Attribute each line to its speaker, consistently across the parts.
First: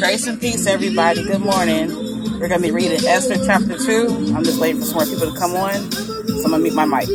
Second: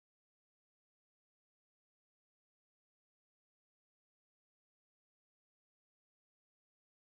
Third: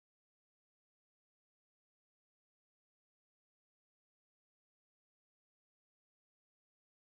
Speaker 1: Grace and peace, everybody. Good morning. We're going to be reading Esther chapter 2. I'm just waiting for some more people to come on. So I'm going to mute my mic.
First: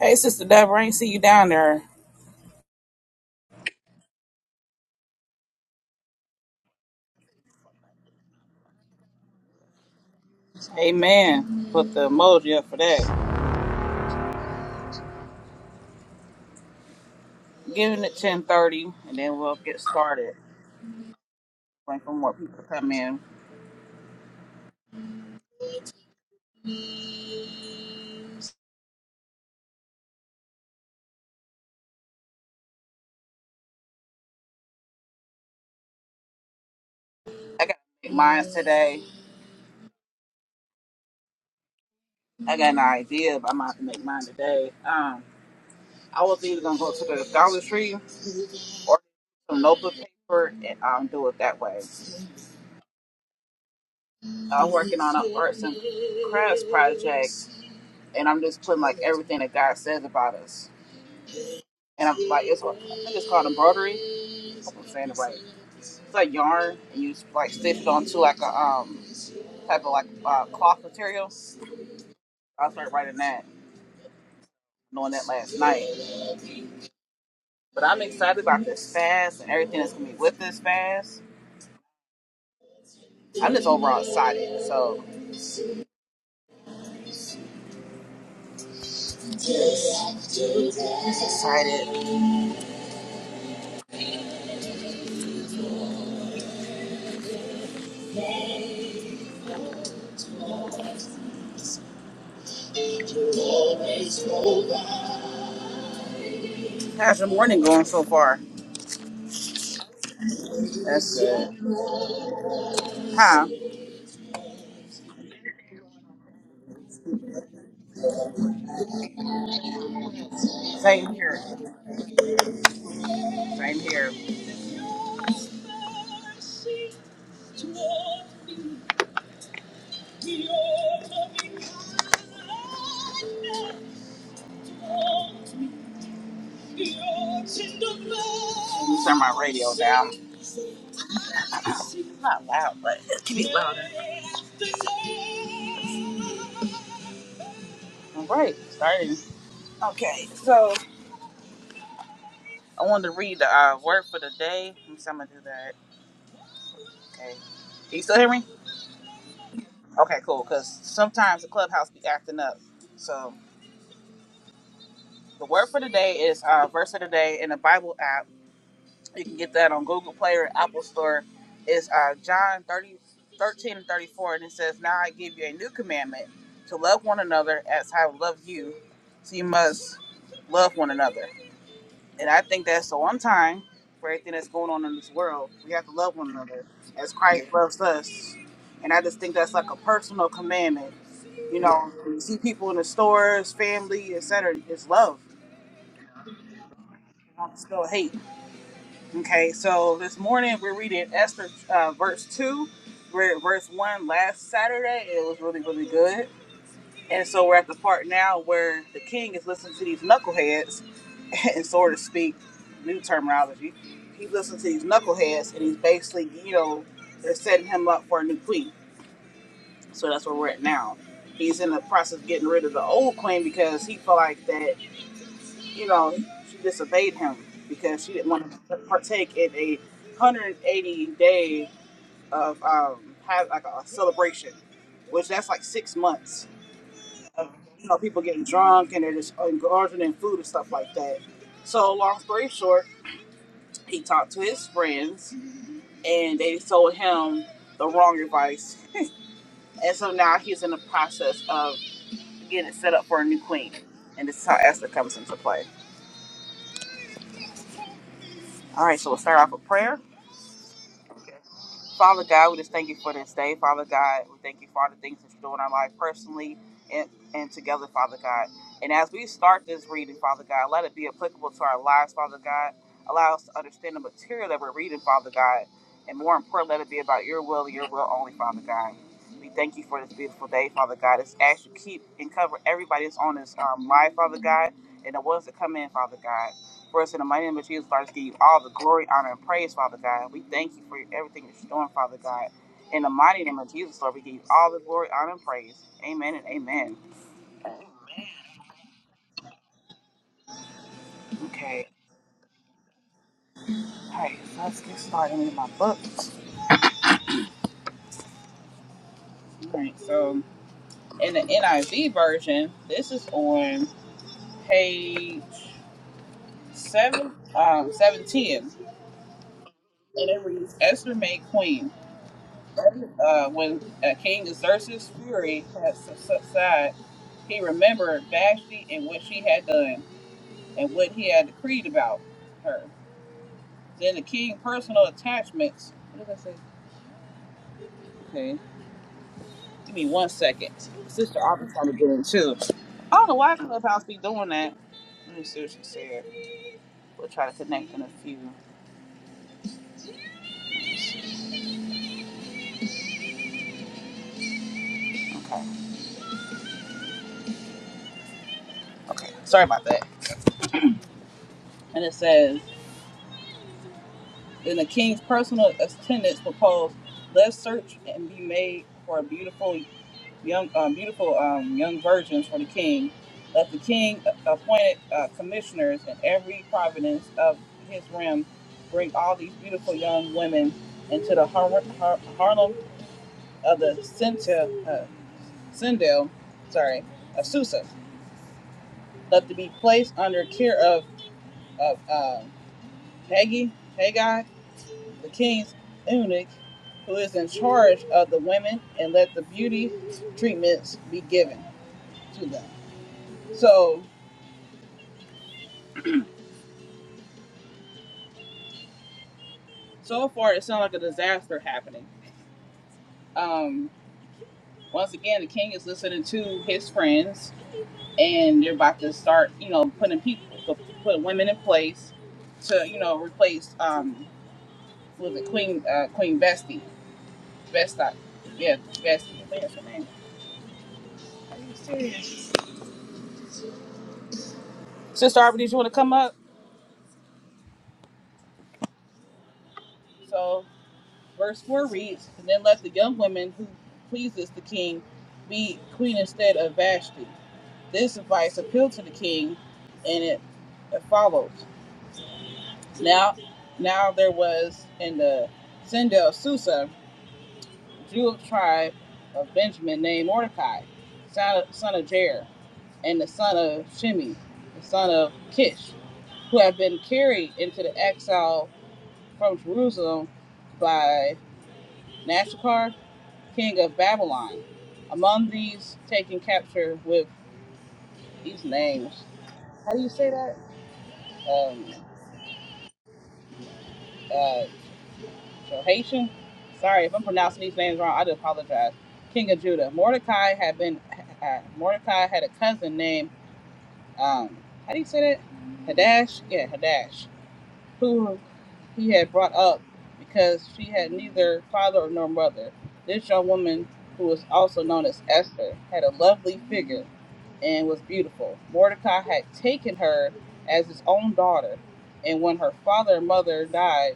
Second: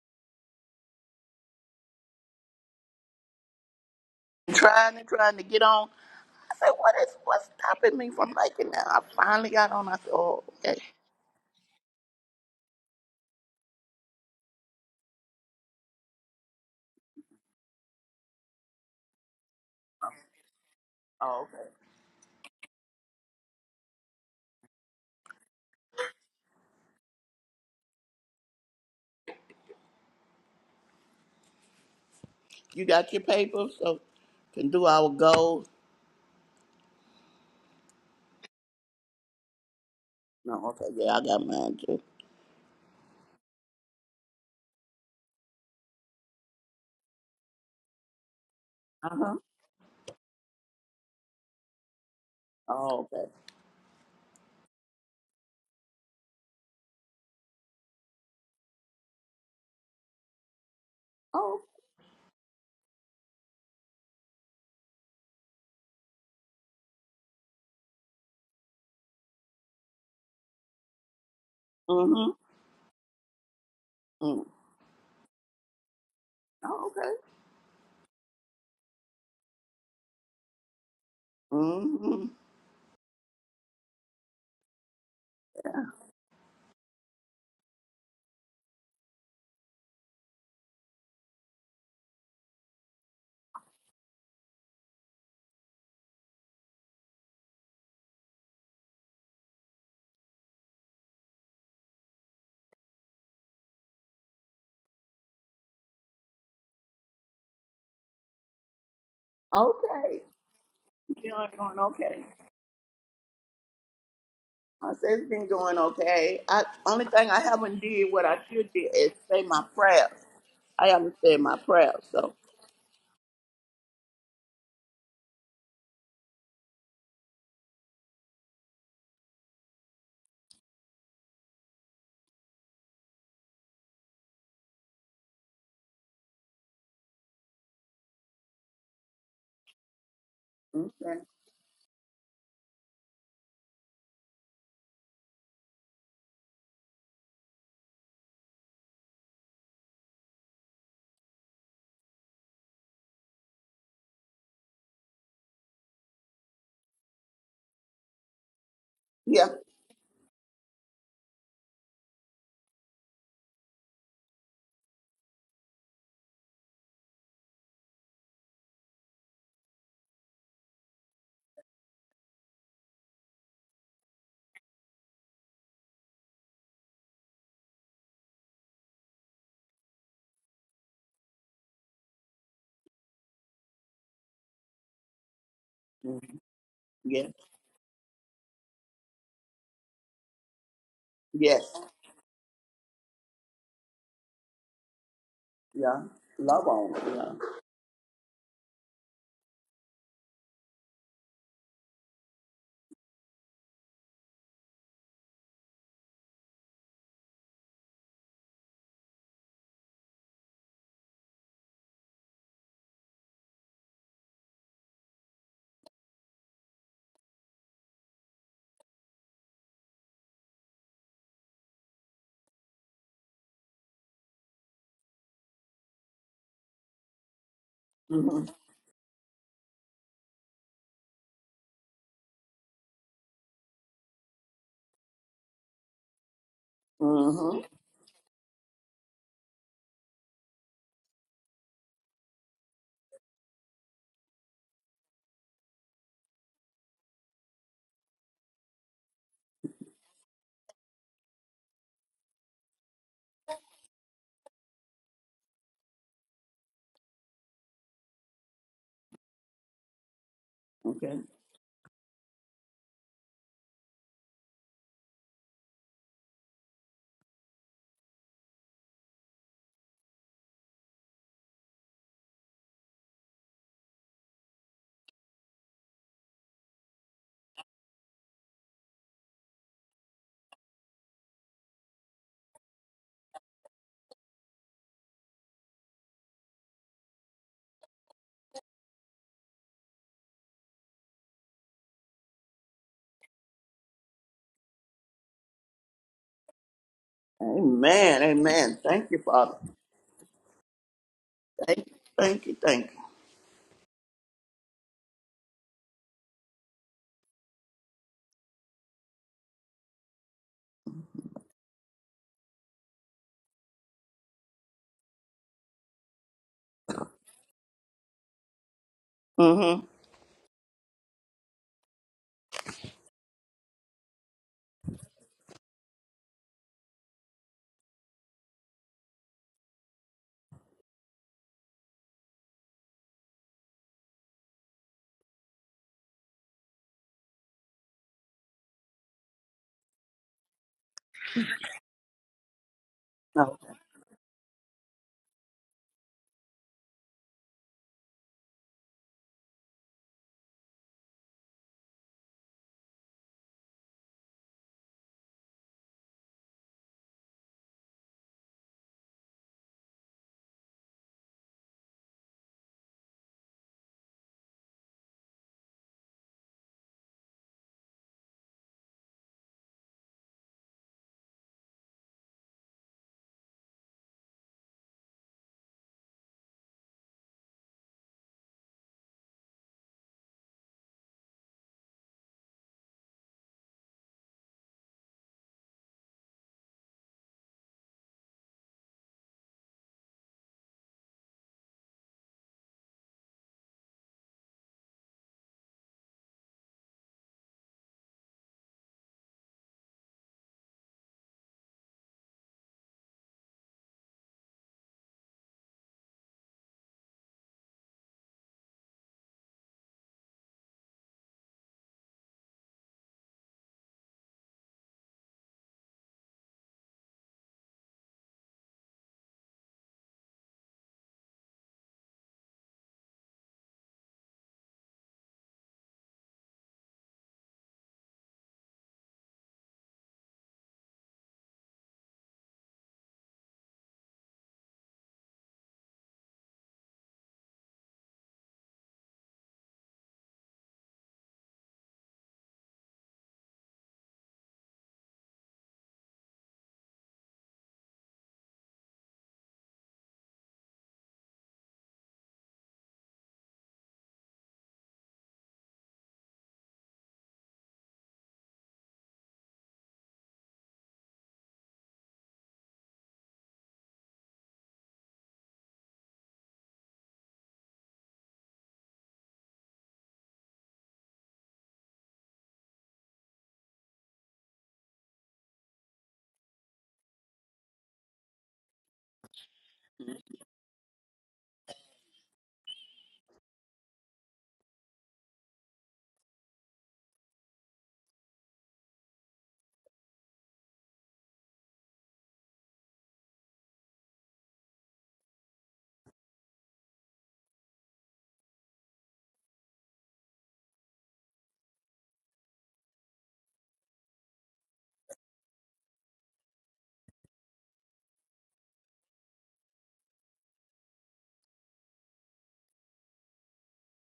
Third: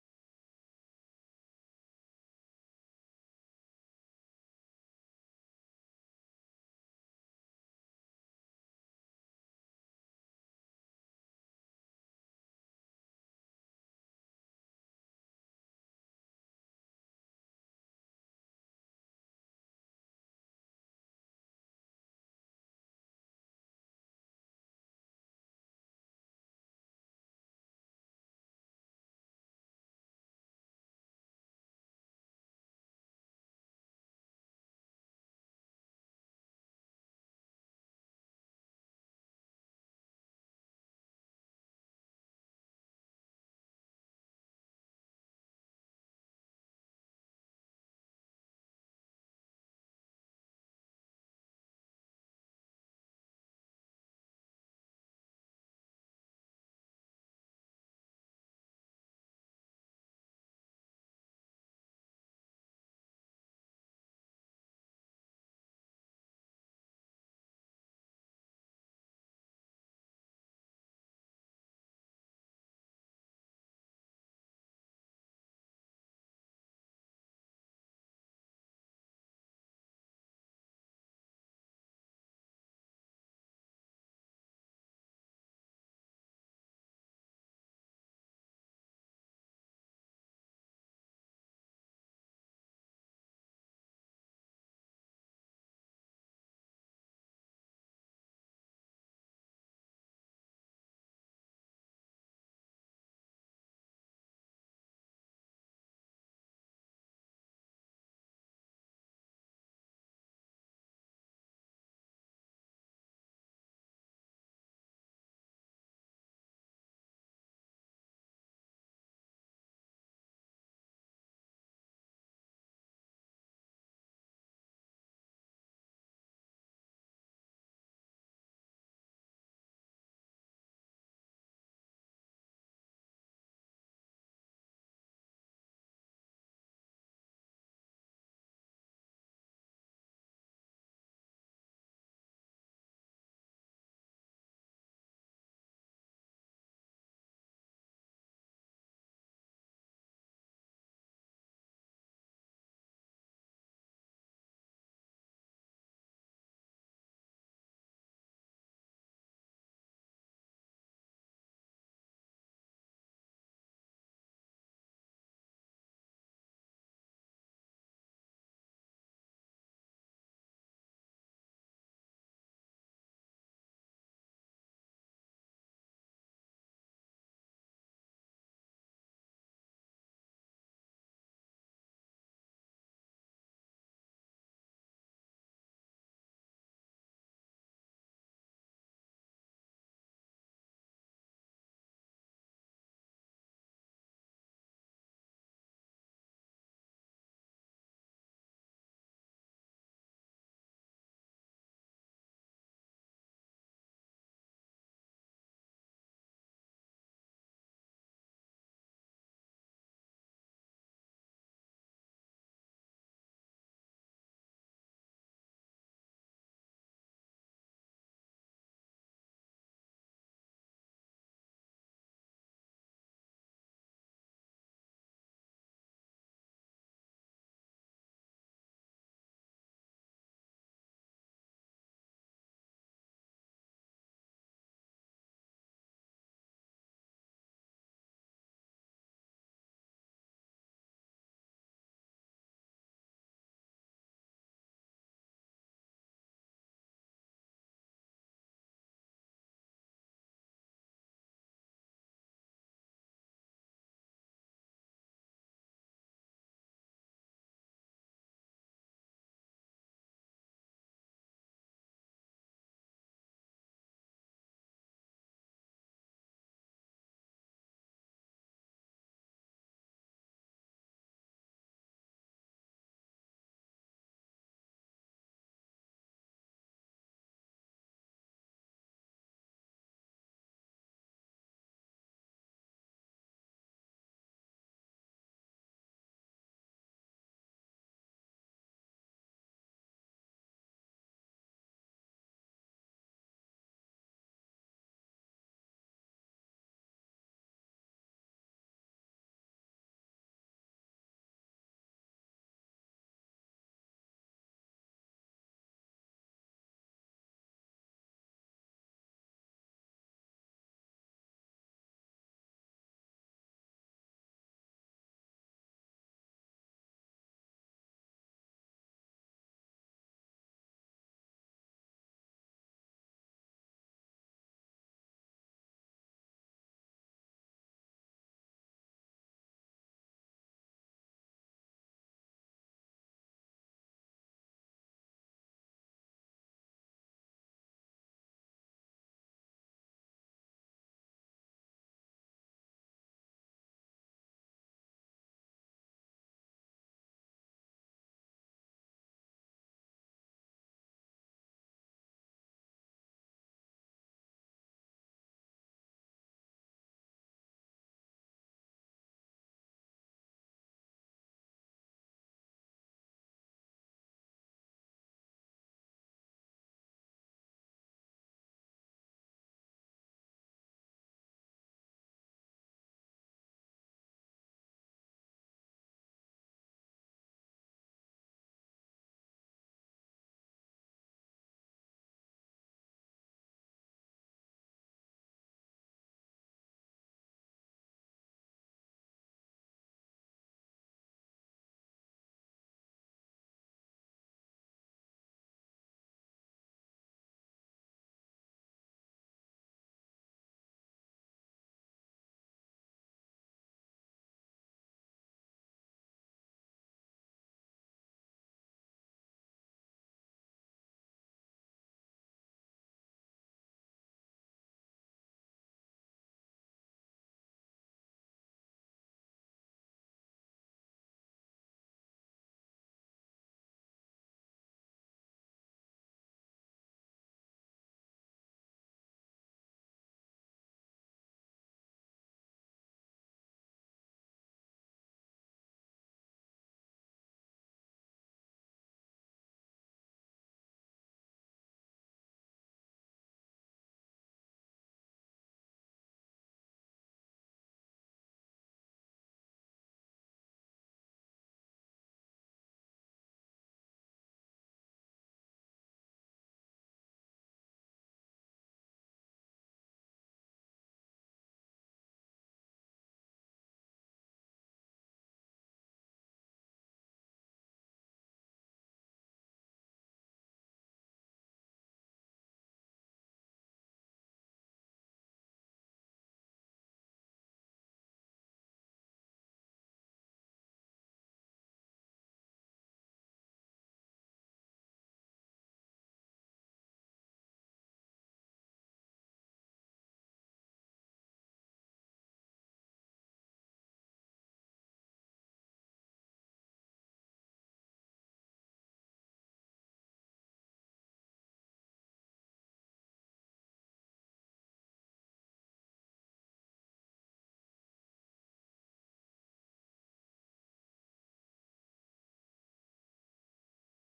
Speaker 1: Hey, Sister Deborah, I ain't see you down there.
Speaker 2: and trying and trying to get on. I said, what is what's stopping me from liking that? I finally got on. I said, oh, okay.
Speaker 1: Amen. Put the emoji up for that. Giving it 1030, and then we'll get started.
Speaker 2: Oh, okay.
Speaker 1: Waiting for more people to come in.
Speaker 2: You got your papers, so can do our goals.
Speaker 1: I got to make mine today.
Speaker 2: No, okay, yeah, I got mine too.
Speaker 1: I got an idea, but I'm going to have to make mine today. Um, I was either going to go to the Dollar Tree or
Speaker 2: Uh huh.
Speaker 1: some notebook paper and um, do it that way.
Speaker 2: Oh, okay.
Speaker 1: I'm working on an arts and crafts project, and I'm just putting like everything that God says about us.
Speaker 2: Oh.
Speaker 1: And I'm like, it's I think it's called embroidery. I hope I'm saying it right. It's like yarn, and you like stitch it onto like a um type of like uh, cloth material.
Speaker 2: Mm-hmm.
Speaker 1: I started writing that,
Speaker 2: Mm.
Speaker 1: knowing that last night.
Speaker 2: Oh, okay.
Speaker 1: But I'm excited about this fast and everything that's gonna be with this fast.
Speaker 2: Mm-hmm.
Speaker 1: I'm just overall excited. So excited. How's your morning going so far?
Speaker 2: Okay.
Speaker 1: That's
Speaker 2: You
Speaker 1: good.
Speaker 2: know, going okay.
Speaker 1: Huh.
Speaker 2: I said it's been going okay. I only thing I haven't did what I should do is say my prayers. I
Speaker 1: Same
Speaker 2: haven't
Speaker 1: here.
Speaker 2: said my prayers, so
Speaker 1: Same here. turn my radio down.
Speaker 2: okay.
Speaker 1: Not loud, but it can be louder. All right, starting. Okay, so I wanted to read the uh, word for the day. I'm just gonna do that. Okay. Can you still hear me?
Speaker 2: Yeah.
Speaker 1: Okay, cool. Because sometimes the clubhouse be acting up. So the word for the day is uh, verse of the day in the Bible app. You can get that on Google Play or Apple Store. Is uh, John 30 13 and 34. And it says, Now I give you a new commandment to love one another as I have loved you. So you must love one another. And I think that's so on time for everything that's going on in this world. We have to love
Speaker 2: Mm.
Speaker 1: one another as
Speaker 2: Yeah.
Speaker 1: Christ loves us. And I just think that's like a personal commandment. You
Speaker 2: Yes.
Speaker 1: know, you see people in the stores, family, etc. It's love.
Speaker 2: Yeah. Love on Yeah.
Speaker 1: Not still hate. Okay, so this morning we're reading Esther uh, verse 2. We're at verse 1 last Saturday. It was really, really good. And so we're at the part now where the king is listening to these knuckleheads, and so to speak, new terminology. He's listening to these knuckleheads, and he's basically, you know, they're setting him up for a new queen. So that's where we're at now. He's in the process of getting rid of the old queen because he felt like that, you know, she disobeyed him because she didn't want
Speaker 2: Mm-hmm.
Speaker 1: to partake in a 180 day of um, have like a celebration, which that's like six months of
Speaker 2: Mm-hmm.
Speaker 1: you know people getting drunk and they're just and ordering food and stuff like that. So long story short, he talked to his friends and they told him the wrong advice, and so now he's in the process of getting it set up for a new queen. And this is how Esther comes into play. All right, so we'll start off with prayer.
Speaker 2: Okay.
Speaker 1: Father God, we just thank you for this day. Father God, we thank you for all the things that you do in our life personally and, and together, Father God. And as we start this reading, Father God, let it be applicable to our lives, Father God. Allow us to understand the material that we're reading, Father God. And more important, let it be about your will and your will only, Father God. We thank you for this beautiful day, Father God. It's ask you keep and cover everybody that's on this um, live, Father God, and the ones that come in, Father God. For us in the mighty name of Jesus, Father, just give you all the glory, honor, and praise, Father God. We thank you for everything that you're doing, Father God. In the mighty name of Jesus, Lord, we give you all the glory, honor, and praise. Amen and amen.
Speaker 2: Amen. Amen. Thank you, Father. Thank
Speaker 1: Okay.
Speaker 2: you. Thank you. Thank
Speaker 1: All right, so let's get started with my books. All right, so in the NIV version, this is on page seven, um, 710,
Speaker 2: you. Mm-hmm.
Speaker 1: and it reads, Esther made queen. Uh, when uh, King Xerxes' fury had subsided, he remembered Vashti and what she had done and what he had decreed about her. Then the king personal attachments. What did I say? Okay, give me one second. Sister Aubrey's trying to get in too. I don't know why
Speaker 2: Okay.
Speaker 1: Clubhouse be doing that. Let me see what she said. We'll try to connect in a few. Okay, okay. Sorry about that. And it says, then the king's personal attendants proposed, let's search and be made for a beautiful young, um, beautiful um, young virgins for the king. Let the king appointed uh, commissioners in every province of his realm bring all these beautiful young women into the har- har- Harlem of the Sintel, uh, Sindel, sorry, of Susa. Let them be placed under care of, of um Hagi, Haggai, the king's eunuch, who is in charge of the women, and let the beauty treatments be given to them. So So far, it sounds like a disaster happening. Um, once again, the king is listening to his friends, and they're about to start, you know, putting people, putting women in place to, you know, replace um, was it Queen uh, Queen Bestie, Vesta, yeah, Bestie, I think that's her name. Sister Arbor, did you want to come up? So, verse four reads, and then let the young woman who pleases the king be queen instead of Vashti. This advice appealed to the king, and it it follows. Now, now there was in the Sindel of Susa, Jew of tribe of Benjamin, named Mordecai, son of, son of Jair, and the son of Shimi, the son of Kish, who had been carried into the exile from Jerusalem by Nashakar, king of Babylon. Among these taken capture with these names. How do you say that? Um, uh, So Haitian. Sorry if I'm pronouncing these names wrong. I do apologize. King of Judah. Mordecai had been. Uh, Mordecai had a cousin named. Um, how do you say that? Hadash. Yeah, Hadash. Who he had brought up because she had neither father nor mother. This young woman, who was also known as Esther, had a lovely figure and was beautiful. Mordecai had taken her as his own daughter, and when her father and mother died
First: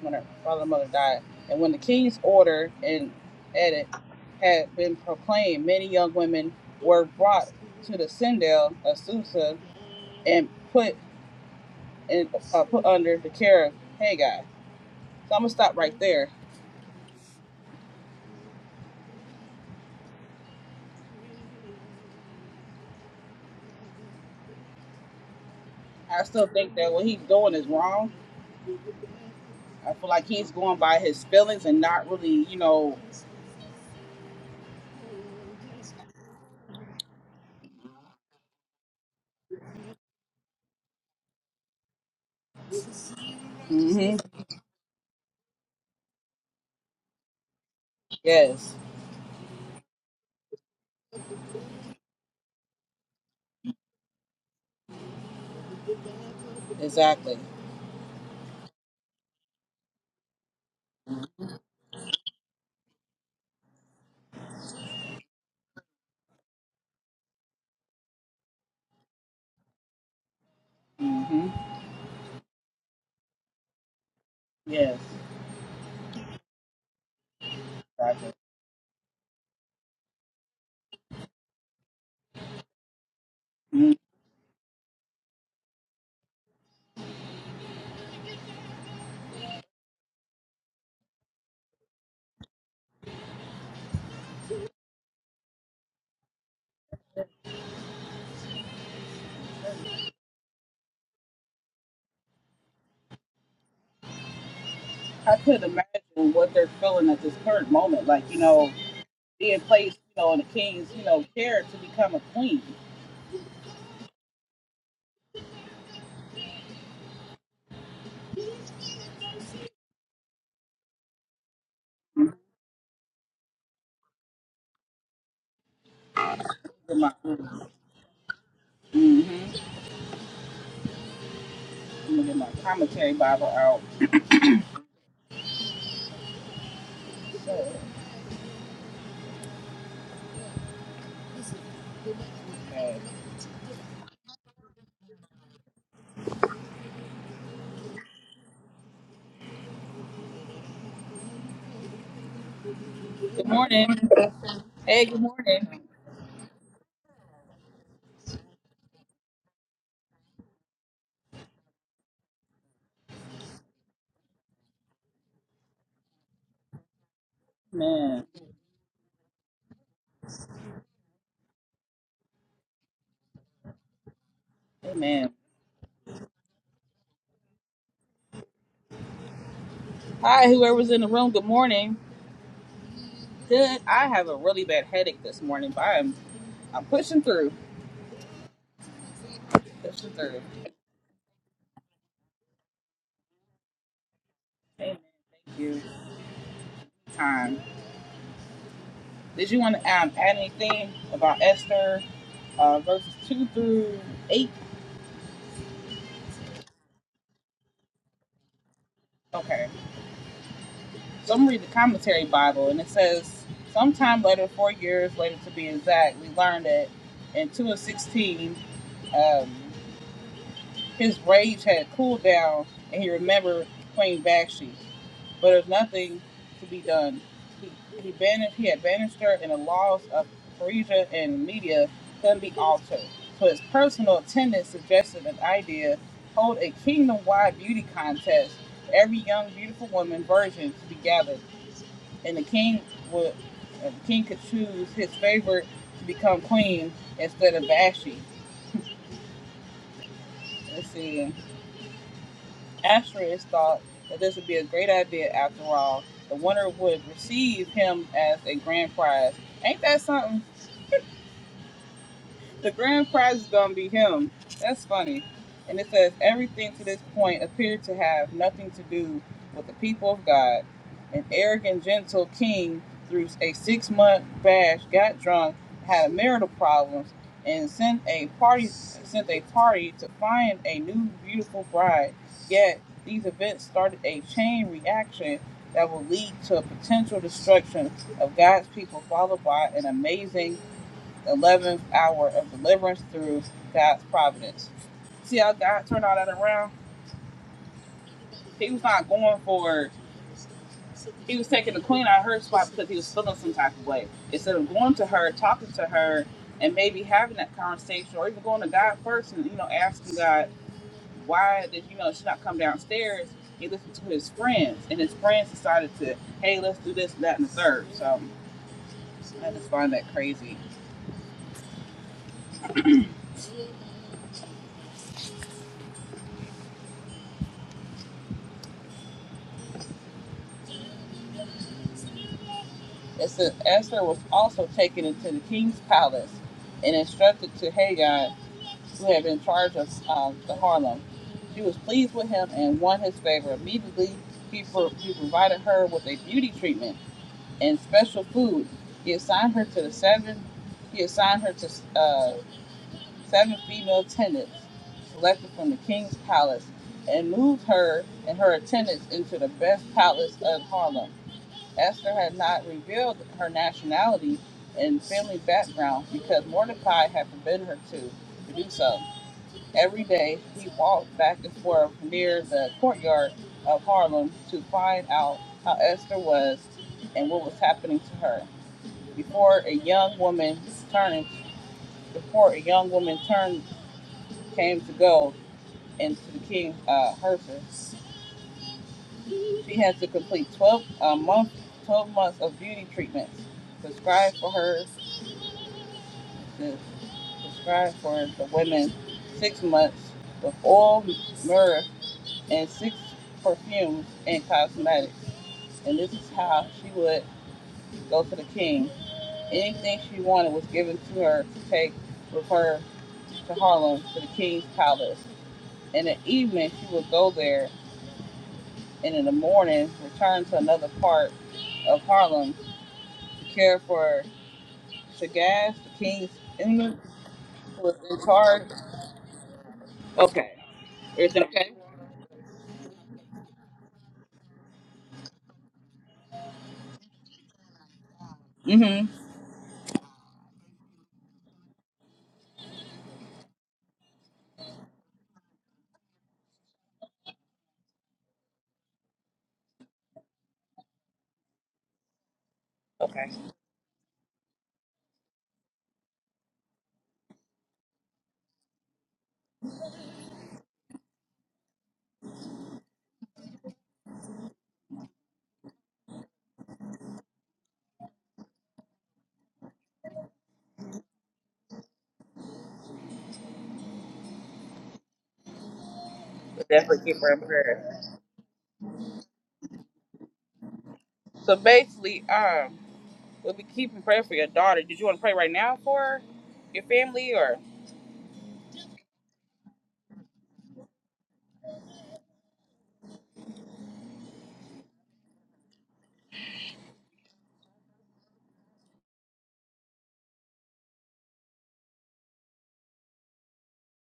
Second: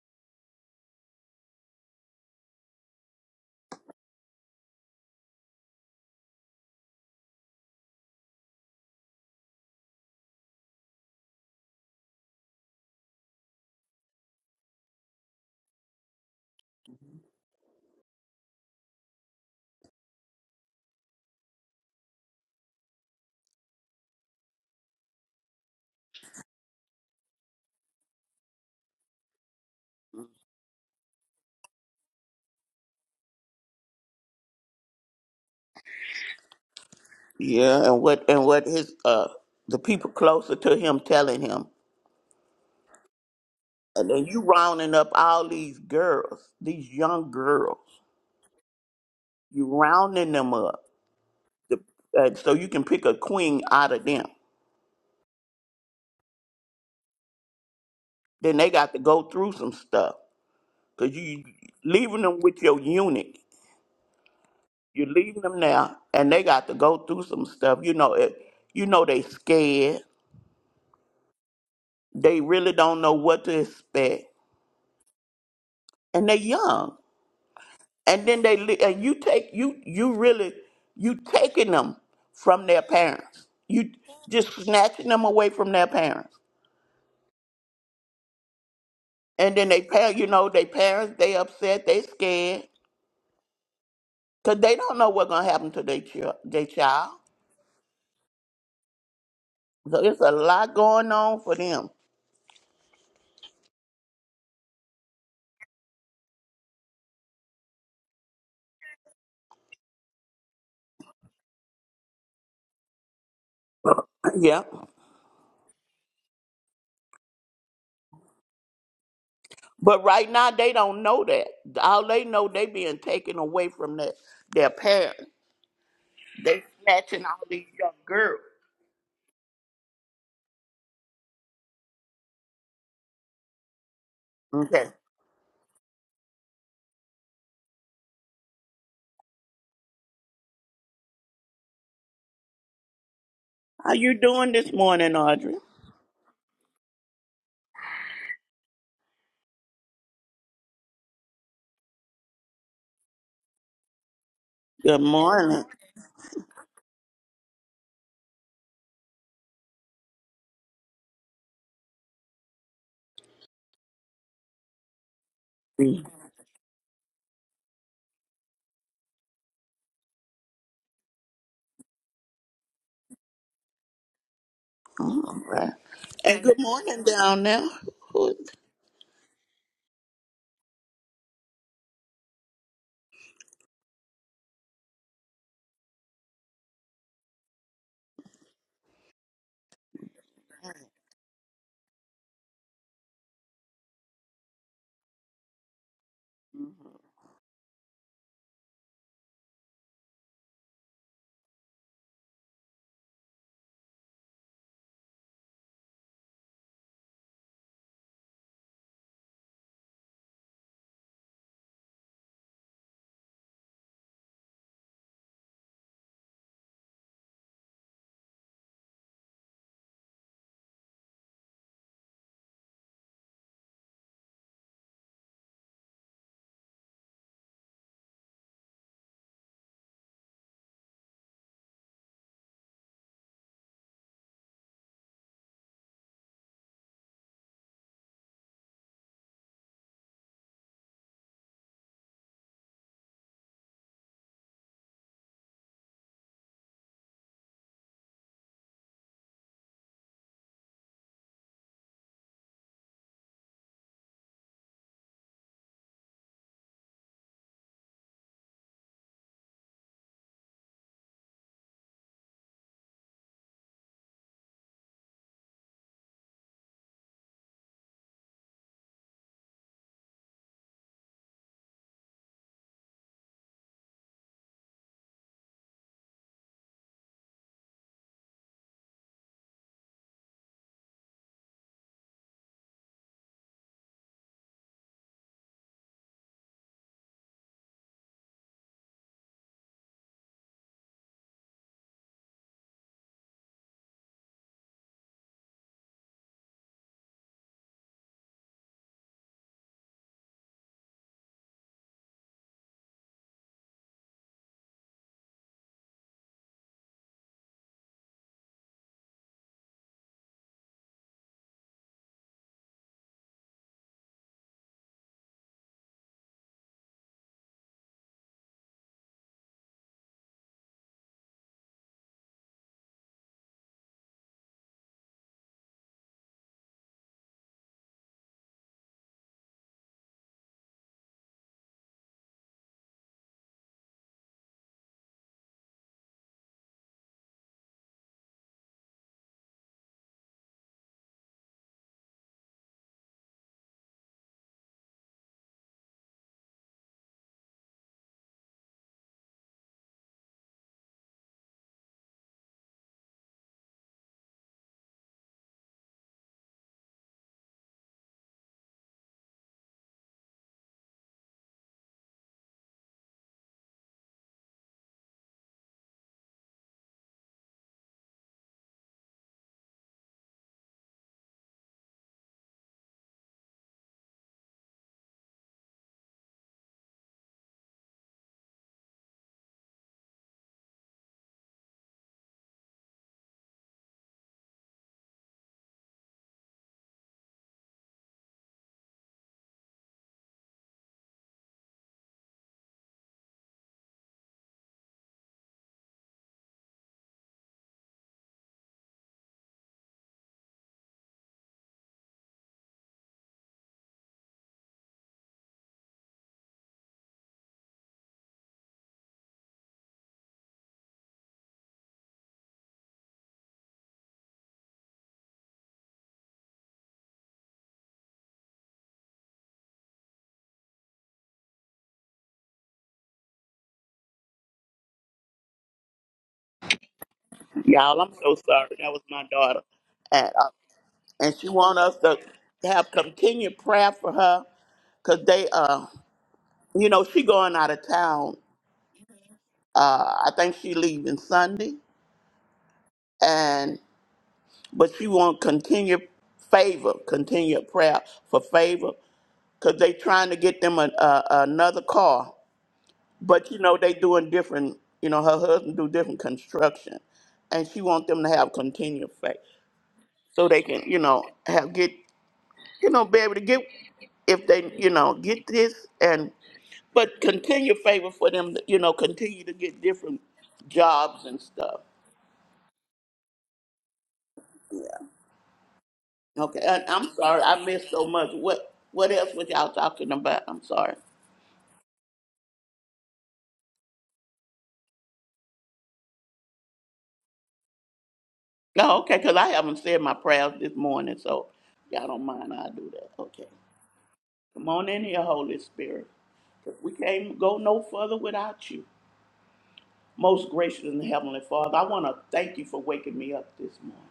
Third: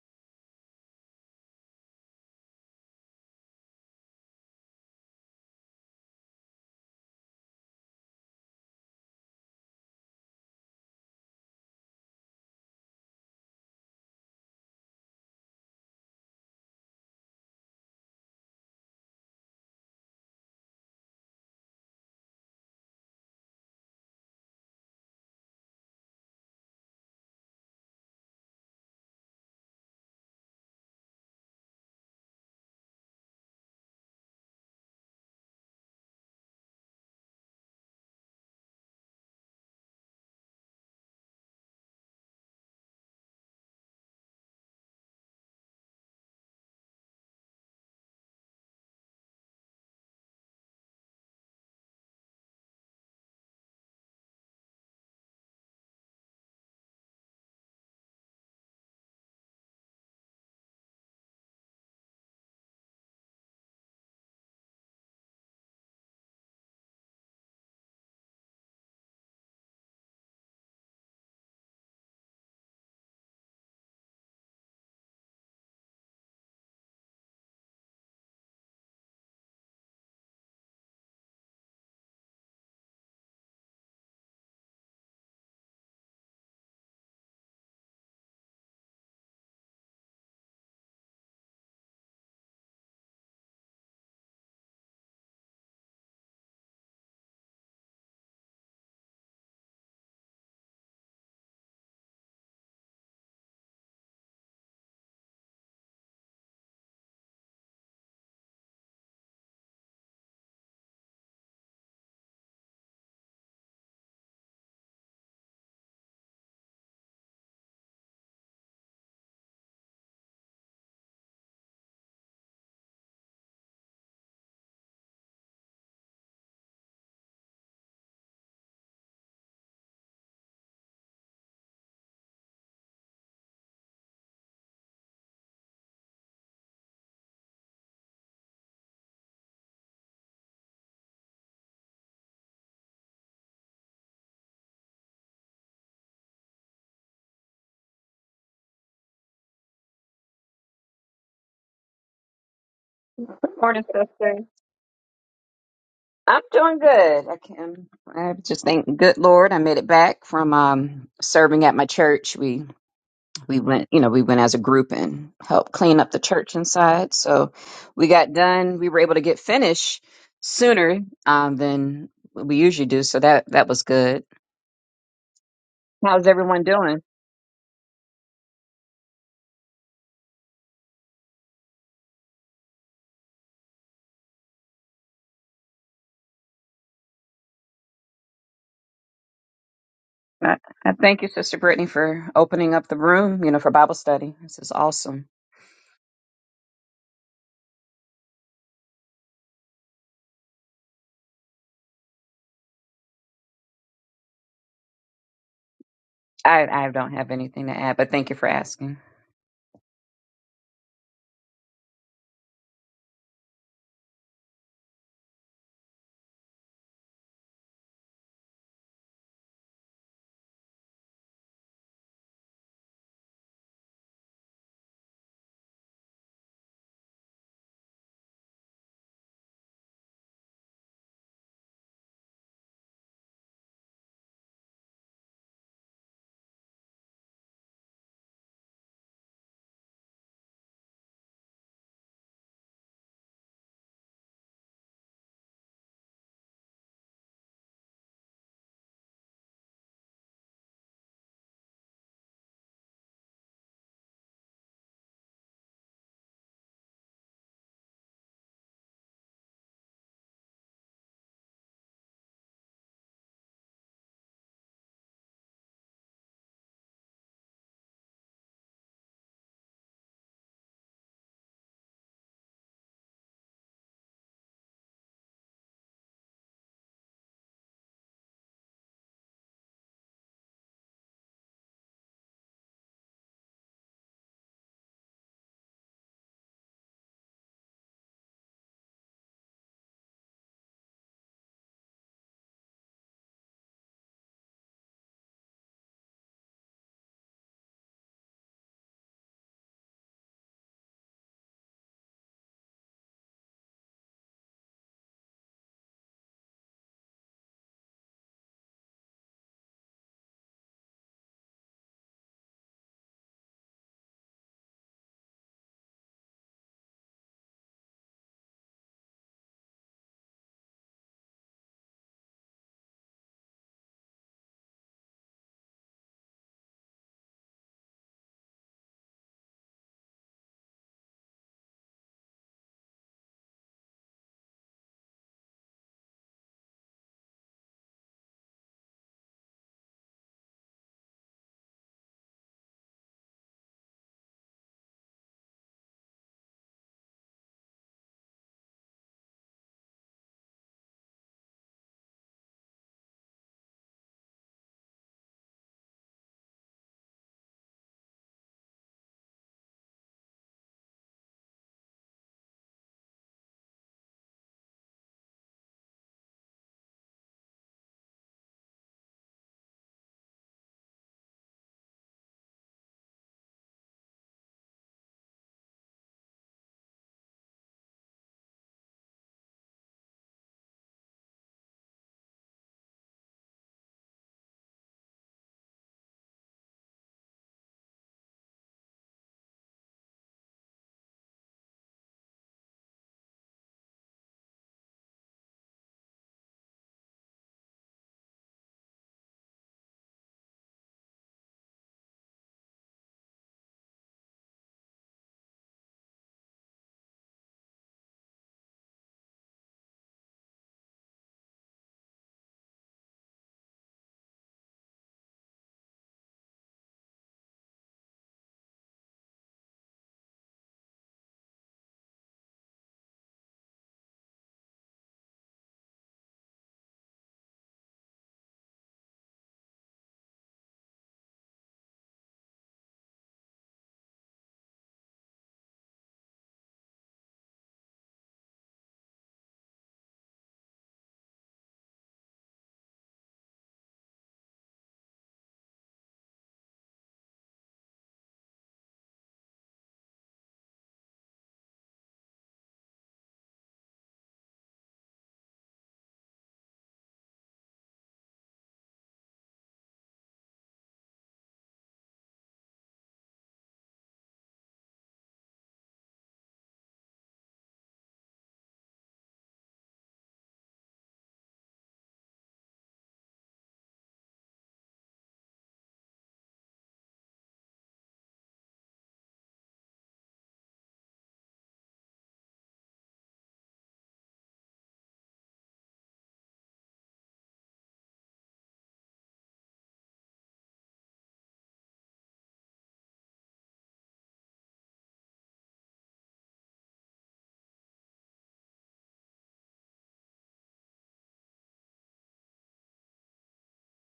Speaker 1: when her father and mother died. And when the king's order and edict had been proclaimed, many young women were brought to the citadel of Susa and put in, uh, put under the care of Haggai. So I'm gonna stop right there. I still think that what he's doing is wrong. I feel like he's going by his feelings and not really, you know.
Speaker 2: Yeah, and what and what his uh the people closer to him telling him. And
Speaker 1: hmm
Speaker 2: then you rounding up all these girls, these young girls.
Speaker 1: Yes,
Speaker 2: You rounding them up. The, uh, so you can pick a queen out of them.
Speaker 1: exactly.
Speaker 2: Then they got to go through some stuff. Cause you leaving them with your eunuch. You're leaving them now, and they got to go through some stuff. You know it. You know they scared.
Speaker 1: hmm
Speaker 2: They really don't know what to expect,
Speaker 1: Yes,
Speaker 2: and they young. And
Speaker 1: exactly.
Speaker 2: then they li- and you take you you really you taking them from their parents. You
Speaker 1: Mhm.
Speaker 2: just snatching them away from their parents, and then they parent. You know they parents. They upset. They scared because they don't know what's gonna happen to their child. Their child. So it's a lot going on for them.
Speaker 1: I could imagine what they're feeling at this current moment. Like you know, being placed, you know, in a king's, you know, care to become a queen.
Speaker 2: yeah. But right now they don't know that. All they
Speaker 1: Get
Speaker 2: know they being taken away from their their parents. They
Speaker 1: my,
Speaker 2: snatching all
Speaker 1: mm-hmm.
Speaker 2: these young girls.
Speaker 1: I'm gonna get my commentary Bible out.
Speaker 2: Okay.
Speaker 1: Okay.
Speaker 2: How you doing this morning, Audrey?
Speaker 1: Good
Speaker 3: Morning,
Speaker 1: morning.
Speaker 3: sister.
Speaker 2: Good
Speaker 1: Hey, good
Speaker 2: morning.
Speaker 1: morning.
Speaker 3: I'm doing good. I can. I just thank good Lord I made it back from um, serving at my church. We we went, you know, we went as a group and helped clean up the church inside. So we
Speaker 1: Man,
Speaker 3: got done. We were able to get finished sooner um, than we usually do. So that that was good.
Speaker 1: amen.
Speaker 2: All right.
Speaker 3: How's
Speaker 2: And good
Speaker 3: everyone doing?
Speaker 2: morning down there. Who-
Speaker 1: Hi, whoever's in the room. Good morning. Good. I have a really bad headache this morning, but I'm I'm pushing through. Pushing through.
Speaker 3: I, I thank you, Sister Brittany, for opening up the room. You know, for Bible study. This is
Speaker 1: Amen.
Speaker 3: awesome.
Speaker 1: Thank you. Time. Did you want to um, add anything about Esther uh, verses two through eight?
Speaker 3: I I don't have anything to add, but thank you for asking.
Speaker 1: Okay. So I'm reading the commentary Bible, and it says, sometime later, four years later to be exact, we learned that in 2 and 16, um, his rage had cooled down, and he remembered Queen Bakshi. But there's nothing to be done. He, he banished, he had banished her, and the laws of Persia and Media couldn't be altered. So his personal attendant suggested an idea: hold a kingdom-wide beauty contest. Every young, beautiful woman virgin to be gathered and the king would uh, the king could choose his favorite to become queen instead of Vashti. Let's see. Asterisk thought that this would be a great idea after all. The winner would receive him as a grand prize. Ain't that something? The grand prize is gonna be him. That's funny. And it says everything to this point appeared to have nothing to do with the people of God. An arrogant, gentle king through a six-month bash got drunk, had marital problems, and sent a party sent a party to find a new beautiful bride. Yet these events started a chain reaction that will lead to a potential destruction of God's people, followed by an amazing 11th hour of deliverance through God's providence. See how God turned all that around? He was not going for, he was taking the queen out of her spot because he was feeling some type of way. Instead of going to her, talking to her, and maybe having that conversation or even going to God first and, you know, asking God, why did, you know, she not come downstairs? He listened to his friends, and his friends decided to, hey, let's do this, that, and the third. So I just find that crazy. It says Esther was also taken into the king's palace and instructed to Hagai, who had been in charge of um, the Harlem. She was pleased with him and won his favor. Immediately, he, pro- he provided her with a beauty treatment and special food. He assigned her to the seven. He assigned her to uh, seven female attendants selected from the king's palace, and moved her and her attendants into the best palace of Harlem. Esther had not revealed her nationality and family background because Mordecai had forbidden her to, to do so. Every day, he walked back and forth near the courtyard of Harlem to find out how Esther was and what was happening to her. Before a young woman turned, before a young woman turned came to go into the king uh, Hersus, she had to complete 12 uh, month, 12 months of beauty treatments prescribed for her is prescribed for the women six months with all myrrh and six perfumes and cosmetics. And this is how she would go to the king. Anything she wanted was given to her to take with her to Harlem to the king's palace. In the evening, she would go there, and in the morning, return to another part of Harlem to care for Shagaz, the king's inmate, who was
Speaker 2: Y'all, I'm
Speaker 1: in
Speaker 2: so
Speaker 1: charge.
Speaker 2: sorry. That was my daughter. And, uh,
Speaker 1: Okay.
Speaker 2: and
Speaker 1: Everything
Speaker 2: she
Speaker 1: okay?
Speaker 2: want us to have continued prayer for her because they, uh, you know, she going out of town.
Speaker 1: Mm-hmm.
Speaker 2: Uh, I think she leaving Sunday. but she want continued favor, continued prayer for favor, because they trying to get them a, a, another car.
Speaker 1: Okay.
Speaker 2: But you know they doing different. You know her husband do different construction, and she want them to have continued faith so they can you know have get you know be able to get if they you know get this and but continue favor for them to, you know continue to get different jobs and stuff. Okay, and
Speaker 1: Definitely
Speaker 2: I'm
Speaker 1: keep her in
Speaker 2: sorry I missed
Speaker 1: prayer.
Speaker 2: so much. What what else was y'all talking about? I'm sorry.
Speaker 1: So basically, um, we'll be keeping prayer for your daughter. Did you want to pray right now for your family or?
Speaker 2: No, okay, because I haven't said my prayers this morning, so y'all don't mind I'll do that. Okay. Come on in here, Holy Spirit. 'cause we can't go no further without you. Most gracious and heavenly Father, I want to thank you for waking me up this morning.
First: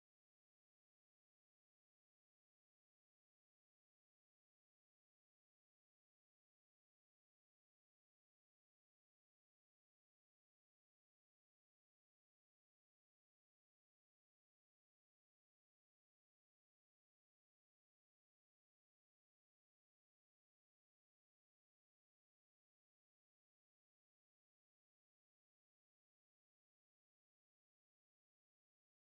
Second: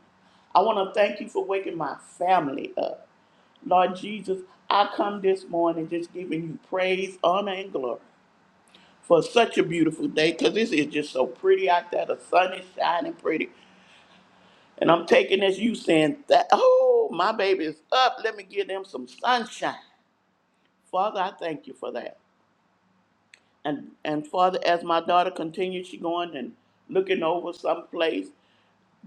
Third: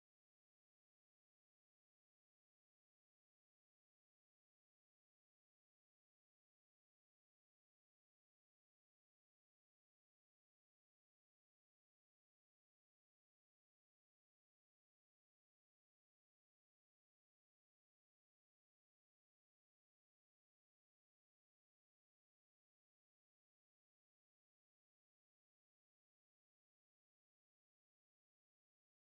Speaker 2: I want to thank you for waking my family up. Lord Jesus, I come this morning just giving you praise, honor, and glory for such a beautiful day because this is just so pretty out there. The sun is shining pretty. And I'm taking this you saying that, oh, my baby is up. Let me give them some sunshine. Father, I thank you for that. And and Father, as my daughter continues, she going and looking over someplace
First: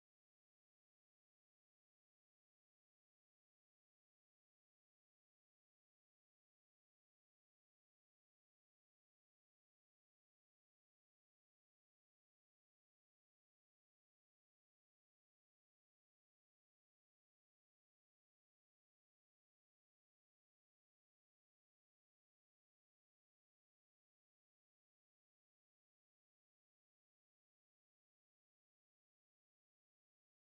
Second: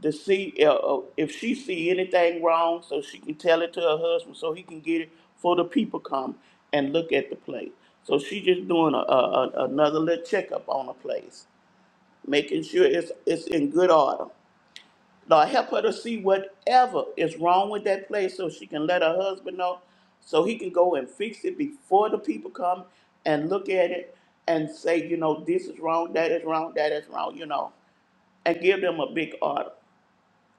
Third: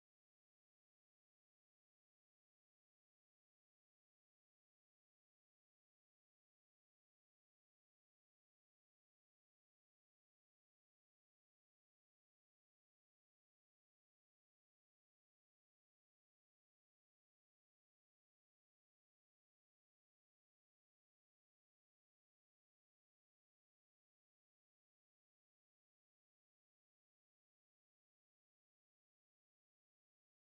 Speaker 2: to see uh, uh, if she see anything wrong so she can tell it to her husband so he can get it for the people come and look at the place. So she just doing a, a, a- another little checkup on the place, making sure it's, it's in good order. Lord, help her to see whatever is wrong with that place so she can let her husband know so he can go and fix it before the people come and look at it and say, you know, this is wrong, that is wrong, that is wrong, you know, and give them a big order.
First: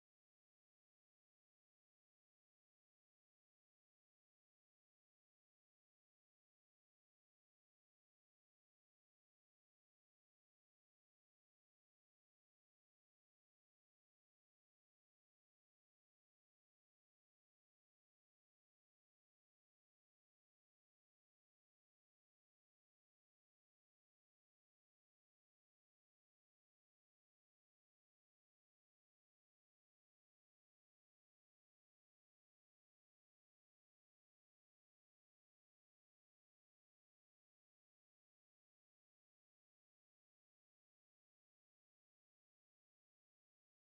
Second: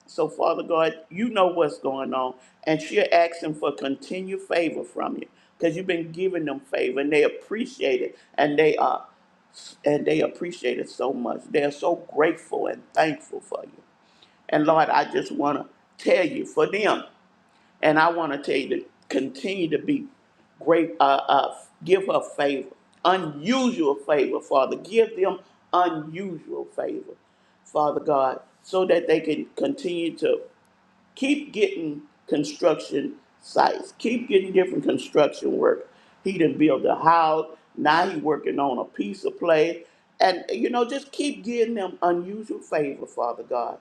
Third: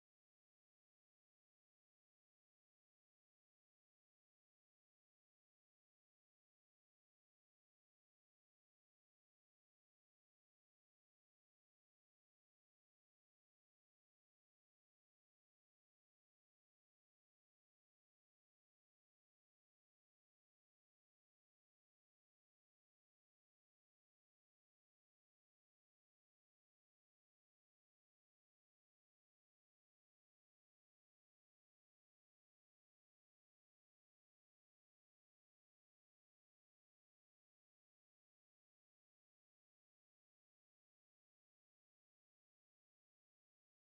Speaker 2: So, Father God, you know what's going on, and she're asking for continued favor from you because you've been giving them favor and they appreciate it and they are and they appreciate it so much. They're so grateful and thankful for you. And Lord, I just want to tell you for them. And I want to tell you to continue to be great, uh, uh, give her favor, unusual favor, Father. Give them unusual favor, Father God, so that they can continue to keep getting construction sites, keep getting different construction work. He done built a house. Now he working on a piece of play. And, you know, just keep giving them unusual favor, Father God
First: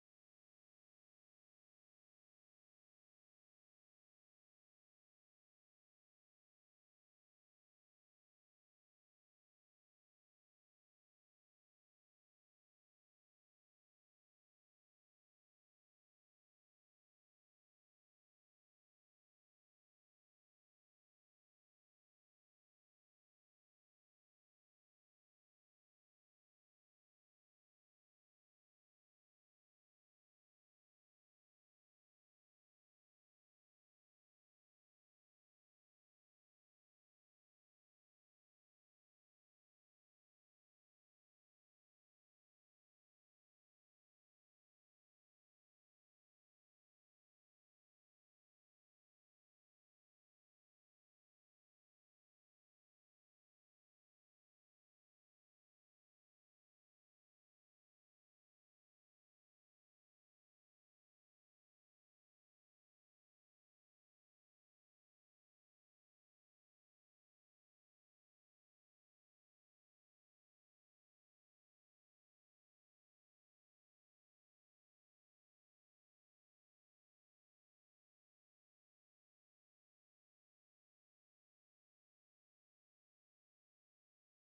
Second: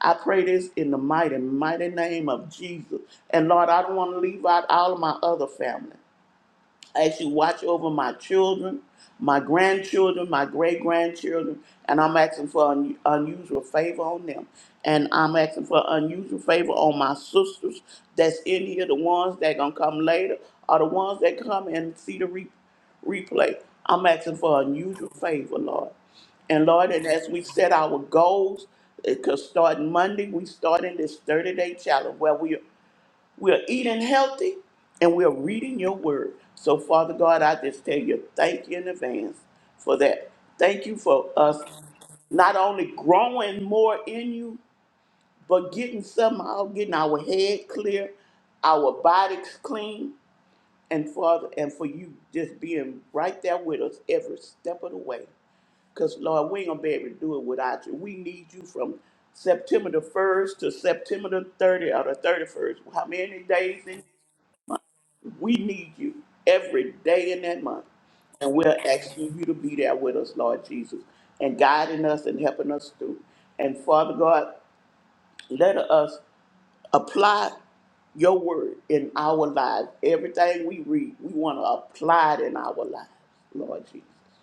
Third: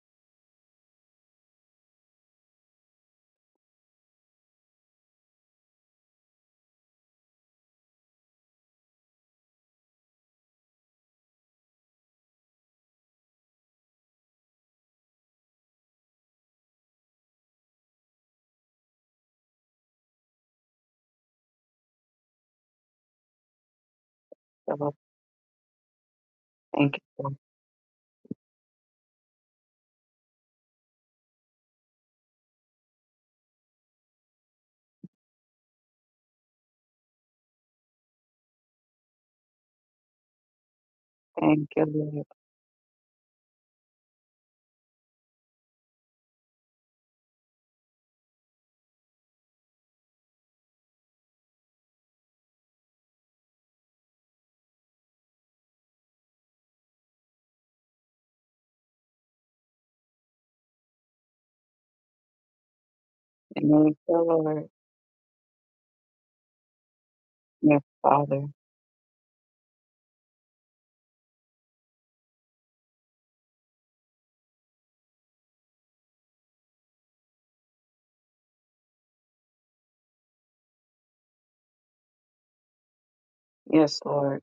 Speaker 2: I pray this in the mighty, mighty name of Jesus. And Lord, I don't want to leave out all of my other family as you watch over my children, my grandchildren, my great grandchildren, and I'm asking for un- unusual favor on them. And I'm asking for unusual favor on my sisters that's in here, the ones that gonna come later, or the ones that come and see the re- replay. I'm asking for unusual favor, Lord. And Lord,
Speaker 3: Thank you,
Speaker 2: and as
Speaker 3: Lord.
Speaker 2: we set our goals, because starting Monday, we starting this 30 day challenge where we we're eating healthy and we're reading your word. So, Father God, I just tell you thank you in advance for that. Thank you for us
Speaker 3: Thank you, Lord.
Speaker 2: not only growing more in you, but getting somehow getting our head clear, our bodies clean, and Father, and for you just being right there with us every step of the way. Because Lord, we ain't gonna be able to do it without you. We need you from September the first to September the 30th or the 31st. How many days
Speaker 3: Thank
Speaker 2: in
Speaker 3: you, Lord.
Speaker 2: we need you every day in that
Speaker 3: Yes,
Speaker 2: month.
Speaker 3: Father.
Speaker 2: And we're asking you to be there with us, Lord Jesus, and guiding us and helping us through. And Father God, let us apply your word in our lives. Everything we read, we want to apply it in our lives, Lord
Speaker 3: Yes,
Speaker 2: Jesus.
Speaker 3: Lord.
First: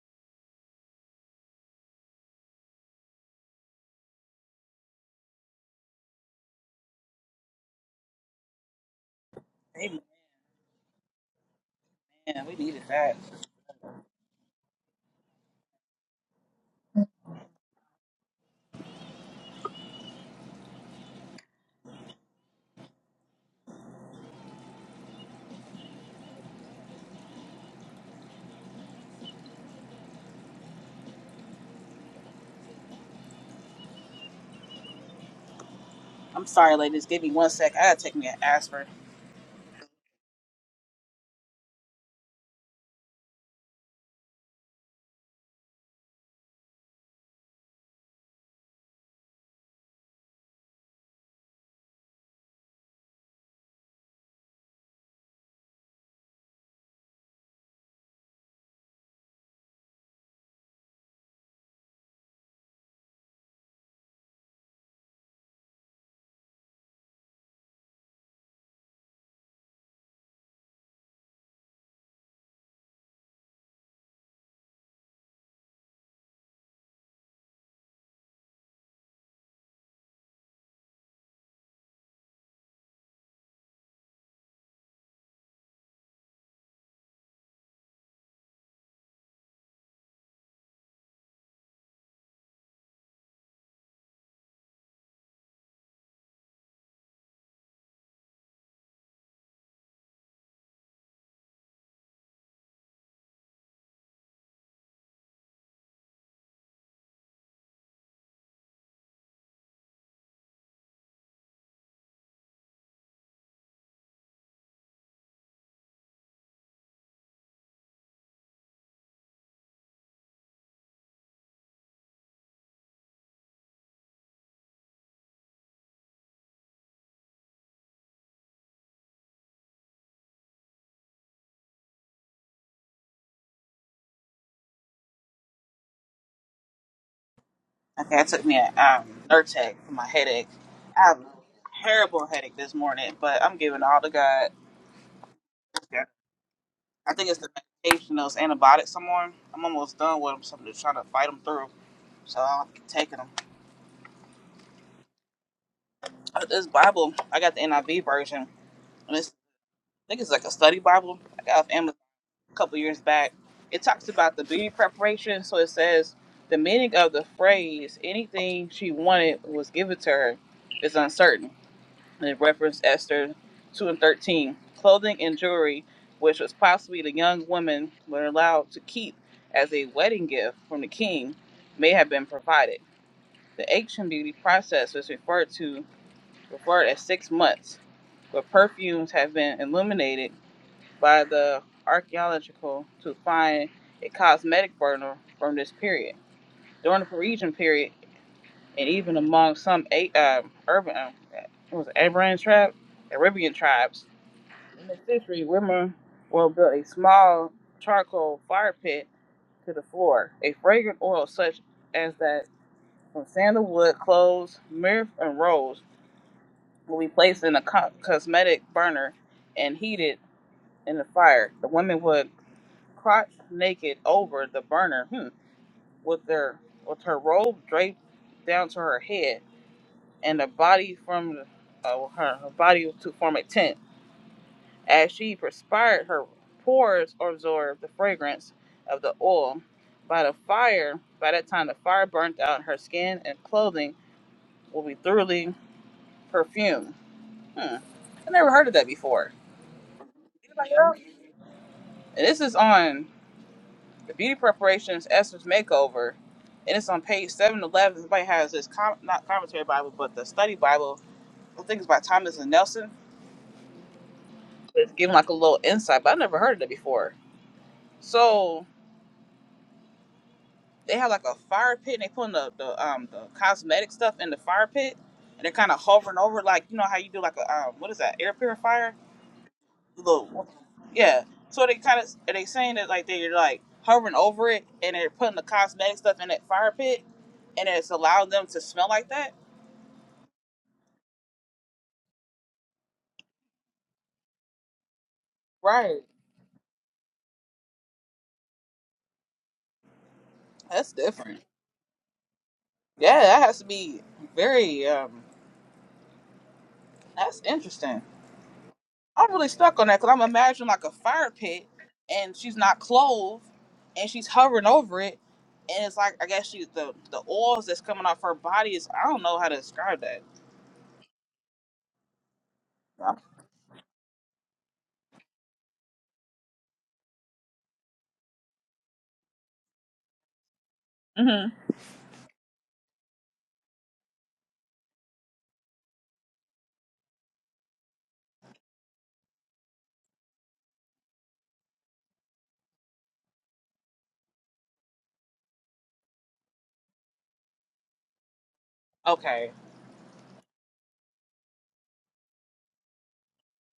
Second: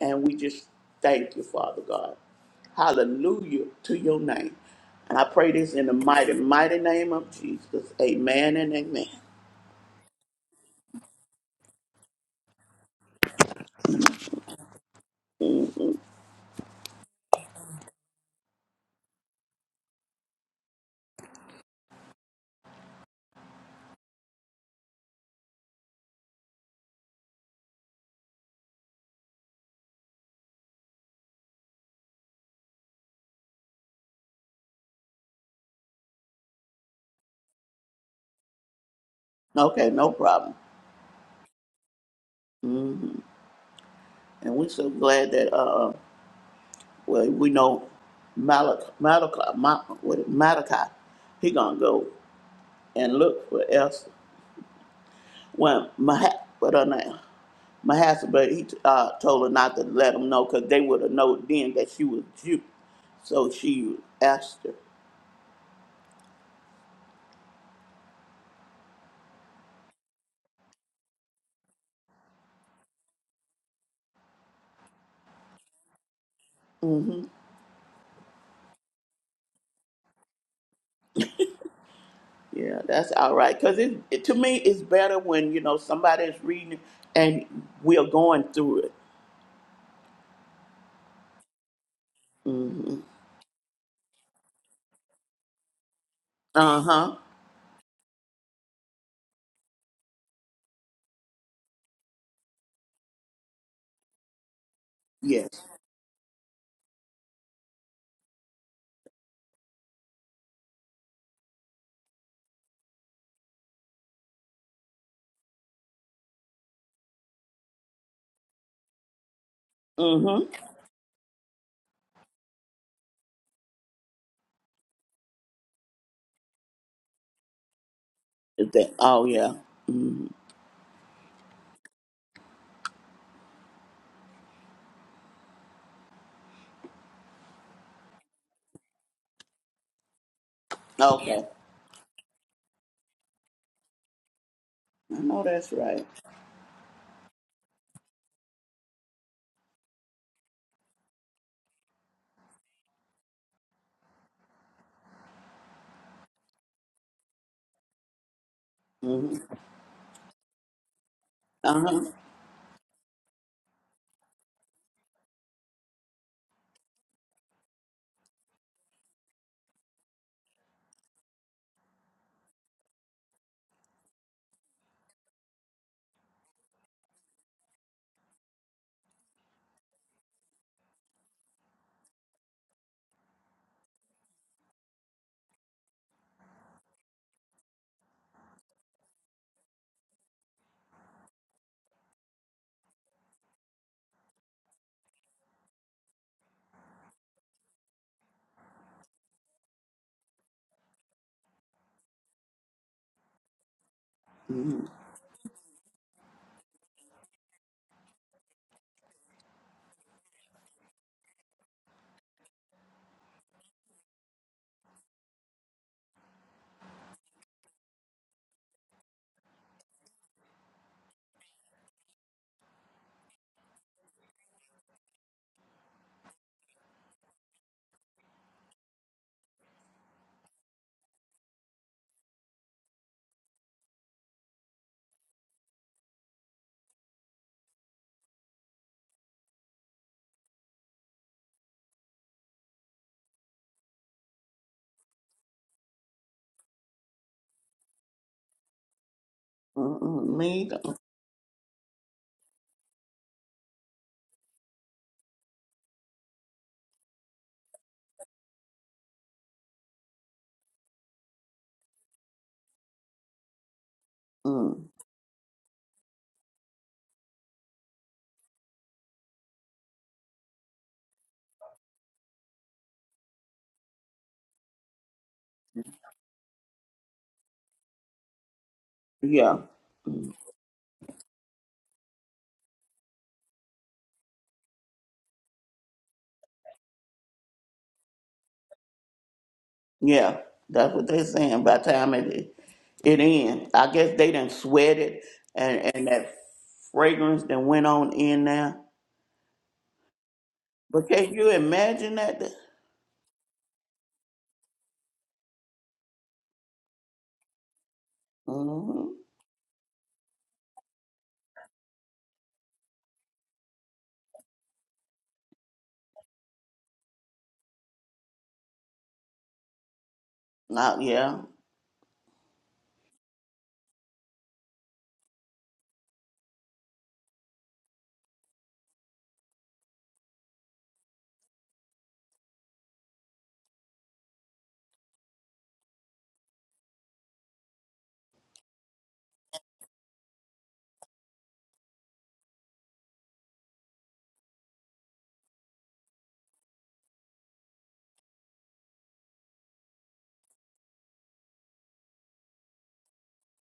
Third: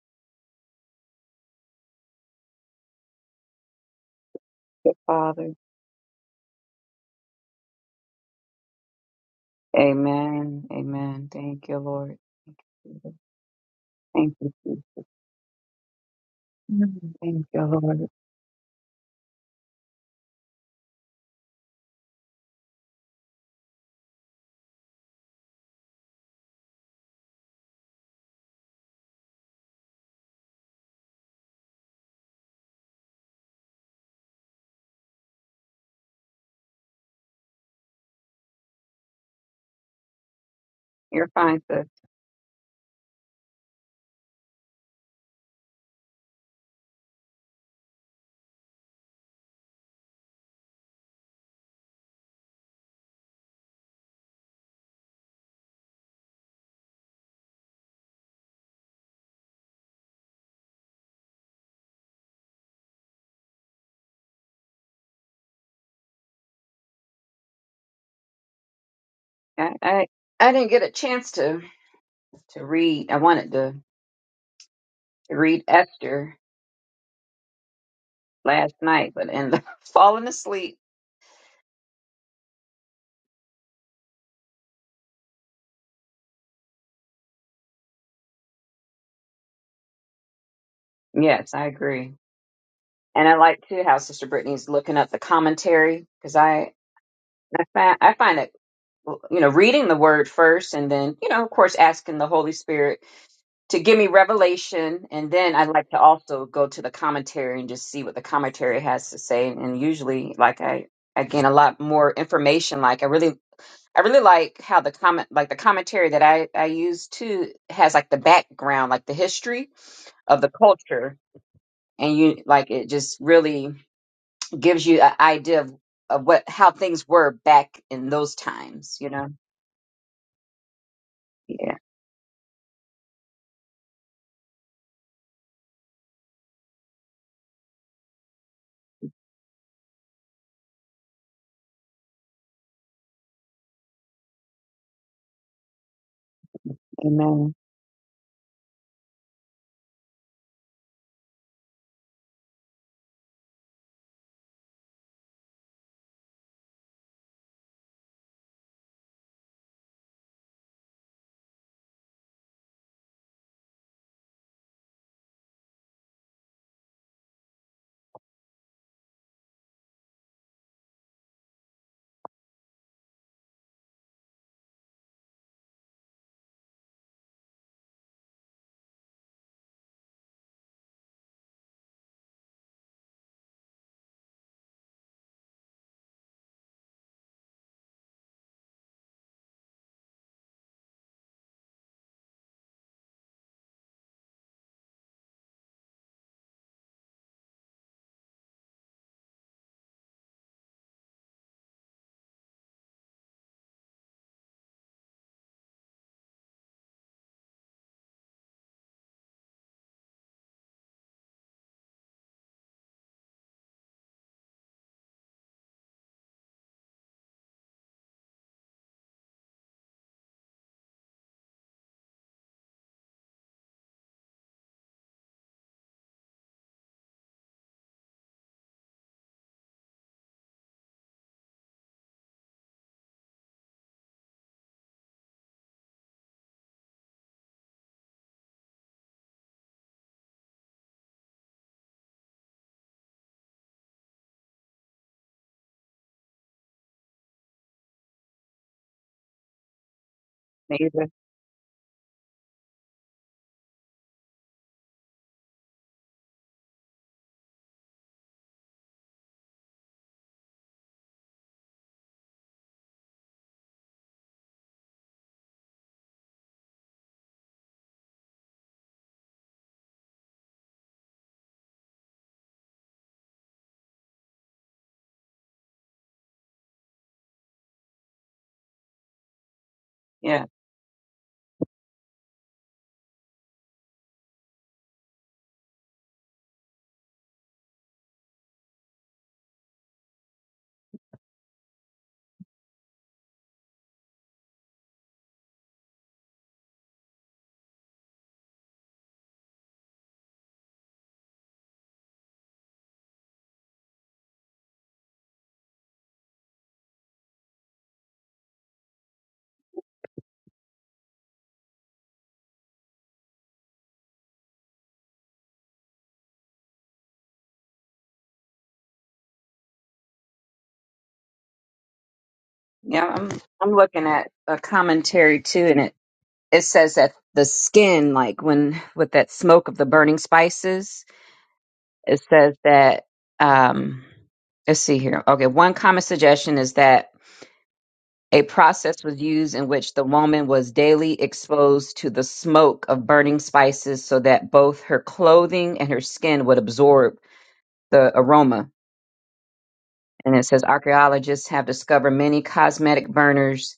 Speaker 2: And we just thank you, Father God. Hallelujah to your name.
Speaker 3: Yes,
Speaker 2: And I pray
Speaker 3: Father.
Speaker 2: this in the mighty, mighty name of Jesus. Amen and amen.
Speaker 1: Amen.
Speaker 3: Amen. Amen. Thank you, Lord.
Speaker 1: We
Speaker 3: Thank
Speaker 1: needed
Speaker 3: you, Jesus.
Speaker 1: that.
Speaker 3: Thank you, Jesus. Mm. Thank you, Lord.
Speaker 1: I'm sorry, ladies. Give me one sec. I gotta take me an aspirin.
Speaker 2: Okay, no problem.
Speaker 3: You're fine, sis.
Speaker 2: And we're so glad that, uh, well, we know Malachi, Malachi, Ma, what is- Malachi, he gonna go and look for Esther. When Mah, what her name, Mahasabah, he uh, told her not to let him know because they would have known then that she was Jew. So she asked her.
Speaker 3: I, I, I didn't get a chance to, to read. I wanted to, to read Esther
Speaker 2: hmm
Speaker 3: last night, but ended up falling asleep.
Speaker 2: Yeah, that's all right. Because it, it, to me, it's better when, you know, somebody's reading it and we're going through it.
Speaker 3: Yes, I agree.
Speaker 2: hmm
Speaker 3: And I like too how Sister Brittany's looking up the commentary because I,
Speaker 2: Uh-huh.
Speaker 3: I find I find it well, you know, reading the word first and then, you know, of course, asking the Holy Spirit to give me revelation. And
Speaker 2: Yes.
Speaker 3: then I'd like to also go to the commentary and just see what the commentary has to say. And usually, like, I, I gain a lot more information. Like, I really, I really like how the comment, like the commentary that I, I use too has like the background, like the history of the
Speaker 2: Mm-hmm.
Speaker 3: culture. And you, like, it just really gives you an idea of, of what, how things were back in those
Speaker 2: Is that,
Speaker 3: times, you
Speaker 2: oh,
Speaker 3: know?
Speaker 2: yeah. Mm-hmm.
Speaker 3: Yeah.
Speaker 1: Okay, I took me a um, Nurtec for my headache. I have a
Speaker 2: Okay.
Speaker 1: terrible headache this morning, but I'm giving all to God.
Speaker 2: I know that's
Speaker 1: Okay.
Speaker 2: right.
Speaker 1: I think it's the
Speaker 3: Amen.
Speaker 1: medication, those antibiotics I'm on. I'm almost done with them, so I'm just trying to fight them through. So I'm taking them. This Bible, I got the NIV version. and it's.
Speaker 2: Mm-hmm.
Speaker 1: think it's like a study Bible I got off Amazon
Speaker 2: Uh-huh.
Speaker 1: a couple years back. It talks about the beauty preparation. So it says the meaning of the phrase "anything she wanted was given to her" is uncertain. And it referenced Esther two and thirteen. Clothing and jewelry, which was possibly the young women were allowed to keep as a wedding gift from the king, may have been provided. The ancient beauty process was referred to referred as six months, where perfumes have been illuminated by the archaeological to find a cosmetic burner from this period. During the Parisian period, and even among some eight, uh, urban, uh, what was Arabian tribe, Arabian tribes,
Speaker 2: Mm-hmm.
Speaker 1: in the century, women will build a small charcoal fire pit to the floor. A fragrant oil such as that from sandalwood, cloves, myrrh, and rose will be placed in a co- cosmetic burner and heated in the fire. The women would crotch naked over the burner, hmm, with her with her robe draped down to her head and a body from uh, well, her, her body to form a tent. As she perspired, her pores absorbed the fragrance of the oil. By the fire, by that time the fire burnt out, her skin and clothing will be thoroughly perfumed. Hmm. I never heard of that before.
Speaker 2: Mm-mm. Me?
Speaker 1: Anybody else?
Speaker 3: Neither.
Speaker 1: And this is on. The beauty preparation is Esther's makeover, and it's on page seven eleven. Somebody has this com- not commentary Bible, but the study Bible. I think it's by Thomas and Nelson.
Speaker 2: Mm-mm.
Speaker 1: It's giving like a little insight, but I never heard of it before. So they have like a fire pit, and they putting the, the um the cosmetic stuff in the fire pit, and they're kind of hovering over like you know how you do like a um, what is that air purifier?
Speaker 2: Yeah.
Speaker 3: Yeah.
Speaker 1: little yeah so they kind of are they saying that like they're like hovering over it and they're putting the cosmetic stuff in that fire pit and it's allowing them to smell like that
Speaker 2: Yeah. That's what they're saying. By the time it it ends, I guess they done sweated and,
Speaker 1: right
Speaker 2: and that fragrance that went on in there.
Speaker 1: that's
Speaker 2: But can
Speaker 1: different
Speaker 2: you imagine that?
Speaker 1: yeah that has to be very um that's interesting
Speaker 2: Mm-hmm.
Speaker 1: i'm really stuck on that because i'm imagining like a fire pit and she's not clothed and she's hovering over it and it's like i guess she the the oils that's coming off her body is i don't know how to describe that
Speaker 2: Not, yeah.
Speaker 3: Yeah. I'm I'm looking at a commentary too, and it it says that the skin, like when with that smoke of the burning spices,
Speaker 1: hmm
Speaker 3: it says that um let's see here. Okay, one common suggestion is that a process was used in which the woman was daily exposed to the smoke of burning spices so that both her clothing and her skin would absorb the aroma.
Speaker 1: okay
Speaker 3: And it says archaeologists have discovered many cosmetic burners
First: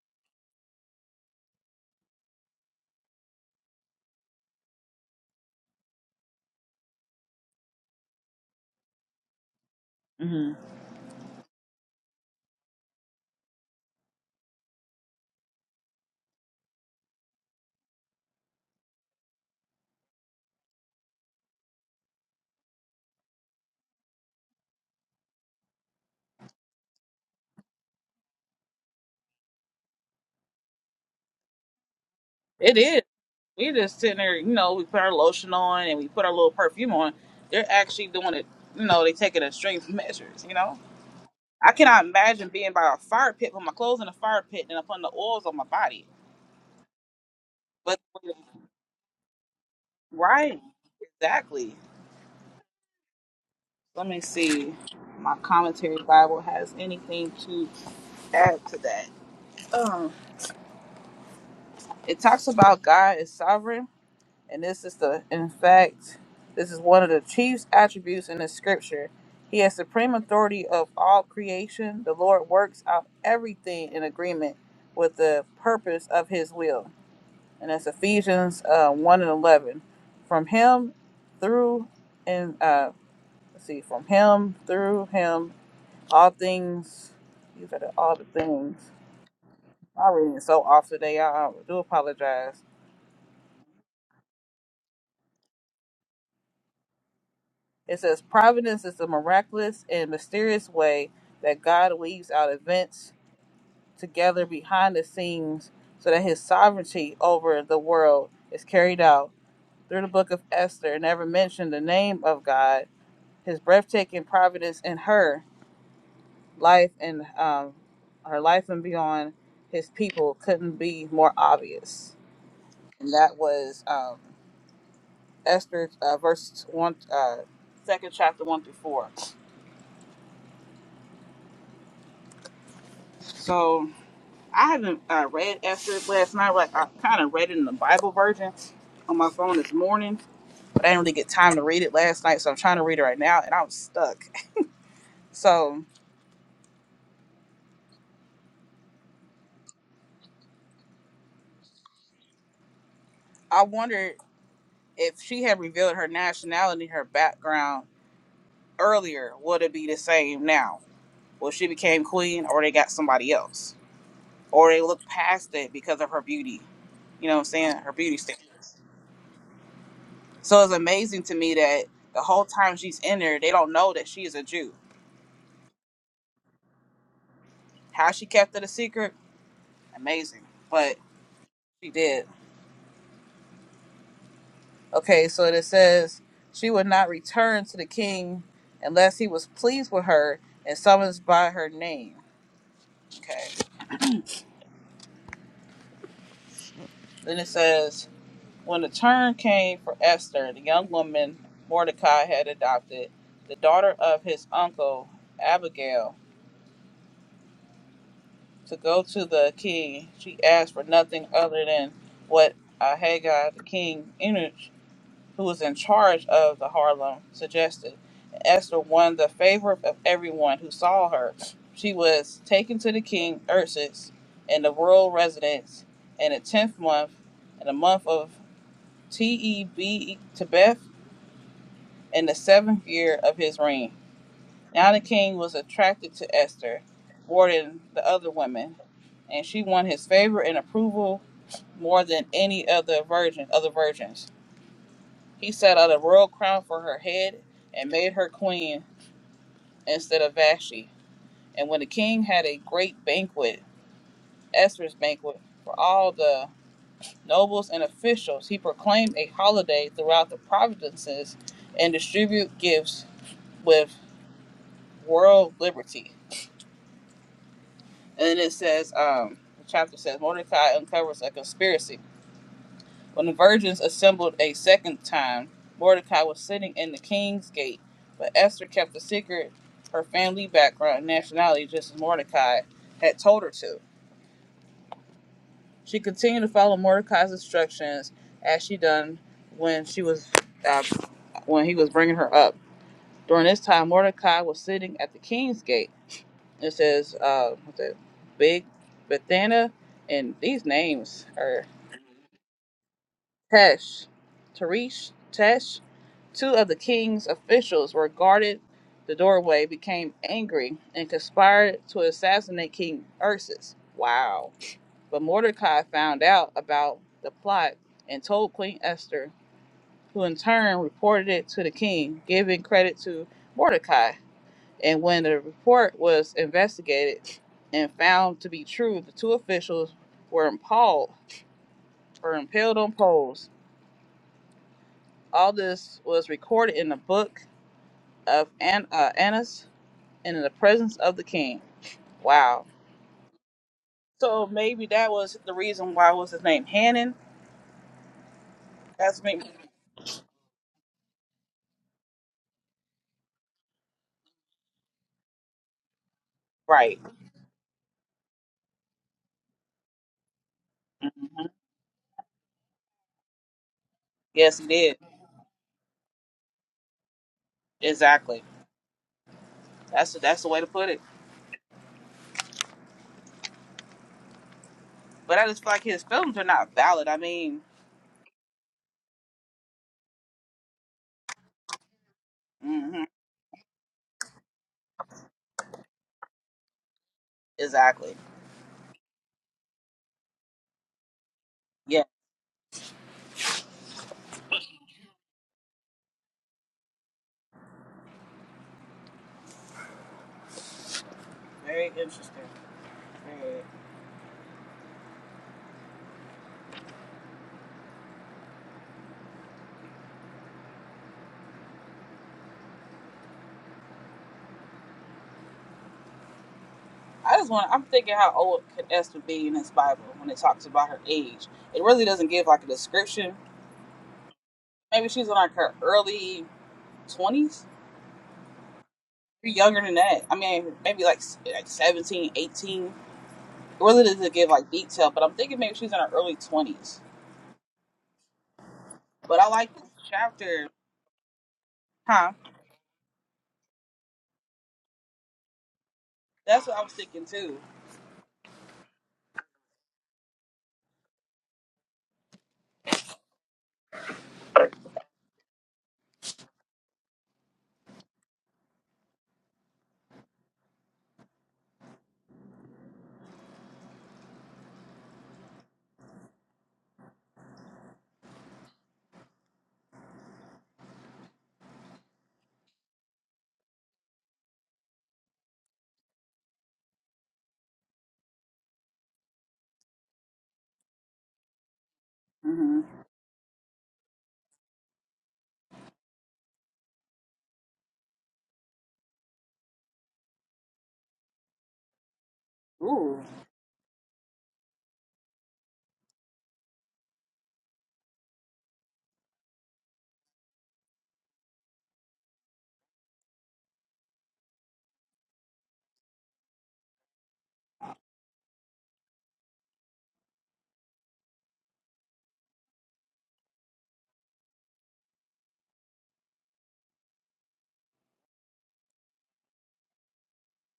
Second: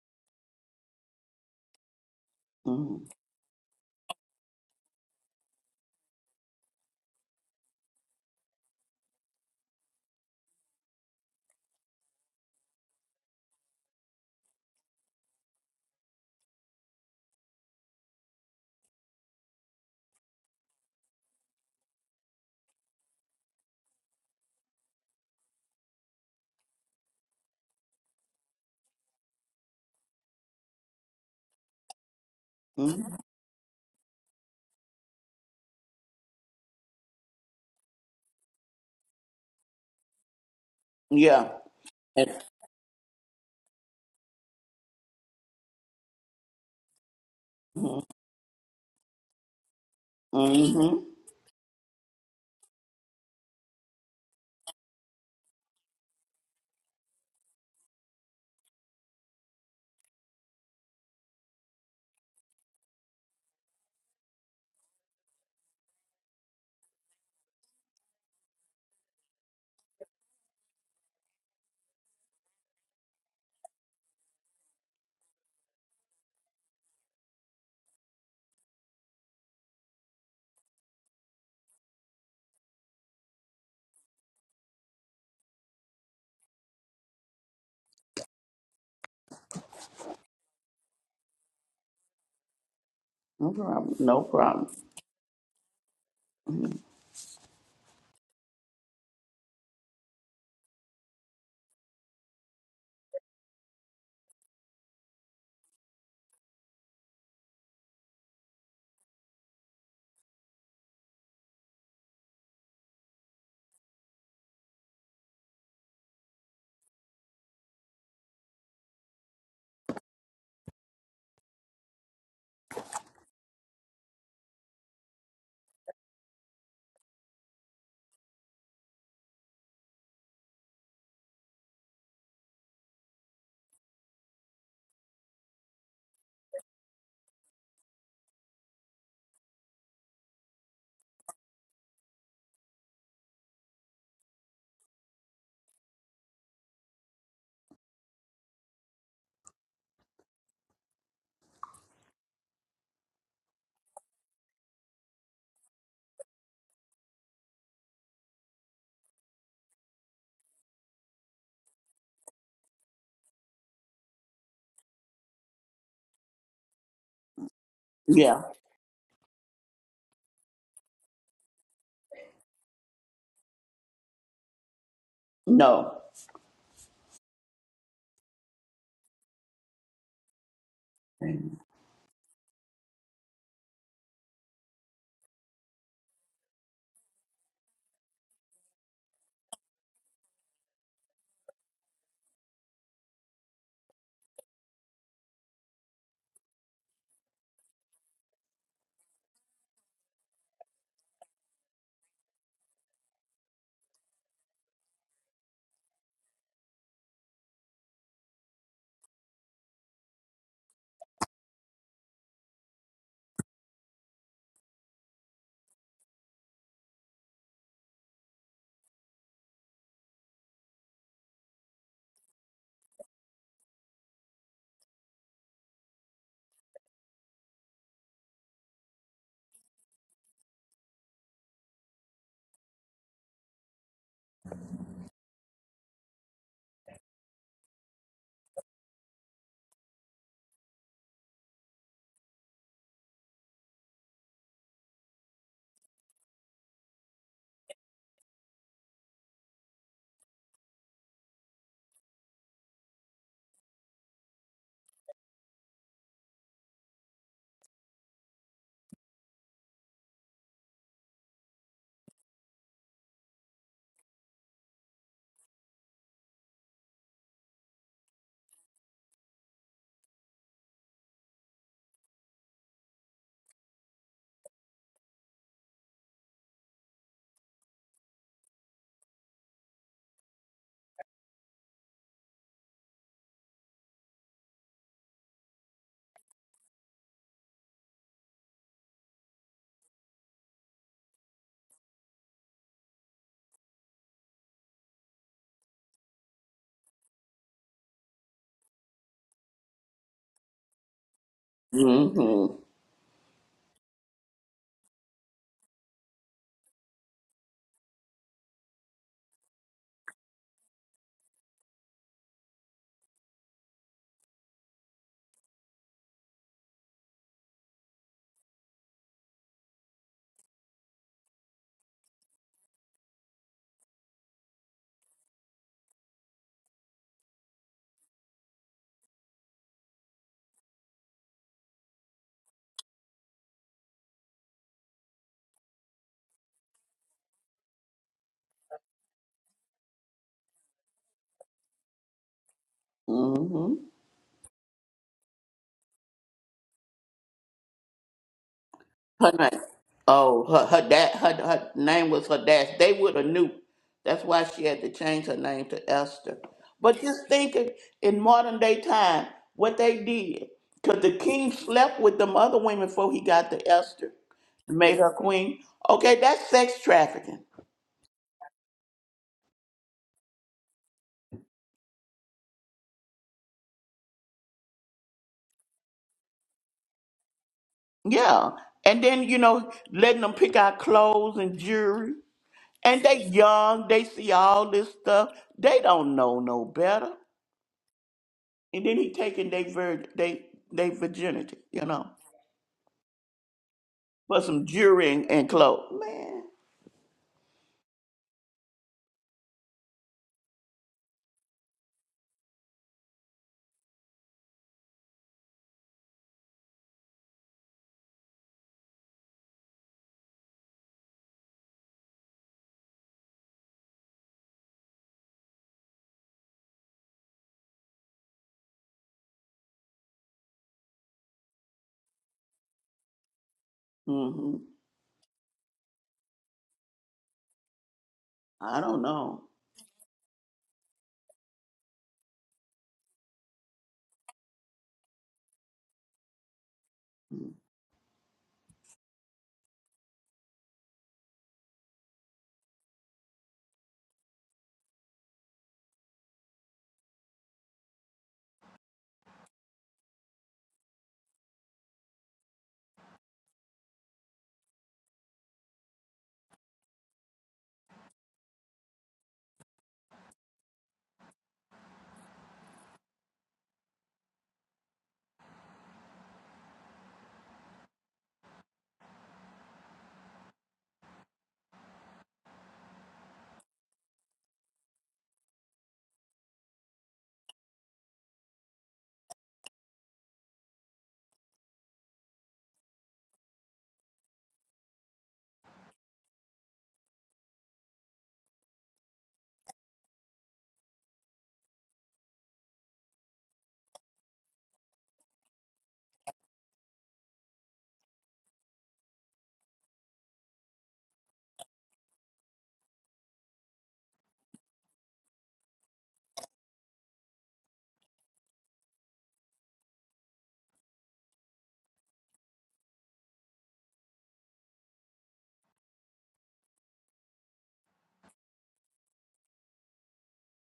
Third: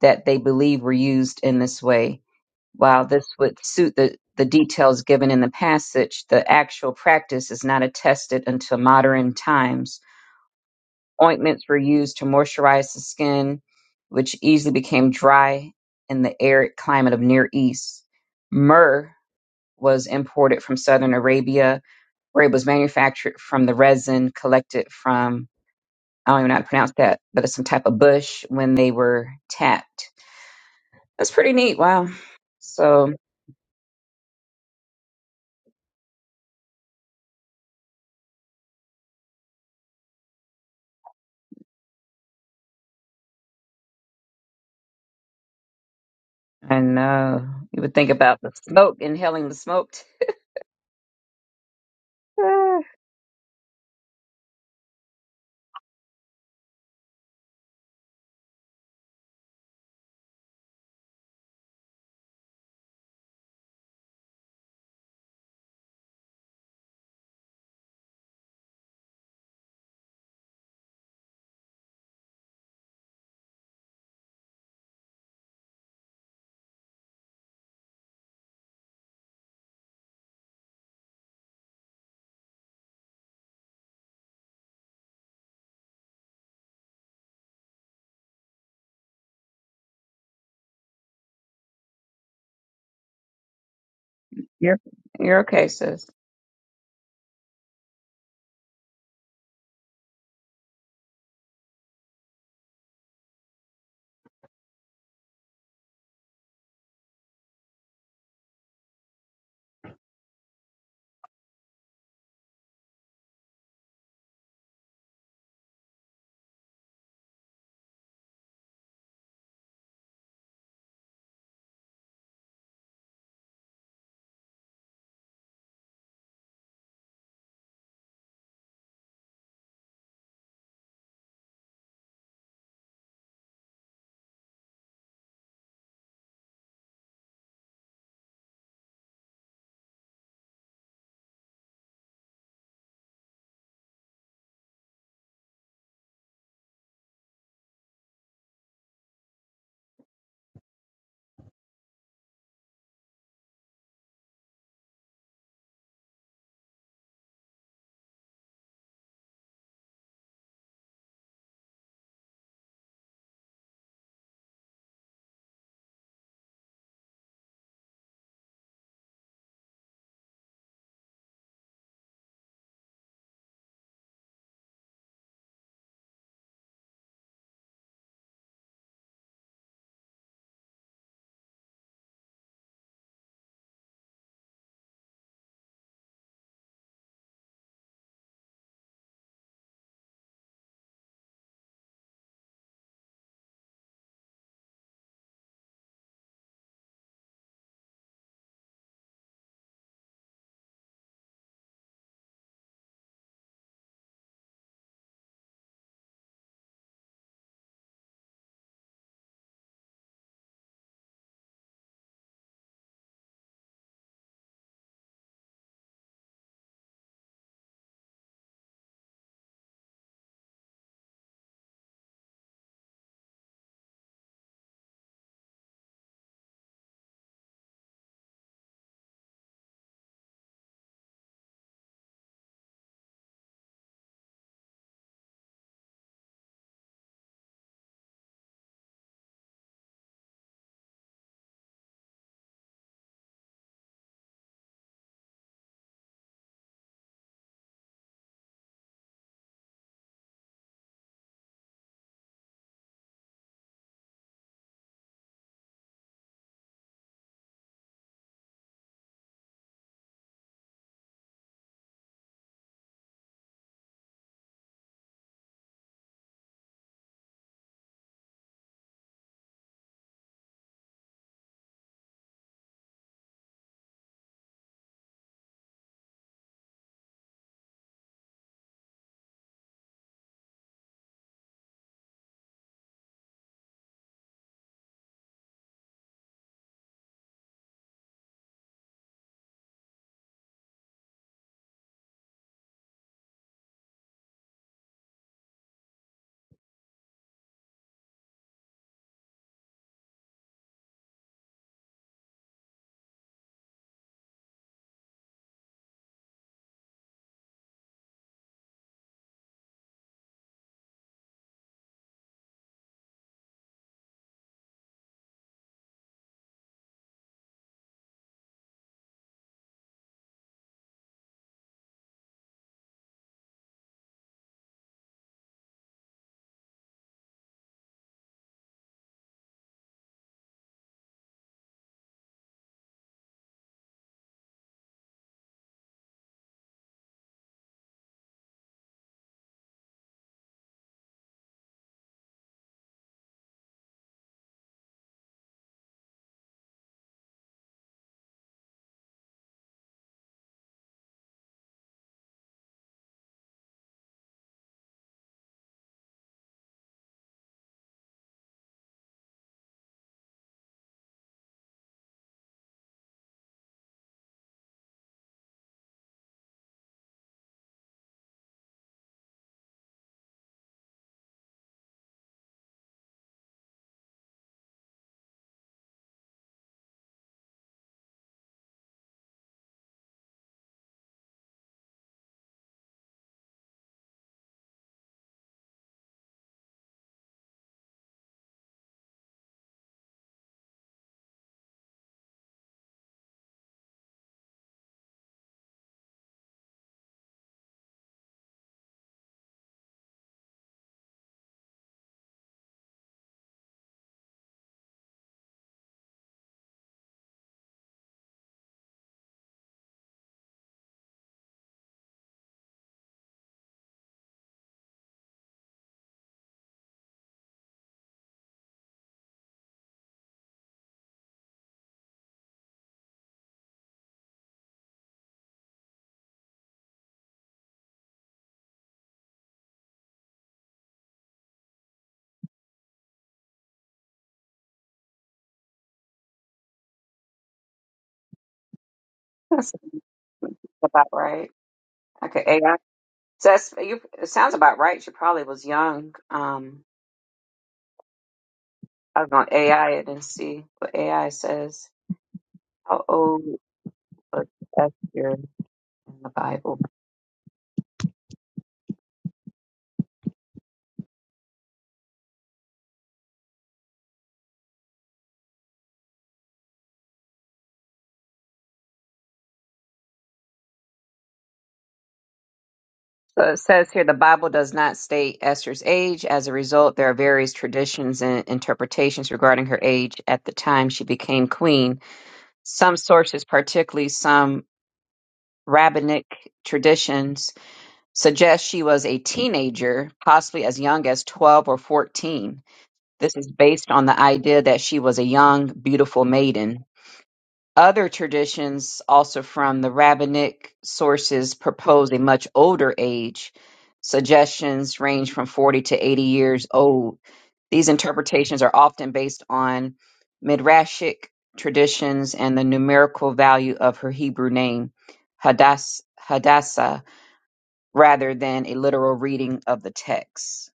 Speaker 3: that they believe were used in this way.
Speaker 2: Mm-hmm.
Speaker 3: While this would suit the, the details given in the passage, the actual practice is not attested until modern times.
Speaker 1: Mm-hmm.
Speaker 3: Ointments were used to moisturize the skin, which easily became dry in the arid climate of Near East. Myrrh was imported from southern Arabia, where it was manufactured from the resin collected from, I don't even know how to pronounce that, but it's some type of bush when they were tapped That's pretty neat. Wow.
Speaker 1: It is.
Speaker 3: So,
Speaker 2: Mm-hmm.
Speaker 1: We just sitting there, you know, we put our lotion on and we put our little perfume on. They're actually doing it, you know, they taking extreme measures, you know?
Speaker 2: Yeah.
Speaker 1: I cannot imagine being by a fire pit, put my clothes in a fire pit and putting the oils on my body.
Speaker 3: and uh, you would
Speaker 1: But,
Speaker 2: Mm-hmm.
Speaker 3: think about the smoke, inhaling the smoke.
Speaker 1: right,
Speaker 2: Mm-hmm.
Speaker 1: exactly.
Speaker 3: Ah,
Speaker 1: Let me see. My commentary Bible has anything to add to that. Um, it talks about God is sovereign And this is the, in fact, this is one of the chief's attributes in the scripture. He has supreme authority of all creation. The Lord works out everything in agreement with the purpose of his will. And that's Ephesians uh, 1 and 11. From him through, and uh, let's see, from him through him, all things, these are the, all the things. My reading so off today. I, I do apologize.
Speaker 2: No problem. No problem.
Speaker 3: you're you're okay, sis.
Speaker 2: Mm-hmm.
Speaker 1: It says providence is the miraculous and mysterious way that God weaves out events together behind the scenes so that his sovereignty over the world is carried out. Through the book of Esther, never mentioned the name of God, his breathtaking providence in her life and um, her life and beyond his people couldn't be more obvious. And that was um, Esther uh, verse one, uh, second chapter one through four. So I haven't uh, read Esther last night. Like I kind of read it in the Bible version on my phone this morning, but I didn't really get time to read it last night, so I'm trying to read it right now, and I'm stuck. So I wondered if she had revealed her nationality, her background earlier, would it be the same now? Well, she became queen, or they got somebody else, or they looked past it because of her beauty. You know what I'm saying? Her beauty
Speaker 2: Yeah.
Speaker 1: standards. So it's amazing to me that the whole time she's in there, they don't know that she is a Jew
Speaker 2: No.
Speaker 1: How she kept it a secret, amazing. But
Speaker 2: Mm-hmm.
Speaker 1: she did. Okay, so it says she would not return to the king unless he was pleased with her and summons by her name. Okay. Then it says when the turn came for Esther, the young woman Mordecai had adopted, the daughter of his uncle Abigail, to go to the king, she asked for nothing other than what Ahaggai the king who was in charge of the Harlem, suggested. Esther won the favor of everyone who saw her. She was taken to the king, Ursus, and the royal residence in the tenth month, in the month of T-E-B, Tebeth, in the seventh year of his reign. Now the king was attracted to Esther more than the other women, and she won his favor and approval more than any other virgin, other virgins. He set out a royal crown for her head and made her queen instead of Vashti. And when the king had a great banquet, Esther's banquet, for all the nobles and officials, he proclaimed a holiday throughout the provinces and distribute gifts with world liberty. And it says, um, the chapter says, Mordecai uncovers a conspiracy. When the virgins assembled a second time, Mordecai was sitting in the king's gate, but Esther kept a secret her family background and nationality just as Mordecai had told her to. She continued to follow Mordecai's instructions as she done when she was uh, when he was bringing her up. During this time, Mordecai was sitting at the king's gate. It says, uh, what's it, Big Bethana, and these names are Tesh, Teresh, Tesh. Two of the king's officials were guarded the doorway, became angry, and conspired to assassinate King Ursus. Wow. But Mordecai found out about the plot and told Queen Esther, who in turn reported it to the king, giving credit to Mordecai. And when the report was investigated and found to be true, the two officials were impaled Were impaled on poles. All this was recorded in the book of An- uh, Annas and in the presence of the king. Wow.
Speaker 2: Mm-hmm.
Speaker 1: So maybe that was the reason why was his name Hannon. That's
Speaker 2: Her
Speaker 1: me,
Speaker 2: name. Oh, her her dad. Her, her name was her dad. They would have knew. That's why she had to change her name to Esther. But
Speaker 1: right?
Speaker 2: just thinking in modern day time, what they did, because
Speaker 1: hmm
Speaker 2: the king slept with them other women before he got to Esther,
Speaker 1: Yes, he did.
Speaker 2: made her queen. Okay, that's sex trafficking.
Speaker 1: Exactly. That's that's the way to put it. But I just feel like his films are not valid. I mean,
Speaker 2: Yeah, and then you know letting them pick out clothes and jewelry, and
Speaker 1: hmm
Speaker 2: they young. They see all this stuff. They don't know no better.
Speaker 1: exactly.
Speaker 2: and then he taking their vir they they virginity, you
Speaker 1: Yeah,
Speaker 2: know, for some jewelry and, and clothes. Man,
Speaker 1: very interesting. I just want. I'm thinking how old could Esther be in this Bible when it talks about her age. It really doesn't give like a description.
Speaker 2: hmm
Speaker 1: Maybe she's in like her early twenties.
Speaker 2: I don't know.
Speaker 1: Younger than that. I mean, maybe like s- like 17, eighteen. It does not give like detail, but I'm thinking maybe she's in her early 20s. But I
Speaker 3: That's
Speaker 1: like this chapter,
Speaker 3: about right.
Speaker 1: huh?
Speaker 3: Okay, AI. So that's you. It sounds about right. She probably was young.
Speaker 1: That's what
Speaker 3: Um,
Speaker 1: I was thinking too.
Speaker 3: I was going to AI it and see what AI says. How old was Esther in the Bible? So it says here the Bible does not state Esther's age. As a result, there are various traditions and interpretations regarding her age at the time she became queen
Speaker 1: hmm
Speaker 3: Some sources, particularly some rabbinic traditions, suggest she was a teenager, possibly as young as 12 or 14.
Speaker 1: Ooh,
Speaker 3: This is based on the idea that she was a young, beautiful maiden. Other traditions, also from the rabbinic sources, propose a much older age. Suggestions range from 40 to 80 years old. These interpretations are often based on Midrashic traditions and the numerical value of her Hebrew name, Hadass, Hadassah, rather than a literal reading of the text.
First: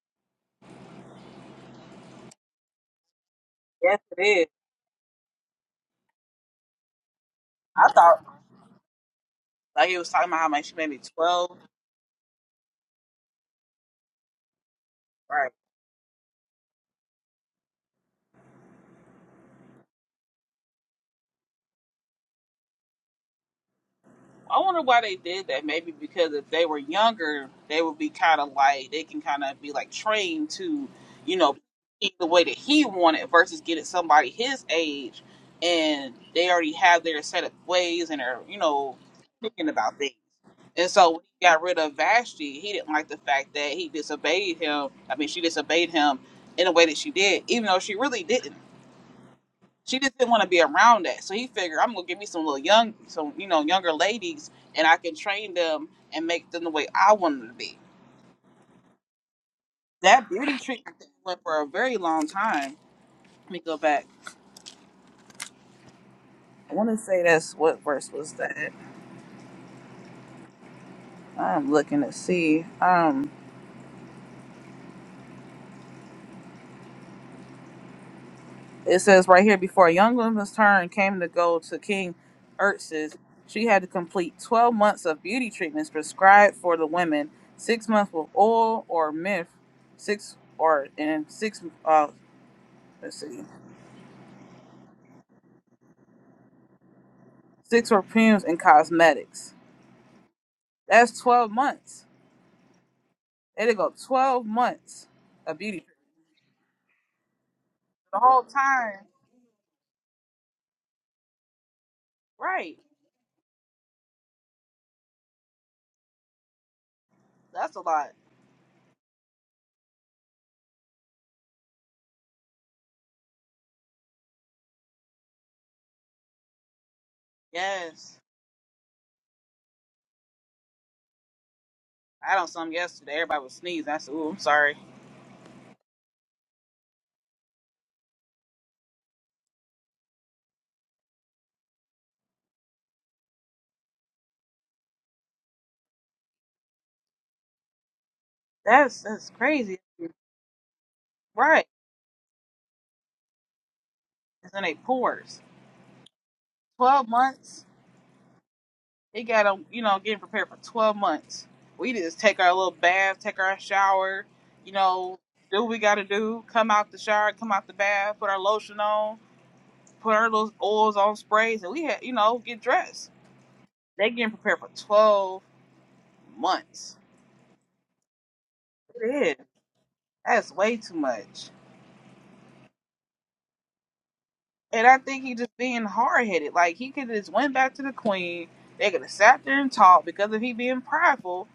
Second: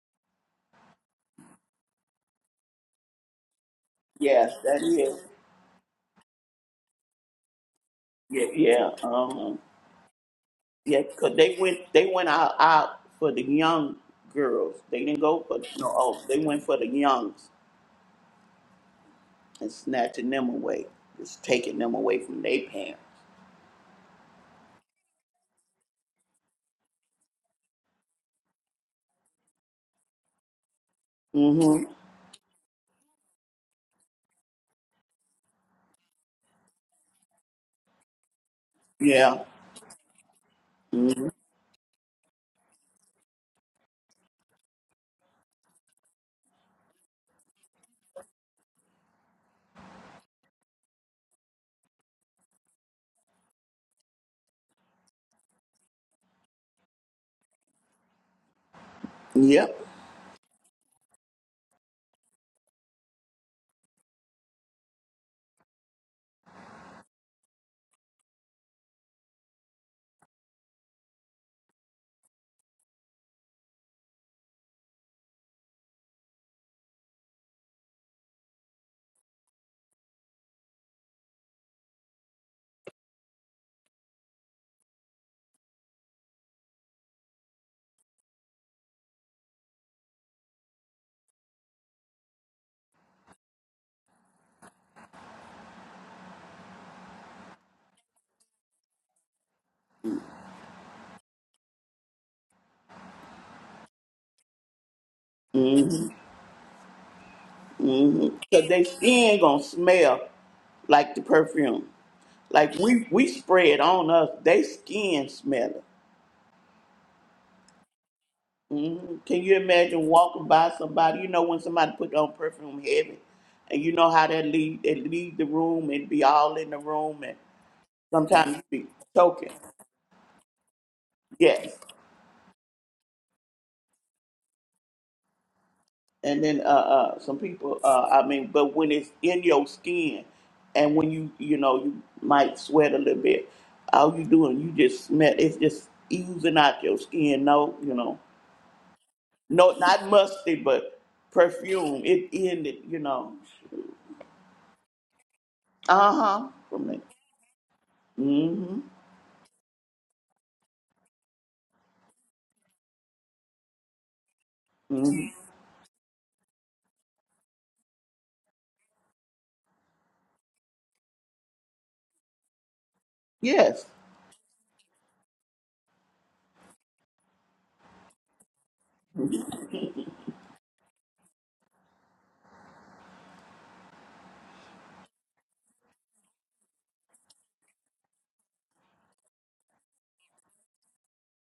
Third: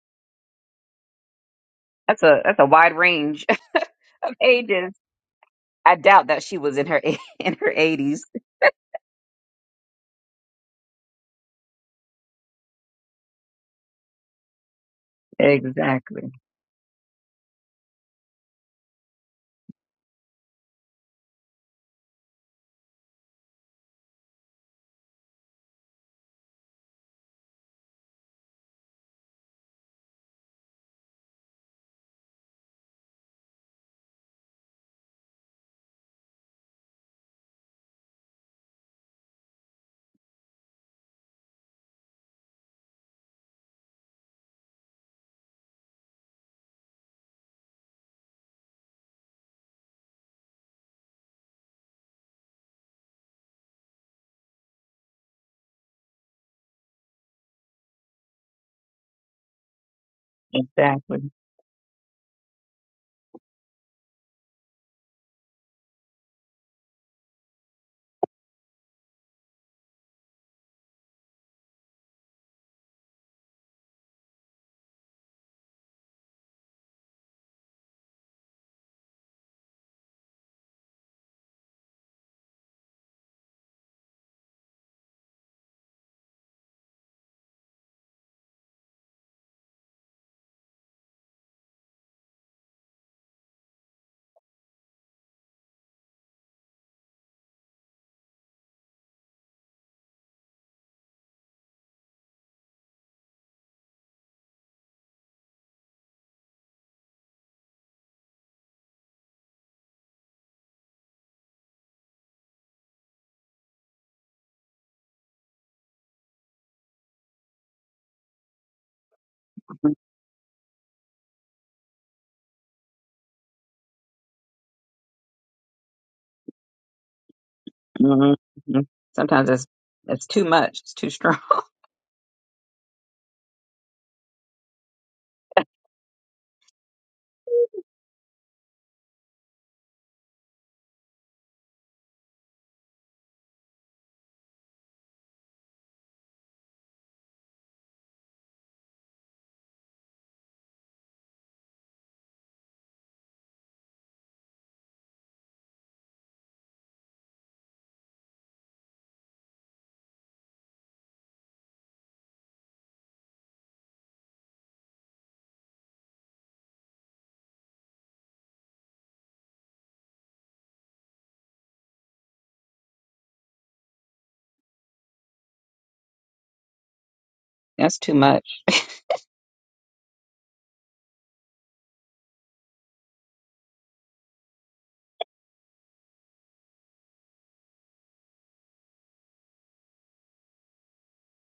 Speaker 3: That's a that's a wide range of
Speaker 1: yes, it is.
Speaker 2: Yes, that
Speaker 3: ages.
Speaker 2: is.
Speaker 3: I doubt that she was in her in her
Speaker 1: I
Speaker 3: 80s.
Speaker 1: thought
Speaker 2: Yeah, yeah, um,
Speaker 1: like he was talking about how much she made me
Speaker 2: yeah. Cause they
Speaker 1: 12.
Speaker 2: went they went out out for the young girls. They didn't go
Speaker 1: right?
Speaker 2: for no old.
Speaker 3: Exactly.
Speaker 2: They went for the youngs and snatching them away, just taking them away from their parents.
Speaker 1: I wonder why they did that. Maybe because if they were younger, they would be kind of like they can kind of be like trained to, you know,
Speaker 2: hmm
Speaker 1: eat the way that he wanted versus getting somebody his age, and they already have their set of ways and are you know
Speaker 2: Yeah.
Speaker 1: thinking about things. And so when
Speaker 2: hmm
Speaker 1: he got rid of Vashti, he didn't like the fact that he disobeyed him. I mean, she disobeyed him in a way that she did, even though she really didn't. She just didn't want to be around that. So he figured I'm gonna give me some little young some you know, younger ladies and I can train them and make them the way I want them to be.
Speaker 2: Yep.
Speaker 1: That beauty treatment thing
Speaker 3: Exactly.
Speaker 1: went for a very long time. Let me go back. I wanna say that's what verse was that? I'm looking to see. Um. It says right here before a young woman's turn came to go to King Ertz's, she had to complete 12 months of beauty treatments prescribed for the women, six months with oil or myth, six or and six uh let's see, six perfumes and cosmetics. That's 12 months. There they go, 12 months of beauty treatments.
Speaker 2: hmm
Speaker 1: The
Speaker 2: hmm
Speaker 1: whole
Speaker 2: Cause they
Speaker 1: time,
Speaker 2: skin gonna smell like the perfume. Like
Speaker 1: right?
Speaker 2: we we spread on us, they skin smelling.
Speaker 1: That's a lot.
Speaker 2: Mhm. Can you
Speaker 3: hmm
Speaker 2: imagine walking by somebody? You know when somebody put on perfume heavy, and you know how that leave they leave the room and be all in the room, and
Speaker 1: Yes,
Speaker 2: sometimes you be
Speaker 3: Sometimes
Speaker 2: choking.
Speaker 3: it's it's too much. It's too strong.
Speaker 2: Yes,
Speaker 1: I done some yesterday. Everybody was sneezing. I said, "Ooh, I'm sorry."
Speaker 2: and then uh, uh some people uh I mean, but when it's in your skin, and when you you know you might sweat a little bit, all you doing you just smell it's just oozing out your skin. No, you know.
Speaker 1: That's that's
Speaker 2: No,
Speaker 1: crazy.
Speaker 2: not musty, but
Speaker 1: Right.
Speaker 2: perfume. It ended, you know.
Speaker 1: is in their pores.
Speaker 2: Uh huh. From that.
Speaker 1: Twelve months.
Speaker 2: Mm hmm.
Speaker 1: They got to you know getting prepared for twelve months. We just take our little bath, take our shower, you know,
Speaker 2: Mm-hmm.
Speaker 1: do what we got to do. Come out the shower, come out the bath, put our lotion on, put our little oils on sprays, and we had you know get dressed.
Speaker 2: Yes.
Speaker 1: They getting prepared for twelve months.
Speaker 3: That's too much.
Speaker 1: It is. That's way too much. And I think he just being hard headed. Like he could have just went back to the queen. They could have sat there and talked because of he being prideful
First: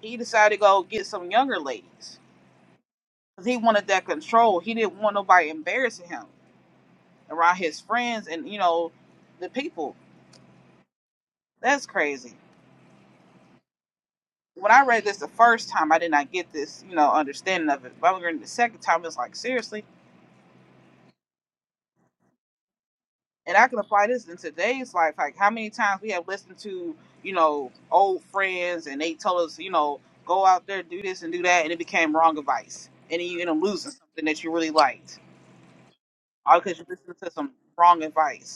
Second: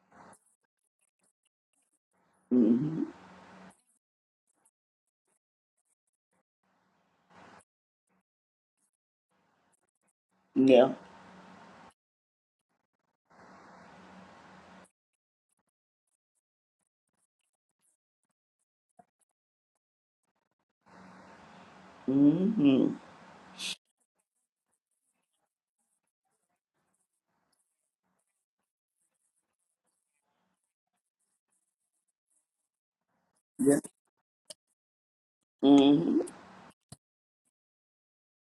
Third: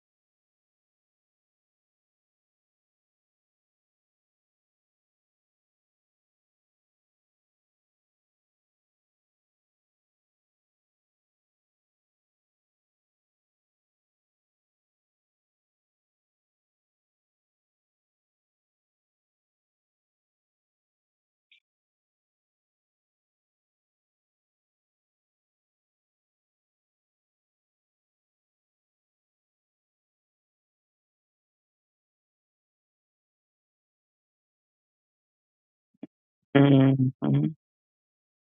Speaker 1: he decided to go get some younger ladies
Speaker 2: Mm hmm.
Speaker 1: because he wanted that control. He didn't want nobody embarrassing him around his friends and you know the people.
Speaker 2: Yeah.
Speaker 1: That's crazy. When I read this the first time, I did not get this you know understanding of it. But when I read it the second time, it's like seriously,
Speaker 2: Mm hmm.
Speaker 1: and I can apply this in today's life. Like how many times we have listened to you know old friends and they told us you know go out there do this and do that, and it became wrong advice, and then you end up
Speaker 2: Yeah.
Speaker 1: losing something that you really liked
Speaker 2: Mm hmm.
Speaker 1: all because you
Speaker 3: Mhm.
Speaker 1: listened to some wrong advice.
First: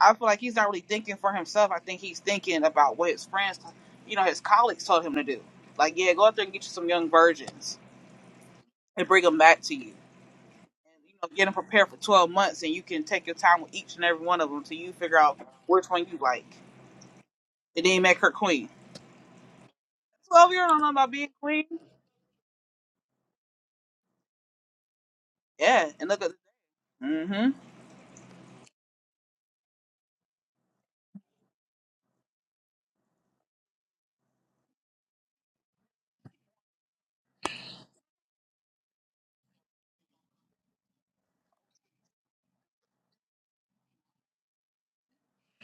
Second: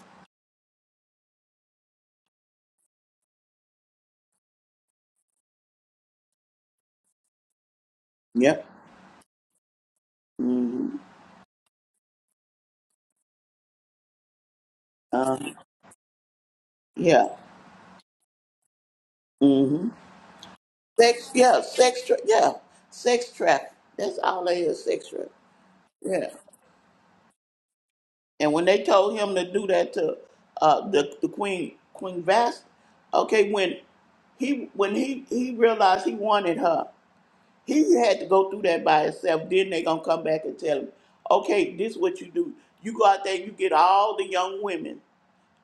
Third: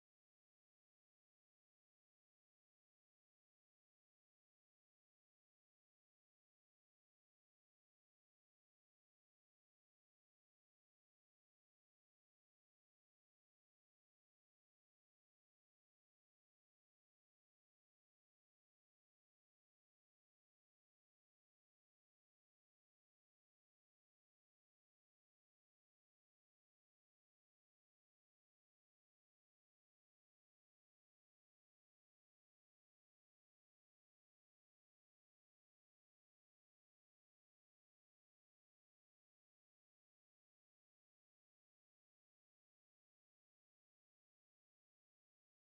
Speaker 1: I feel like he's not really thinking for himself. I think he's thinking about what his friends, you know, his colleagues told him to do. Like, yeah, go out there and get you some young virgins
Speaker 2: Yep.
Speaker 1: and bring them back to you.
Speaker 2: Mm hmm.
Speaker 1: And, you know, get them prepared for 12 months and you can take your time with each and every one of them till you figure
Speaker 2: Uh,
Speaker 1: out which one you like.
Speaker 2: yeah.
Speaker 1: And then make her queen.
Speaker 2: Mm hmm.
Speaker 1: 12 year old don't know about being
Speaker 2: Sex. Yeah.
Speaker 1: queen.
Speaker 2: Sex. Tra- yeah. Sex traffic. That's all they is. Sex traffic.
Speaker 1: Yeah. And look
Speaker 2: Yeah.
Speaker 1: at, mm hmm,
Speaker 2: And when they told him to do that to uh, the the queen Queen Vast, okay, when he when he he realized he wanted her. He had to go through that by himself. Then they gonna come back and tell him, okay, this is what you do. You go out there, you get all the young women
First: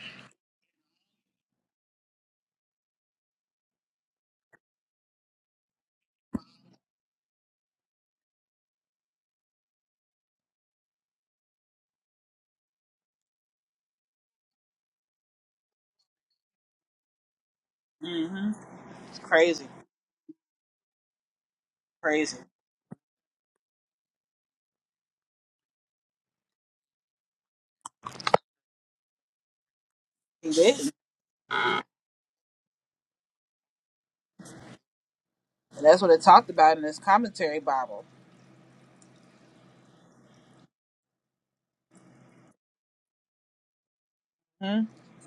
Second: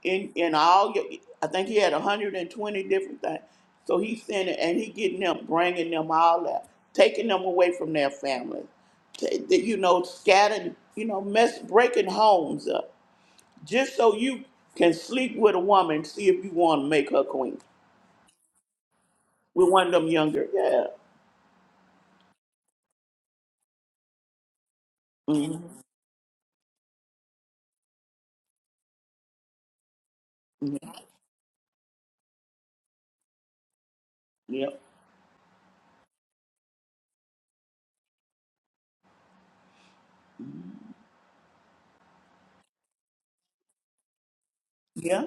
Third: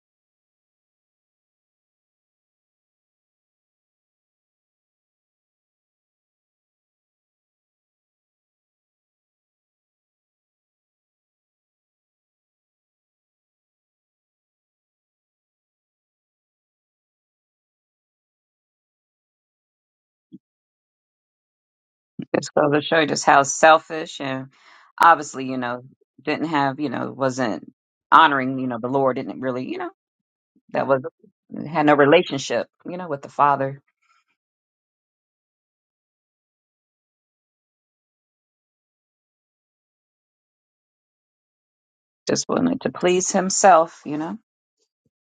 Speaker 2: in in all your. I think he had 120 different things. So he's sending and he getting them, bringing them all out, taking them away from their families, t- that, you know, scattering, you know, mess, breaking homes up, just so you can sleep with a woman, see if you want to make her queen
Speaker 1: mm hmm. It's crazy.
Speaker 2: with one of them younger. Yeah.
Speaker 1: Crazy.
Speaker 3: Just goes to show you just how selfish and obviously, you know,
Speaker 2: Mm-hmm.
Speaker 3: didn't have, you know, wasn't honoring, you know, the Lord didn't really, you know,
Speaker 1: He
Speaker 3: that
Speaker 1: didn't.
Speaker 3: was had no relationship, you know, with the Father.
Speaker 2: Yeah.
Speaker 1: And that's what it talked about in this commentary Bible.
Speaker 3: Just wanted to please himself, you know.
Speaker 1: Hmm.
Speaker 2: Yeah.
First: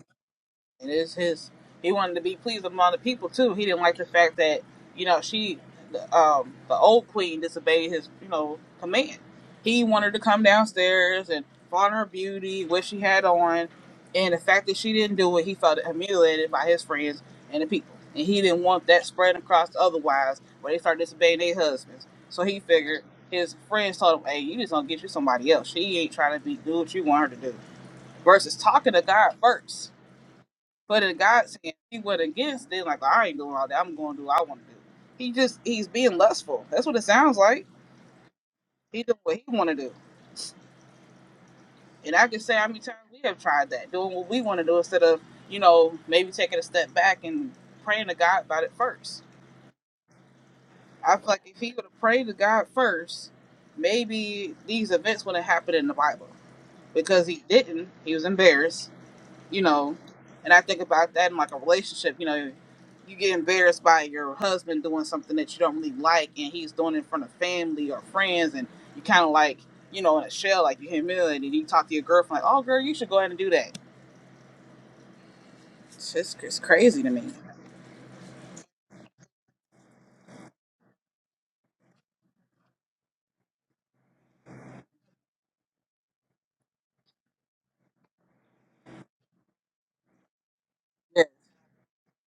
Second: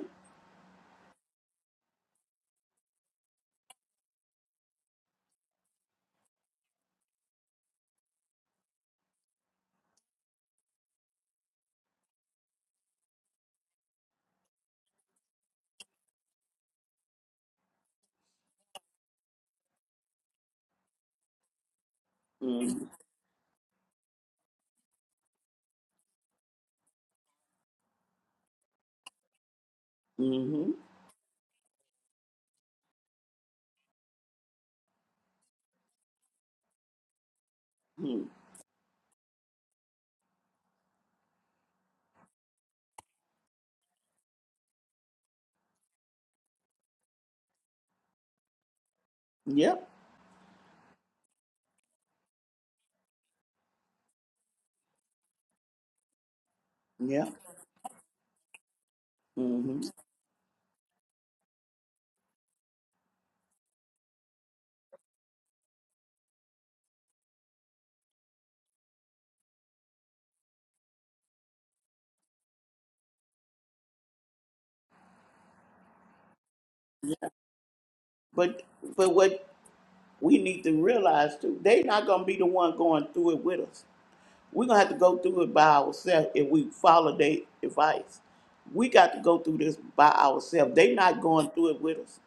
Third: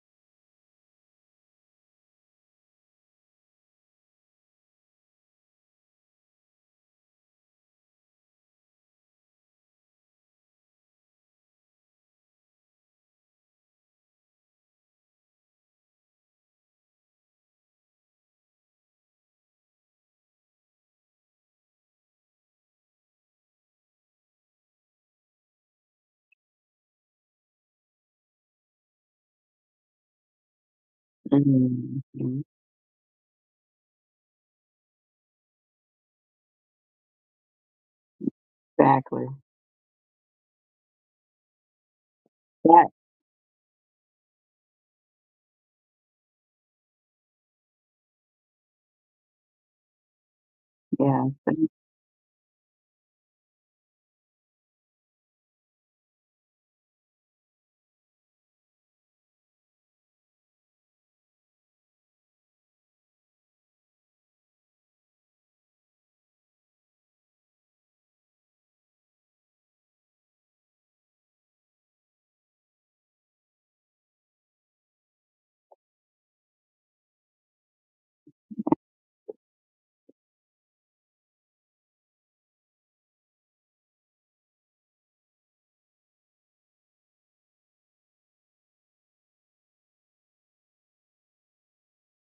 Speaker 1: And it's his. He wanted to be pleased among the people too. He didn't like the fact that you know she, the, um, the old queen disobeyed his you know command. He wanted to come downstairs and flaunt her beauty, what she had on, and the fact that she didn't do it, he felt humiliated by his friends and the people. And he didn't want that spread across otherwise, where they start disobeying their husbands. So he
Speaker 2: Mm-hmm.
Speaker 1: figured his friends told him, "Hey, you just gonna get you somebody else. She ain't trying to be do what you want her to do." Versus talking to God first
Speaker 2: Mm-hmm.
Speaker 1: but if God's, saying he went
Speaker 3: Mhm.
Speaker 1: against, then like I ain't doing all that. I'm going to do what I want to do. He just he's being lustful. That's what it sounds like.
Speaker 2: hmm
Speaker 1: He doing
Speaker 3: Exactly.
Speaker 1: what he want to do. And I can say how many
Speaker 3: That,
Speaker 1: times we have tried that, doing what we want to do instead of you know maybe taking a step back and praying to God about it first.
Speaker 2: Yep.
Speaker 1: I feel like
Speaker 3: yeah.
Speaker 1: if he would have prayed to God first, maybe these events wouldn't happen in the Bible.
Speaker 2: Yep.
Speaker 1: Because he didn't, he was embarrassed you
Speaker 2: Mm-hmm.
Speaker 1: know, and I think about that in like a relationship, you know, you get embarrassed by your husband doing something that you don't really like and he's doing it in front of family or friends and you kind of like, you know, in a shell, like you're humiliated and you talk to your girlfriend, like, oh, girl, you should go ahead and do that. It's just it's crazy to
Speaker 2: Yeah.
Speaker 1: me.
Speaker 2: But but what we need to realize too, they not gonna be the one going through it with us. We're gonna have to go through it by ourselves if we follow their advice. We got to go through this by ourselves. They not
Speaker 1: Yes,
Speaker 2: going through it with us.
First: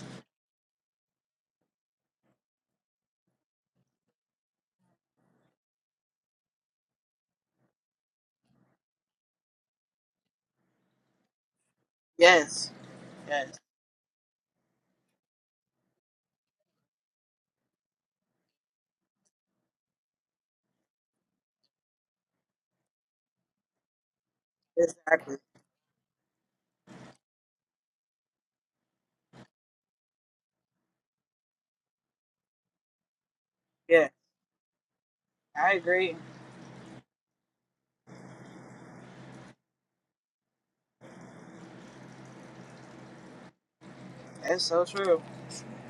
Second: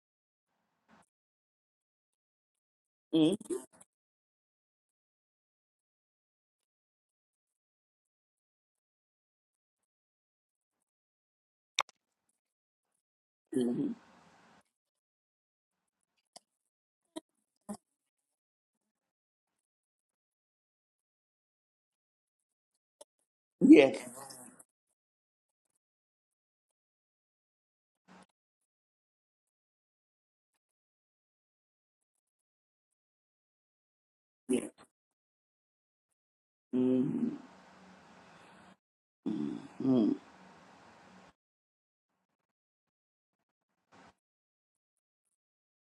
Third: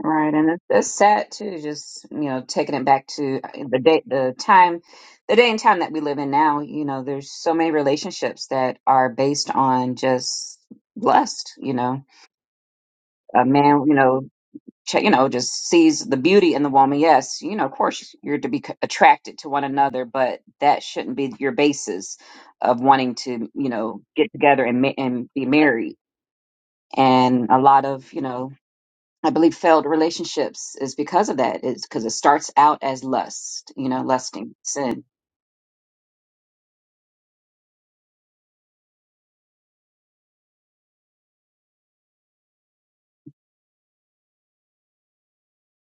Speaker 3: Right, and it's, it's sad too. Just you know, taking it back to uh, the day, the time, the day and time that we live in now. You know, there's so many relationships that are based on just lust. You know,
Speaker 1: yes,
Speaker 3: a
Speaker 1: yes,
Speaker 3: man,
Speaker 2: Mm-hmm.
Speaker 3: you know, ch- you know, just sees the beauty in the woman. Yes, you know, of course, you're to be c- attracted to one another, but that shouldn't be your basis of wanting to, you
Speaker 2: Yes.
Speaker 3: know, get together and ma- and
Speaker 1: exactly.
Speaker 3: be married. And a lot of you know I believe failed relationships is because of that. It's because it starts out as lust, you know,
Speaker 1: Yeah,
Speaker 3: lusting
Speaker 2: Yeah.
Speaker 3: sin.
Speaker 1: I agree.
Speaker 2: Mm-hmm. Mm-hmm.
Speaker 1: That's so true.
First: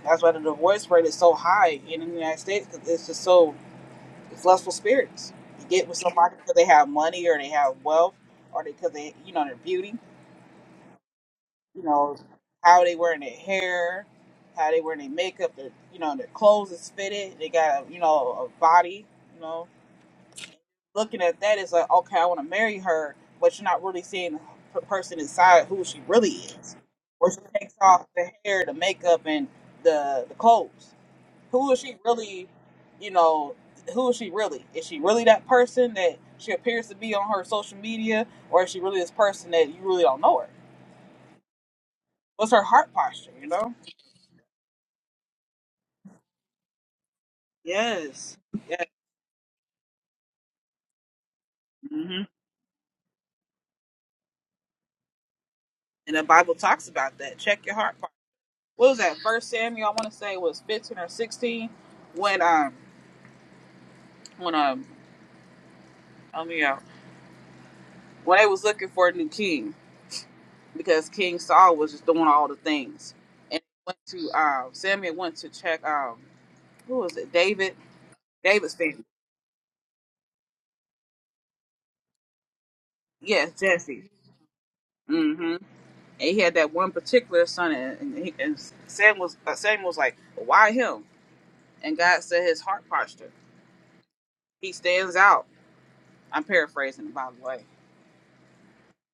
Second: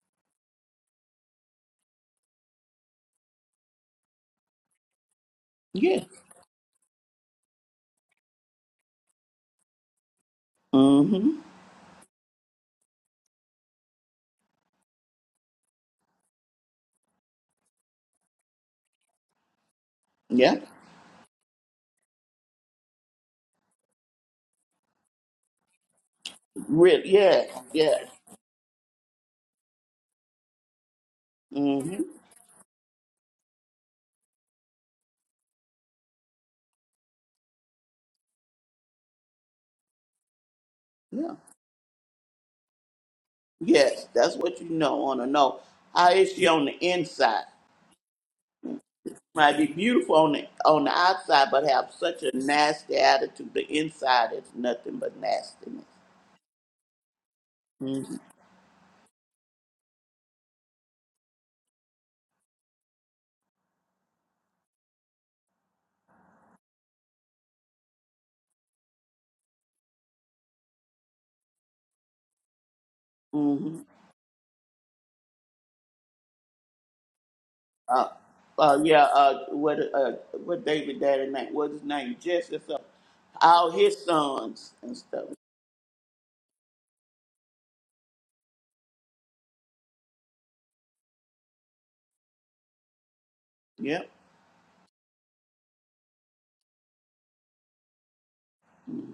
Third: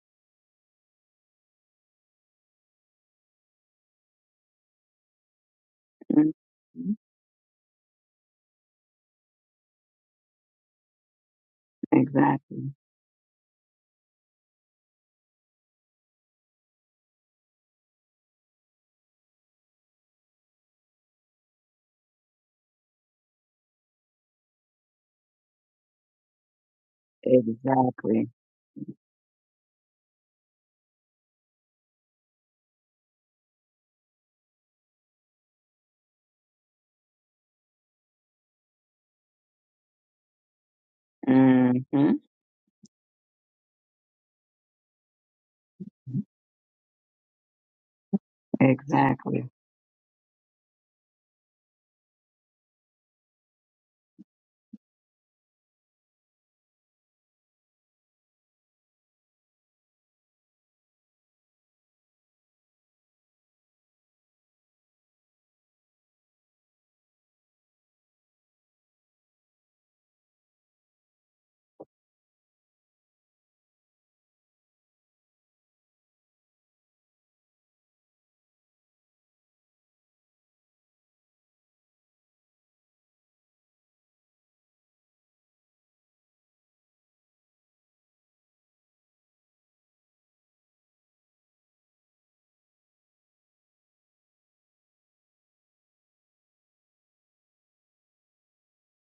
Speaker 1: That's why the divorce rate is so high in the United States because it's just so It's lustful spirits. You get with
Speaker 2: Yeah.
Speaker 3: Mhm.
Speaker 1: somebody because they have money or they have wealth or because they, 'cause they- you know, their beauty.
Speaker 2: Mm-hmm.
Speaker 1: You know,
Speaker 3: Exactly.
Speaker 1: how they wearing their hair, how they wearing their makeup, their, you know, their clothes is fitted. They got a, you know, a body. You know,
Speaker 2: Yeah.
Speaker 1: looking at that is like, okay, I want to marry her, but you're not really seeing the person inside who she really is.
Speaker 2: Really.
Speaker 1: Where she
Speaker 2: Yeah.
Speaker 1: takes
Speaker 2: Yeah.
Speaker 1: off
Speaker 3: Exactly.
Speaker 1: the hair, the makeup, and the the clothes who is she
Speaker 2: Mm-hmm.
Speaker 1: really, you know, who is she really? Is she really that person that she appears to be on her social media, or is she really this person that you really don't know her?
Speaker 2: Yeah.
Speaker 3: hmm
Speaker 1: What's her heart posture, you know?
Speaker 2: Yes, that's what you know want to know. How is she on the inside?
Speaker 1: Yes. Yes.
Speaker 3: Exactly.
Speaker 2: Might be beautiful on the on the outside, but have
Speaker 1: hmm
Speaker 2: such a nasty attitude. The inside is nothing but nastiness.
Speaker 1: And the Bible talks about that. Check your heart
Speaker 2: Mm-hmm.
Speaker 1: posture. What was that? First Samuel, I want to say was 15 or 16 when, um, when, um, help me out. When they was looking for a new king because King Saul was just doing all the things. And
Speaker 2: hmm
Speaker 1: went to, um, Samuel went to check, um, who was it? David
Speaker 2: Uh,
Speaker 1: David's
Speaker 2: uh, yeah.
Speaker 1: family.
Speaker 2: Uh, what? Uh, what David Daddy name? What's his name? Jesse. or
Speaker 1: Yes,
Speaker 2: All his
Speaker 1: Jesse.
Speaker 2: sons and stuff.
Speaker 1: Mm-hmm. And he had that one particular son, and, and, he, and Sam was uh, Sam was like, "Why him?" And God said his heart posture.
Speaker 2: Yep.
Speaker 1: He stands out. I'm paraphrasing, by the way.
Speaker 2: Mhm.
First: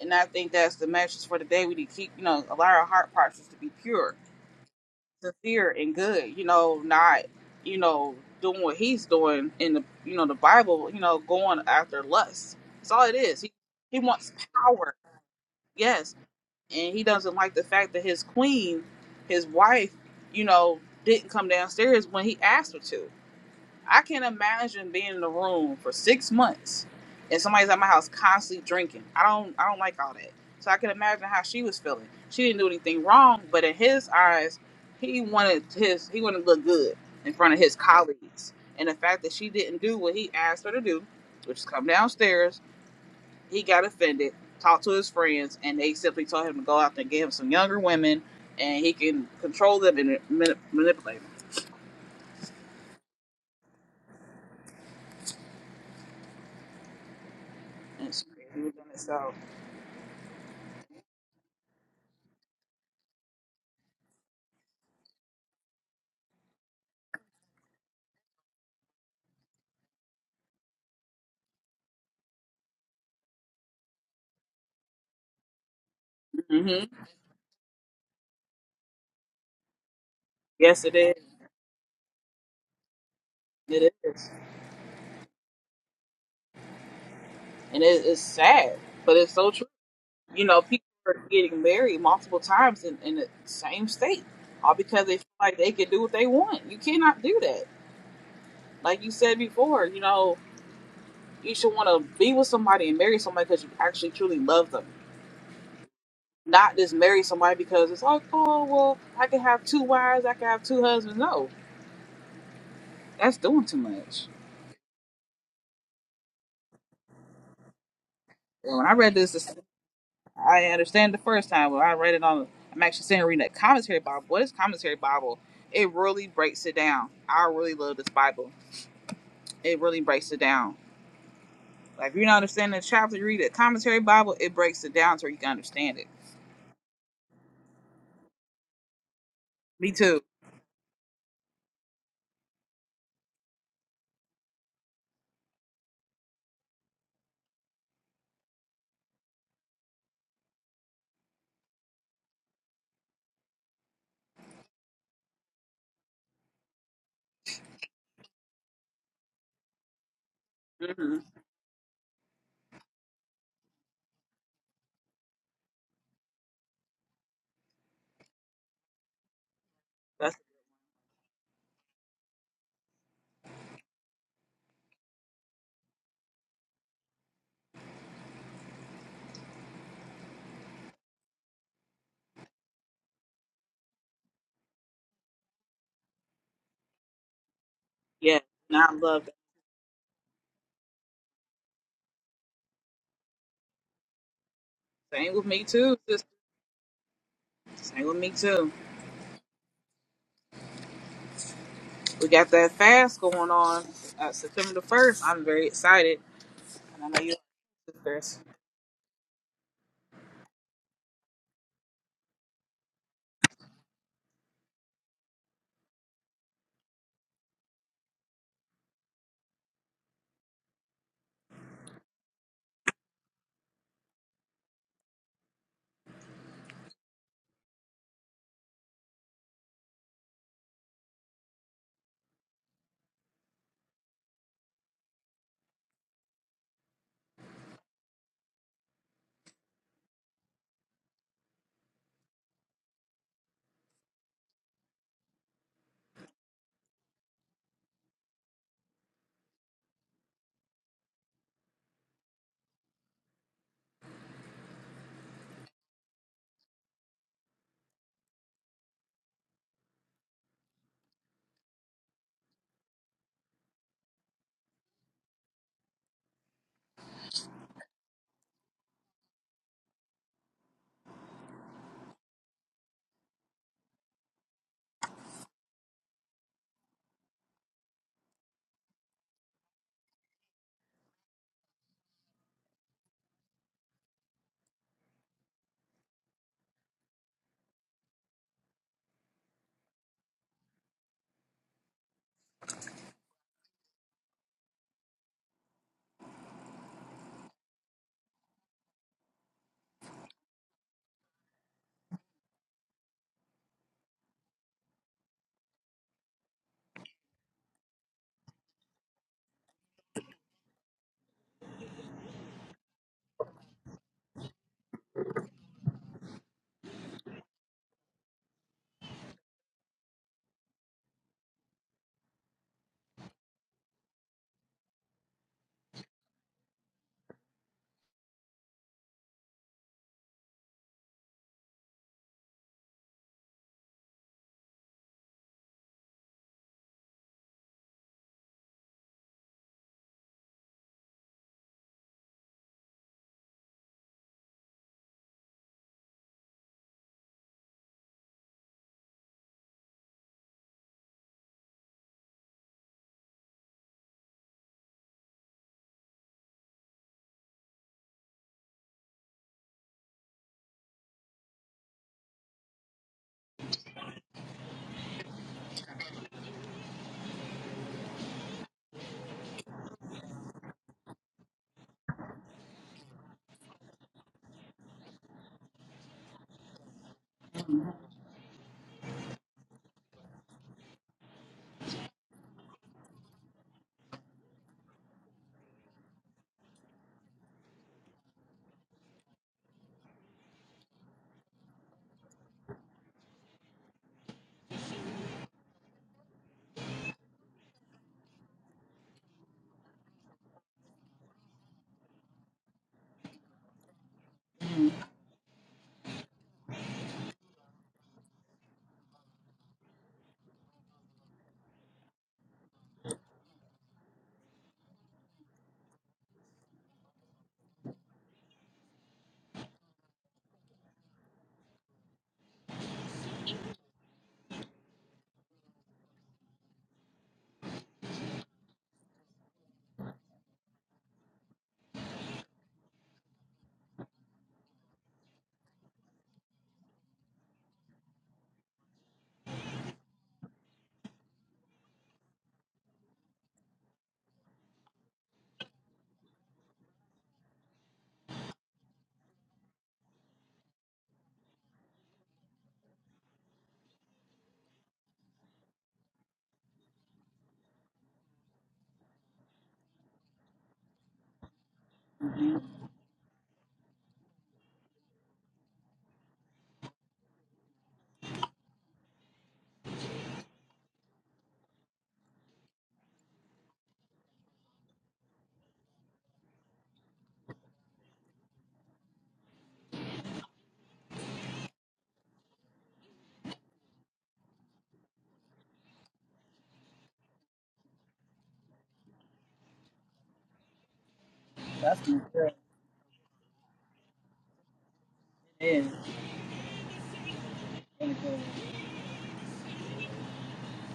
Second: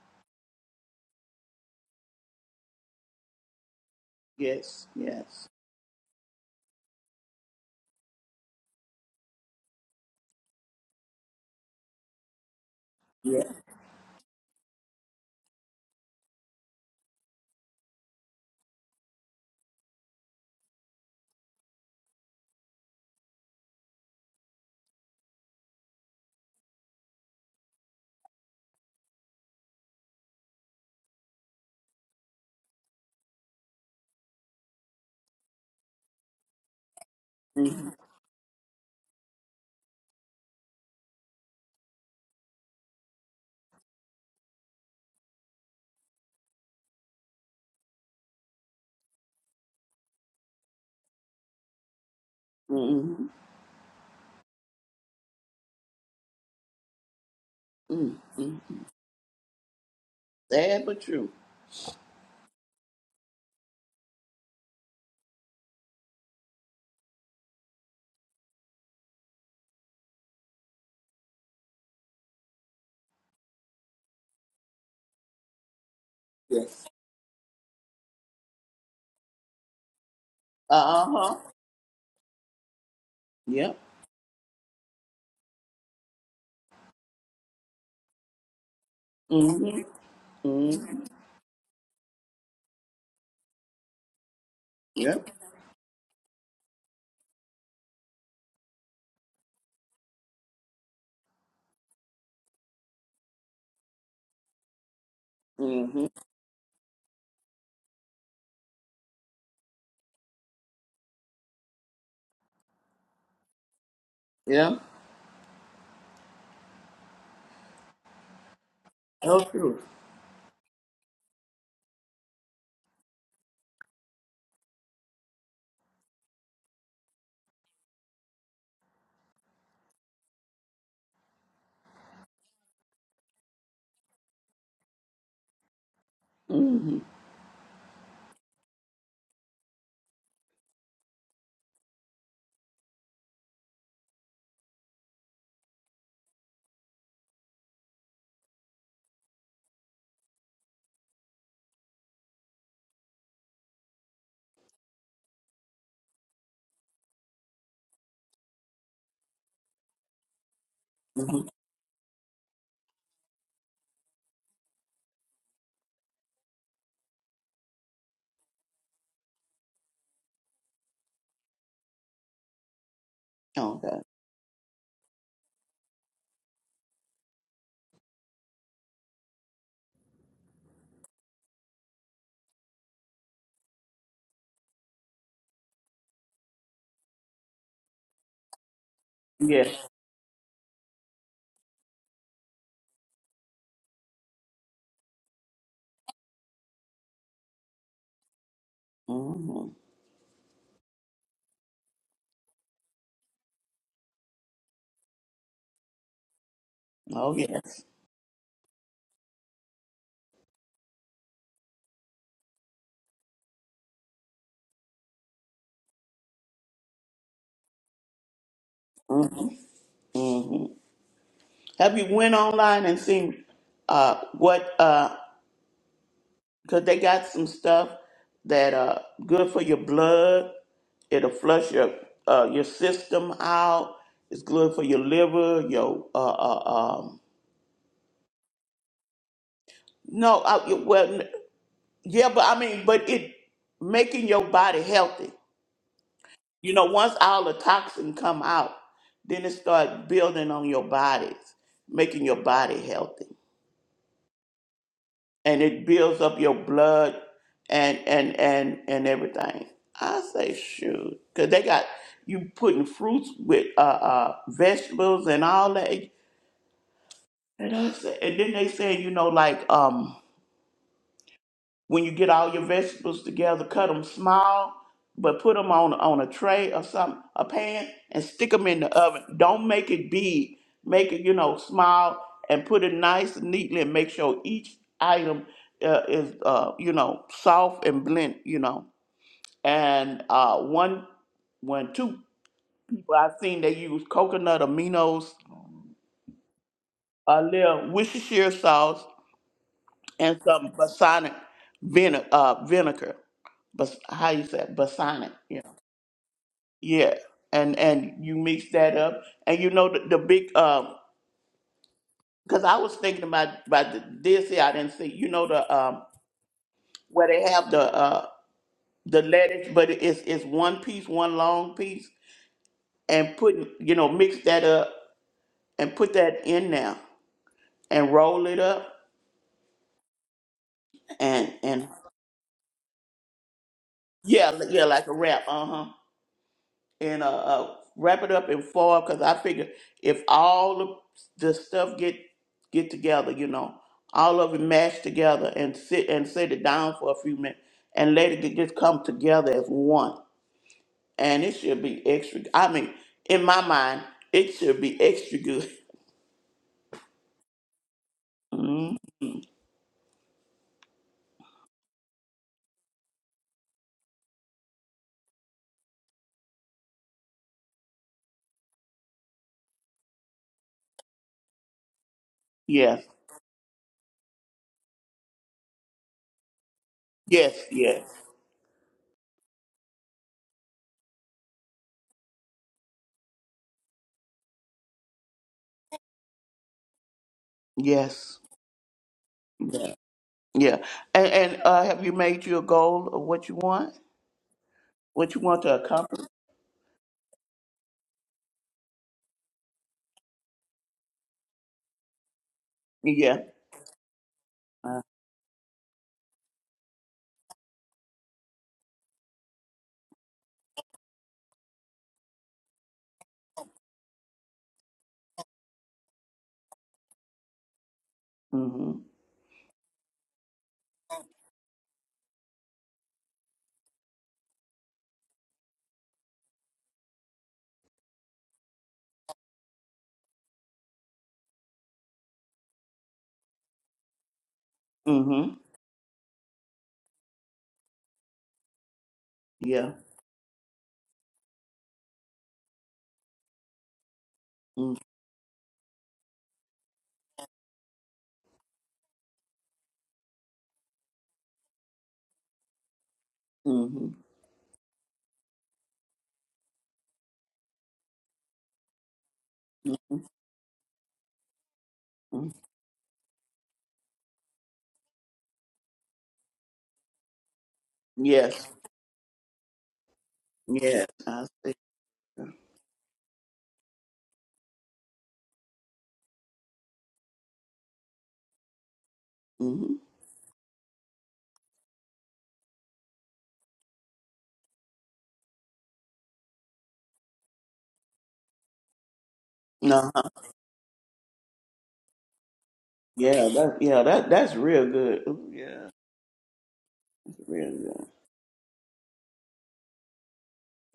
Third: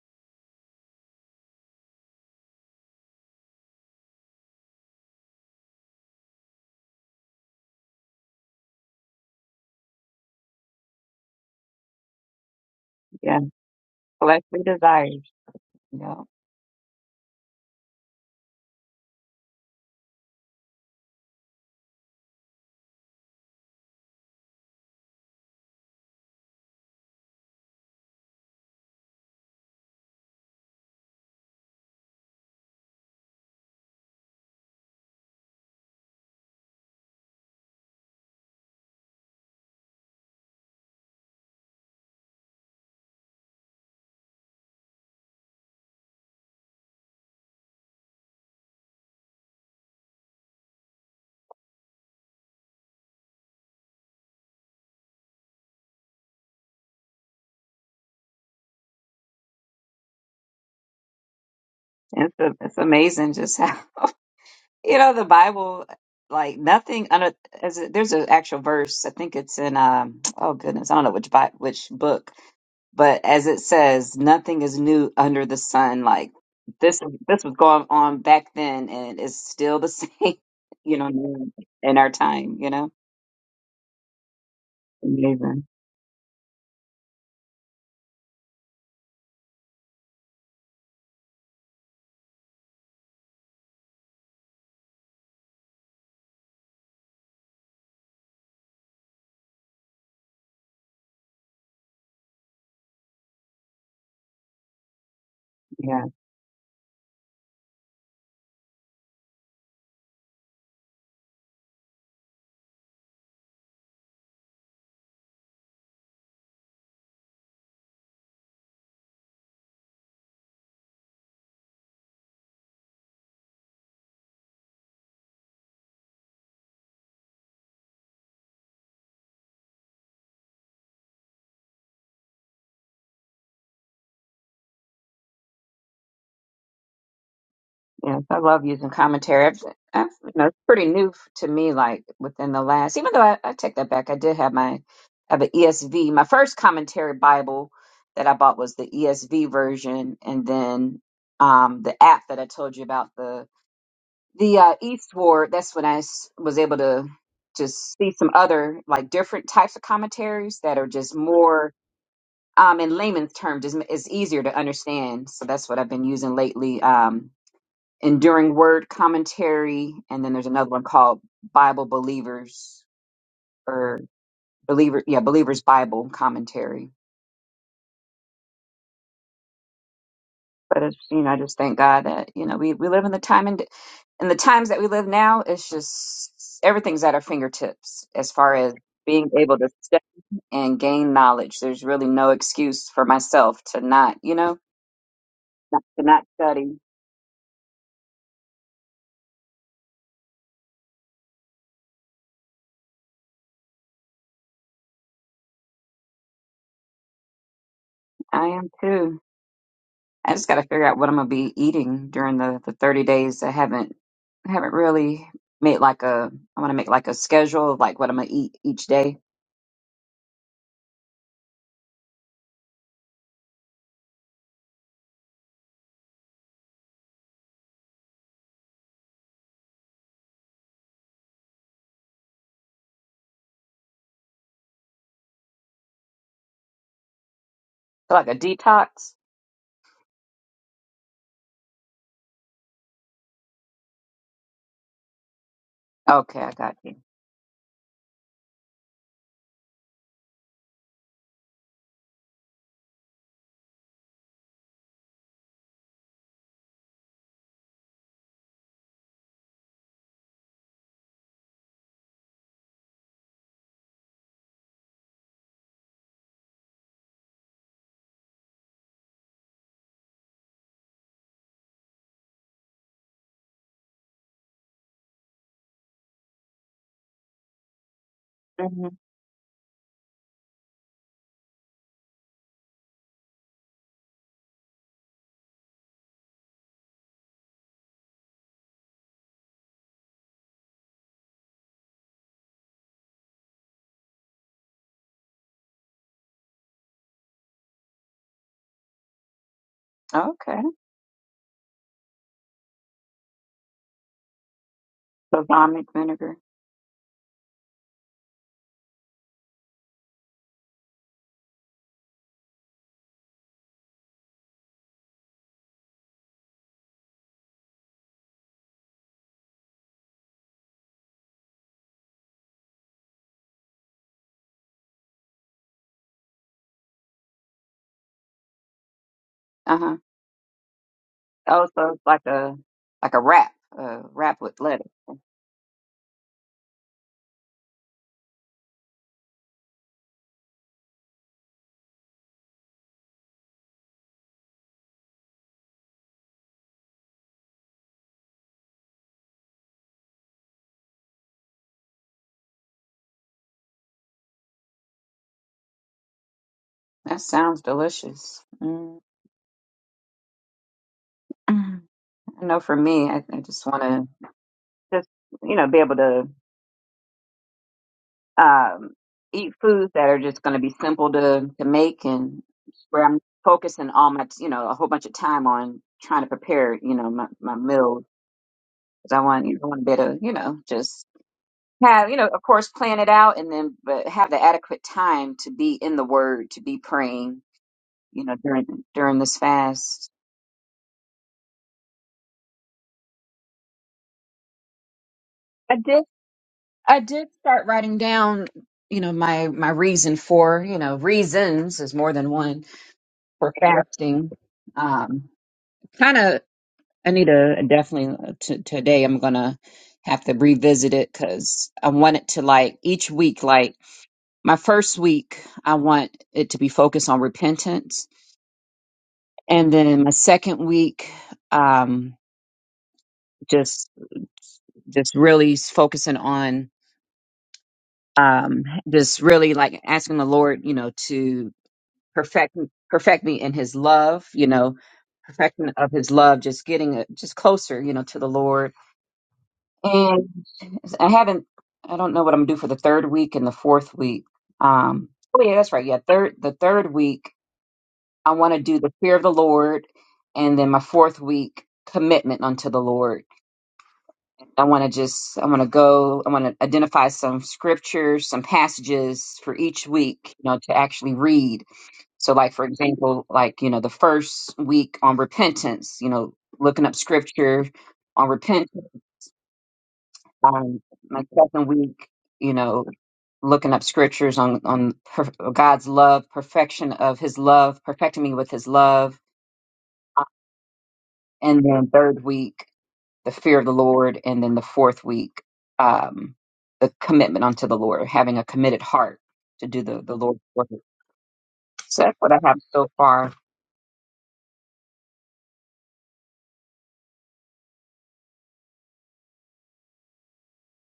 Speaker 1: And I think that's the message for today. We need to keep, you know, allow our heart postures to be pure,
Speaker 2: Yes. Yes.
Speaker 1: sincere, and good. You know, not, you know, doing what he's doing in the, you know, the Bible. You know, going after lust. That's all it
Speaker 3: Yeah.
Speaker 1: is.
Speaker 2: Yeah.
Speaker 1: He he wants
Speaker 3: Fleshly
Speaker 1: power.
Speaker 3: desires.
Speaker 1: Yes,
Speaker 3: Yeah.
Speaker 1: and he doesn't like the fact that his queen, his wife, you know, didn't come downstairs when he asked her to. I can not imagine being in a room for six months and somebody's at my house constantly drinking. I don't I don't like all that. So I can imagine how she was feeling. She didn't do anything wrong, but in his eyes, he wanted his he wanted to look good in front of his
Speaker 2: hmm
Speaker 1: colleagues. And the fact that she didn't do what he asked her to do, which is come downstairs he got offended, talked to his friends, and they simply told him to go out there and get him some younger women, and he can control them and mani- manipulate them.
Speaker 2: hmm
Speaker 1: And
Speaker 2: Mm-hmm.
Speaker 1: it's crazy.
Speaker 2: Mm-hmm.
Speaker 1: So,
Speaker 2: Sad but true.
Speaker 3: It's, a, it's amazing just how You know, the Bible, like nothing under as a, there's an actual verse. I think it's in um oh goodness, I don't know which bi- which book, but as it says, nothing is new under the sun. Like
Speaker 1: hmm
Speaker 2: Yes.
Speaker 3: this this was going on back then and it's still the same,
Speaker 1: yes, it
Speaker 3: you
Speaker 2: Uh
Speaker 3: know,
Speaker 1: is.
Speaker 2: huh.
Speaker 3: in our time, you know.
Speaker 2: Yep.
Speaker 1: It is,
Speaker 3: Amazing.
Speaker 1: and it, it's sad, but it's so true.
Speaker 2: Mm-hmm.
Speaker 1: You know, people
Speaker 2: Mm-hmm.
Speaker 1: are getting married multiple times in, in the same state, all because
Speaker 2: Yeah.
Speaker 1: they feel like they can do what they want. You cannot do that. Like you said before, you know, you should want to be with somebody and marry somebody because you actually truly love them
Speaker 2: Mm-hmm.
Speaker 1: not just marry somebody because it's like, oh well, I can have two wives, I can have two husbands. No, that's doing too much.
Speaker 2: Yeah.
Speaker 1: And when I read this,
Speaker 2: Oh,
Speaker 1: this
Speaker 2: true.
Speaker 1: I understand the first time when I read it on. I'm actually sitting reading that commentary Bible. What is commentary Bible? It really breaks it down. I really love this Bible. It really breaks it down. Like if you don't understand the chapter, you read the commentary Bible. It breaks it down so you can understand it.
Speaker 2: Mm-hmm.
Speaker 3: Yes, I love using commentary. I've,
Speaker 1: Me
Speaker 3: I've,
Speaker 1: too.
Speaker 3: you know, it's pretty new f- to me, like within the last, even though I, I take that back, I did have my, I have an ESV. My first commentary Bible that I bought was the ESV version. And then um, the app that I told you about, the, the uh, Eastward, that's when I s- was able to just see some other, like different types of commentaries that are just
Speaker 1: hmm
Speaker 2: hmm
Speaker 3: more, um, in layman's terms, is, is easier to understand. So that's what I've been using lately. Um, Enduring Word Commentary, and then
Speaker 1: That's
Speaker 3: there's another one called Bible Believers
Speaker 2: Oh
Speaker 3: or
Speaker 2: God.
Speaker 3: Believer, yeah, Believers Bible Commentary. But it's, you know, I just thank God that you know we, we live in the time and in the times that we live now. It's just everything's at our fingertips as
Speaker 1: yeah.
Speaker 3: far as
Speaker 1: And I love
Speaker 3: being
Speaker 1: that.
Speaker 3: able to
Speaker 2: Yes.
Speaker 3: study and gain knowledge. There's really no excuse for myself to not, you know,
Speaker 1: Same with me
Speaker 3: not,
Speaker 1: too.
Speaker 3: to not
Speaker 1: Sister.
Speaker 3: study.
Speaker 1: Same with me too.
Speaker 2: Mm-hmm.
Speaker 1: We got that fast going on uh, September the first. I'm very excited, and I know you,
Speaker 2: Oh yes.
Speaker 1: are too, Chris.
Speaker 3: I am too. I just got to figure out what I'm gonna be eating during the, the 30 days. I haven't I haven't really made like a I want to make like a schedule of like what I'm gonna eat each day,
Speaker 2: Mm-hmm. Mm-hmm. Have you went online and seen uh what uh because they got some stuff that uh good for your blood. It'll flush your uh your system out. It's good for your liver. Your uh, uh um
Speaker 3: so like a detox.
Speaker 2: no uh, well n- yeah but I mean but it making your body healthy.
Speaker 3: Okay, I
Speaker 2: You
Speaker 3: got
Speaker 2: know,
Speaker 3: you.
Speaker 2: once all the toxin come out, then it start building on your bodies, making your body healthy. And it builds up your blood and and and and everything. I say shoot, cause they got you putting fruits with uh, uh vegetables and all that. And I say, and then they say, you know, like um When you get all your vegetables together, cut them small, but put them on on a tray or something, a pan, and stick them in
Speaker 3: hmm
Speaker 2: the oven. Don't make it big. Make it you know small and put it nice and neatly, and make sure each item uh, is uh, you know soft and blend. You know, and uh, one when two people I've seen they use coconut aminos, a little Worcestershire sauce, and
Speaker 3: Okay,
Speaker 2: some balsamic vinegar. Uh, vinegar, bas- how you say it? balsamic?
Speaker 3: so
Speaker 2: Yeah,
Speaker 3: balsamic vinegar.
Speaker 2: yeah. And and you mix that up, and you know the, the big um. Because I was thinking about about the, this here, I didn't see. You know the um where they have the uh the lettuce, but it's it's one piece, one long piece, and putting you know mix that up and put that in there and roll it up
Speaker 3: Uh huh.
Speaker 2: and
Speaker 3: Oh,
Speaker 2: and
Speaker 3: so it's like a like a wrap, a wrap
Speaker 2: yeah
Speaker 3: with
Speaker 2: yeah
Speaker 3: lettuce.
Speaker 2: like a wrap. Uh huh. and uh, uh wrap it up and fall because I figure if all the, the stuff get get together, you know, all of it mashed together and sit and set it down for a few minutes and let it just come together as one. And it should be extra. I mean, in my mind, it should be extra good.
Speaker 3: That sounds delicious.
Speaker 2: Mm-hmm.
Speaker 3: mm I know for me, I, I just want to just you know be able to um, eat foods that are just going to be simple to, to make and where
Speaker 2: Yes,
Speaker 3: I'm focusing all my, you know, a whole bunch of time on trying to prepare, you know, my, my
Speaker 2: yes, yes,
Speaker 3: meal. Cause I want, you know, I want to be able to, you know, just have, you know, of course, plan it out and then, but have the adequate time to be in the word, to be praying, you know,
Speaker 2: yes,
Speaker 3: during, during this
Speaker 2: yeah.
Speaker 3: fast.
Speaker 2: yeah. And and uh, have you made your goal of what you want, what you want
Speaker 3: I
Speaker 2: to
Speaker 3: did,
Speaker 2: accomplish?
Speaker 3: I did start writing down, you know, my, my reason for, you know, reasons is more than one
Speaker 2: Yeah.
Speaker 3: for fasting.
Speaker 1: Mm,
Speaker 2: Uh,
Speaker 3: Um, kind of I need to definitely uh, t- today. I'm gonna have to revisit it because I want it to like each week. Like my first week, I want it to be focused on repentance,
Speaker 2: mhm.
Speaker 3: and then my second week, um, just just really focusing on um, just really like asking the Lord, you know, to perfect perfect me in His love, you know,
Speaker 2: mhm.
Speaker 3: perfection of His love, just getting it just closer, you know, to the Lord
Speaker 2: Yeah.
Speaker 3: And I haven't, I don't know what I'm gonna do for the third week and the fourth week.
Speaker 2: Mm,
Speaker 3: Um, oh yeah, that's right. Yeah, third, the third week, I want to do the fear of the Lord, and then my fourth week, commitment unto the Lord.
Speaker 2: mhm,
Speaker 3: I want to just, I want to go, I want to identify some scriptures, some passages for each
Speaker 2: mhm,
Speaker 3: week, you know, to actually read. So, like
Speaker 2: mhm.
Speaker 3: for example, like you know, the first week on repentance, you know, looking up scripture on
Speaker 2: Yes.
Speaker 3: repentance. Um,
Speaker 2: Yes.
Speaker 3: my
Speaker 2: I
Speaker 3: second
Speaker 2: see.
Speaker 3: week you know looking up scriptures on on per, God's love, perfection of His love, perfecting me with His love,
Speaker 2: Mm-hmm.
Speaker 3: and then third week the fear of the Lord, and then the fourth week um, the commitment unto the Lord, having a committed heart to do the
Speaker 2: No.
Speaker 3: the Lord's work. So
Speaker 1: that's
Speaker 3: that's
Speaker 1: my
Speaker 3: what I
Speaker 1: girl.
Speaker 3: have so far.
Speaker 2: Yeah. That. Yeah. That. That's real good. Ooh,
Speaker 1: It
Speaker 2: yeah.
Speaker 1: is.
Speaker 2: Real good.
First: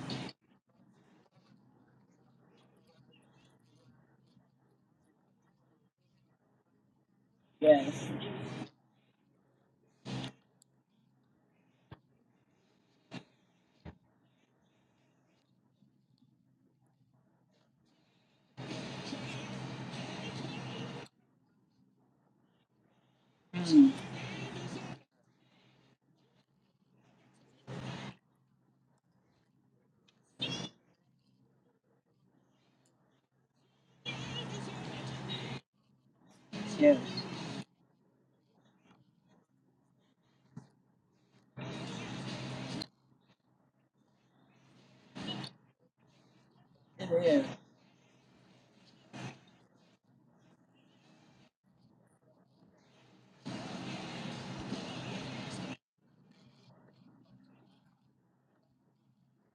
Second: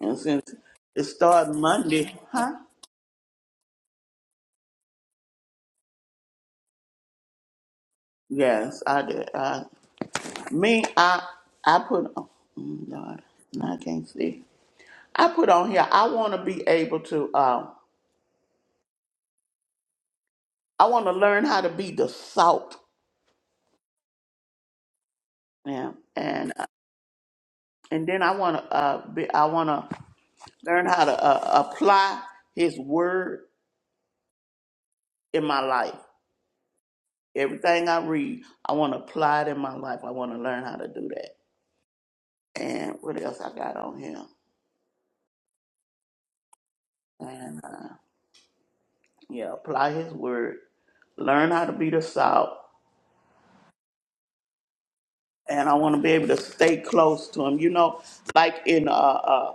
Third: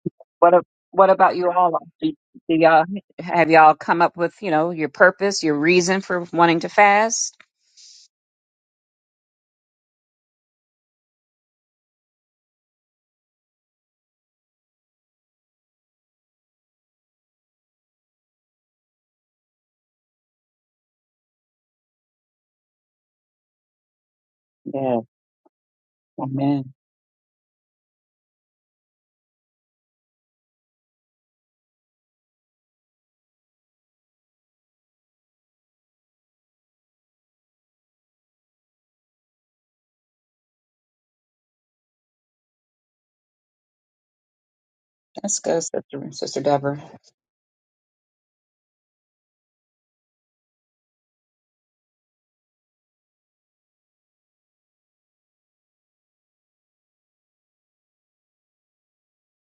Speaker 2: And
Speaker 3: What
Speaker 2: since
Speaker 3: a,
Speaker 2: it
Speaker 3: what about you
Speaker 2: started
Speaker 3: all? Do,
Speaker 2: Monday, huh?
Speaker 3: do y'all have y'all come up with you know your purpose, your reason for wanting to fast?
Speaker 1: Yes.
Speaker 2: Yes, I did. I, me, I. I put. Oh, mm, Lord, I can't see. I put on here. I want to be able to. Uh, I want to learn how to be the salt.
Speaker 1: Mm,
Speaker 3: Yeah.
Speaker 2: Yeah. And uh,
Speaker 3: Amen.
Speaker 2: and then I want to. Uh, be. I want to. Learn how to uh, apply His Word in my life.
Speaker 1: yes.
Speaker 2: Everything I read, I want to apply it in my life. I want to learn how to do that. And what else I got on here?
Speaker 3: Let's go, Sister Sister Deborah.
Speaker 1: It is.
Speaker 2: And uh, yeah, apply His Word. Learn how to be the salt. And I want to be able to stay close to Him. You know, like in uh, uh,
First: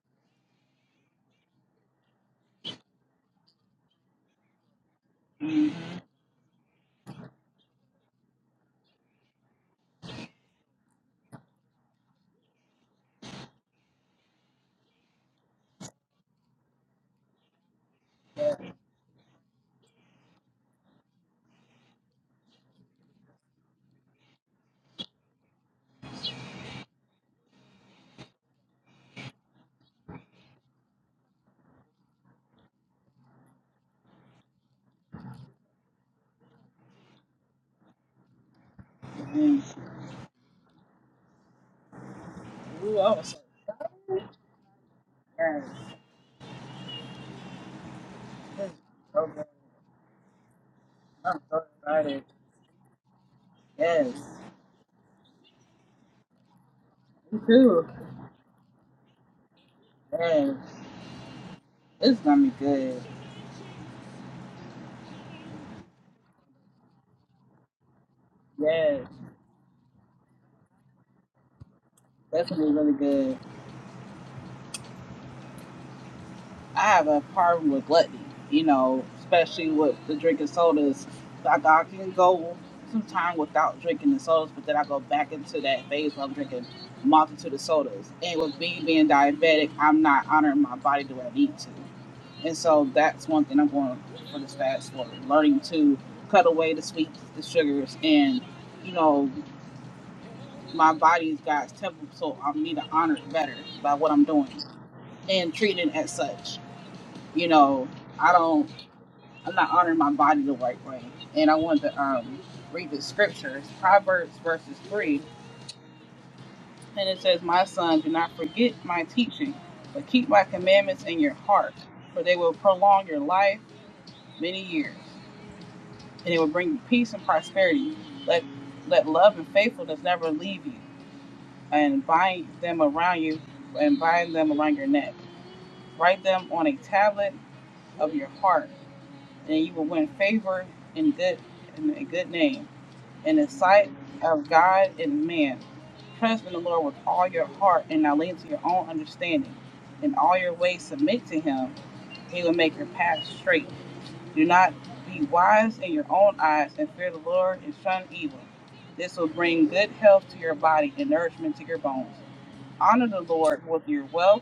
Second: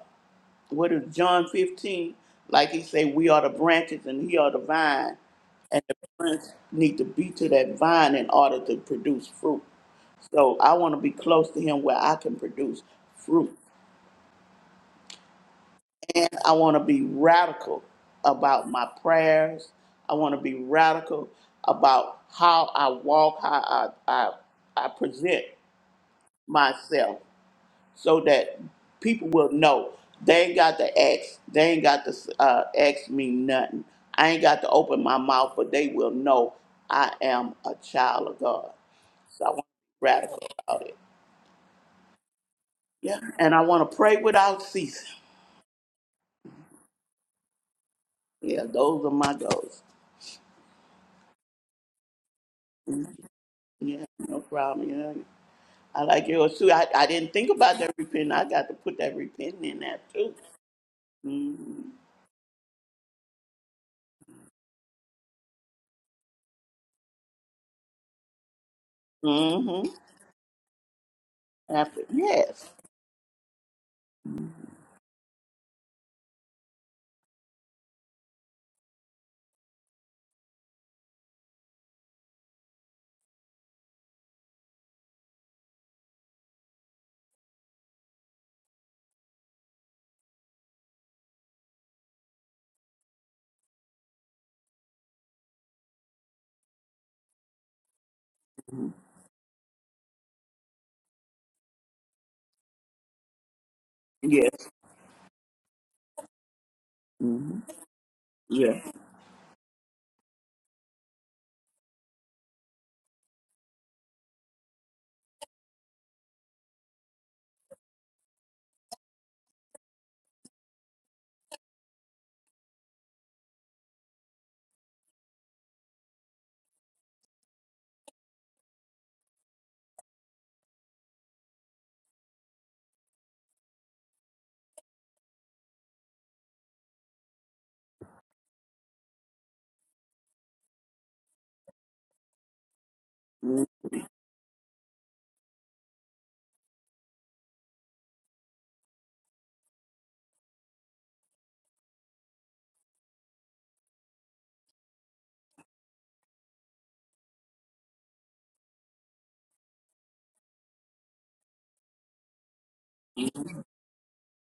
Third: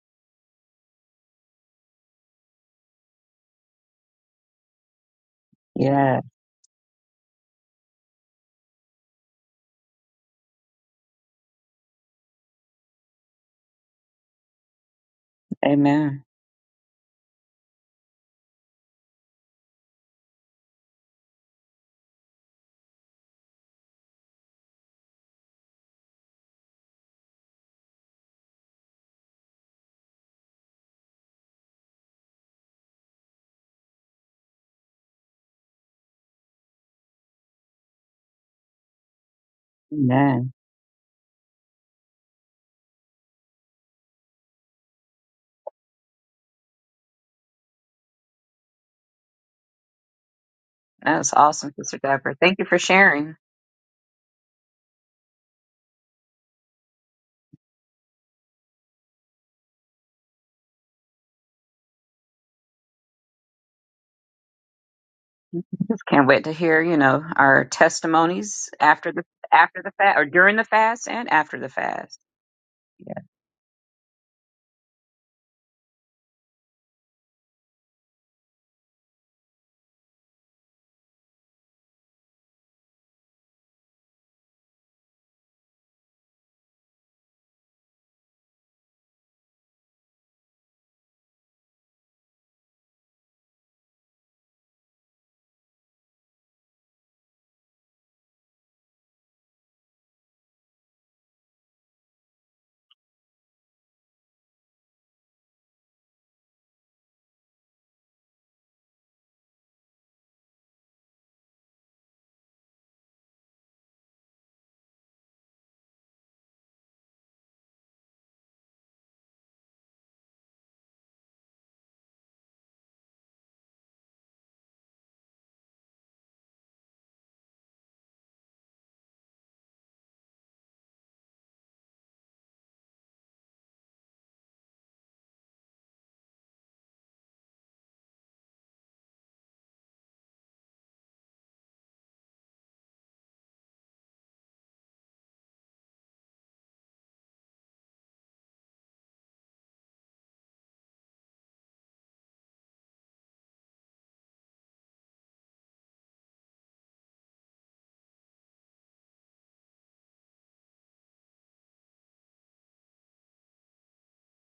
Speaker 2: what is John 15? Like He say, we are the branches and He are the vine. And the
Speaker 3: Yeah.
Speaker 2: branch need to be to that vine in order to produce fruit. So I want to be close to him where I can produce fruit.
Speaker 3: Amen.
Speaker 2: And I want to be radical
Speaker 1: Yes.
Speaker 2: about my prayers. I want to be radical about how I walk, how I, I, I present myself so that people will know they ain't got to ask. They ain't got to uh, ask me nothing. I ain't got to open my mouth, but they will know I am a child of God. So I want to be radical
Speaker 3: Amen.
Speaker 2: about it.
Speaker 1: Ooh, I
Speaker 2: Yeah.
Speaker 1: was so
Speaker 2: And I want
Speaker 1: excited.
Speaker 2: to pray without ceasing.
Speaker 1: Yes.
Speaker 2: Yeah,
Speaker 1: This is
Speaker 2: those are
Speaker 1: so
Speaker 2: my
Speaker 1: good.
Speaker 2: goals.
Speaker 3: That's
Speaker 1: I'm so
Speaker 3: awesome, Sister
Speaker 1: excited.
Speaker 3: Deborah. Thank you for
Speaker 2: Mhm.
Speaker 3: sharing.
Speaker 2: Yeah,
Speaker 1: Yes.
Speaker 2: no problem. Yeah, I like yours too. I, I didn't
Speaker 1: Me
Speaker 2: think about
Speaker 1: too.
Speaker 2: that repenting. I got to put that repenting in there too.
Speaker 1: Yes.
Speaker 2: Mm-hmm.
Speaker 1: This is gonna be good.
Speaker 3: Just can't wait to hear, you know, our testimonies
Speaker 1: Yes.
Speaker 3: after the after
Speaker 2: Mm-hmm.
Speaker 3: the fast or during the fast and after the
Speaker 2: After
Speaker 3: fast.
Speaker 2: yes,
Speaker 1: Definitely really
Speaker 3: Yeah.
Speaker 1: good. I have a problem with gluttony, you know, especially with the drinking sodas. Like I can go some time without drinking the sodas, but then I go back into that phase where I'm drinking multitude of sodas. And with me being diabetic, I'm not honoring my body the way I need to. And so that's one thing I'm going for this fast forward, learning to cut away the sweets, the sugars, and
Speaker 2: hmm
Speaker 1: you know, my body's got temple, so I need to honor it better by what I'm doing
Speaker 2: yes,
Speaker 1: and treating it as such you
Speaker 2: mm-hmm.
Speaker 1: know, I don't,
Speaker 2: yes,
Speaker 1: I'm not honoring my body the right way. And I wanted to um, read the scriptures, Proverbs verses 3. And it says, My son, do not forget my teaching, but keep my commandments in your heart, for they will prolong your life many years, and it will bring you peace and prosperity. Let, let love and faithfulness never leave you, and bind them around you, and bind them around your neck. Write them on a tablet of your heart and you will win favor and good and a good name in the sight of God and man. Trust in the Lord with all your heart and not lean to your own understanding. In all your ways submit to him. He will make your path straight. Do not be wise in your own eyes and fear the Lord and shun evil. This will bring good health to your body and nourishment to your bones. Honor the Lord with your wealth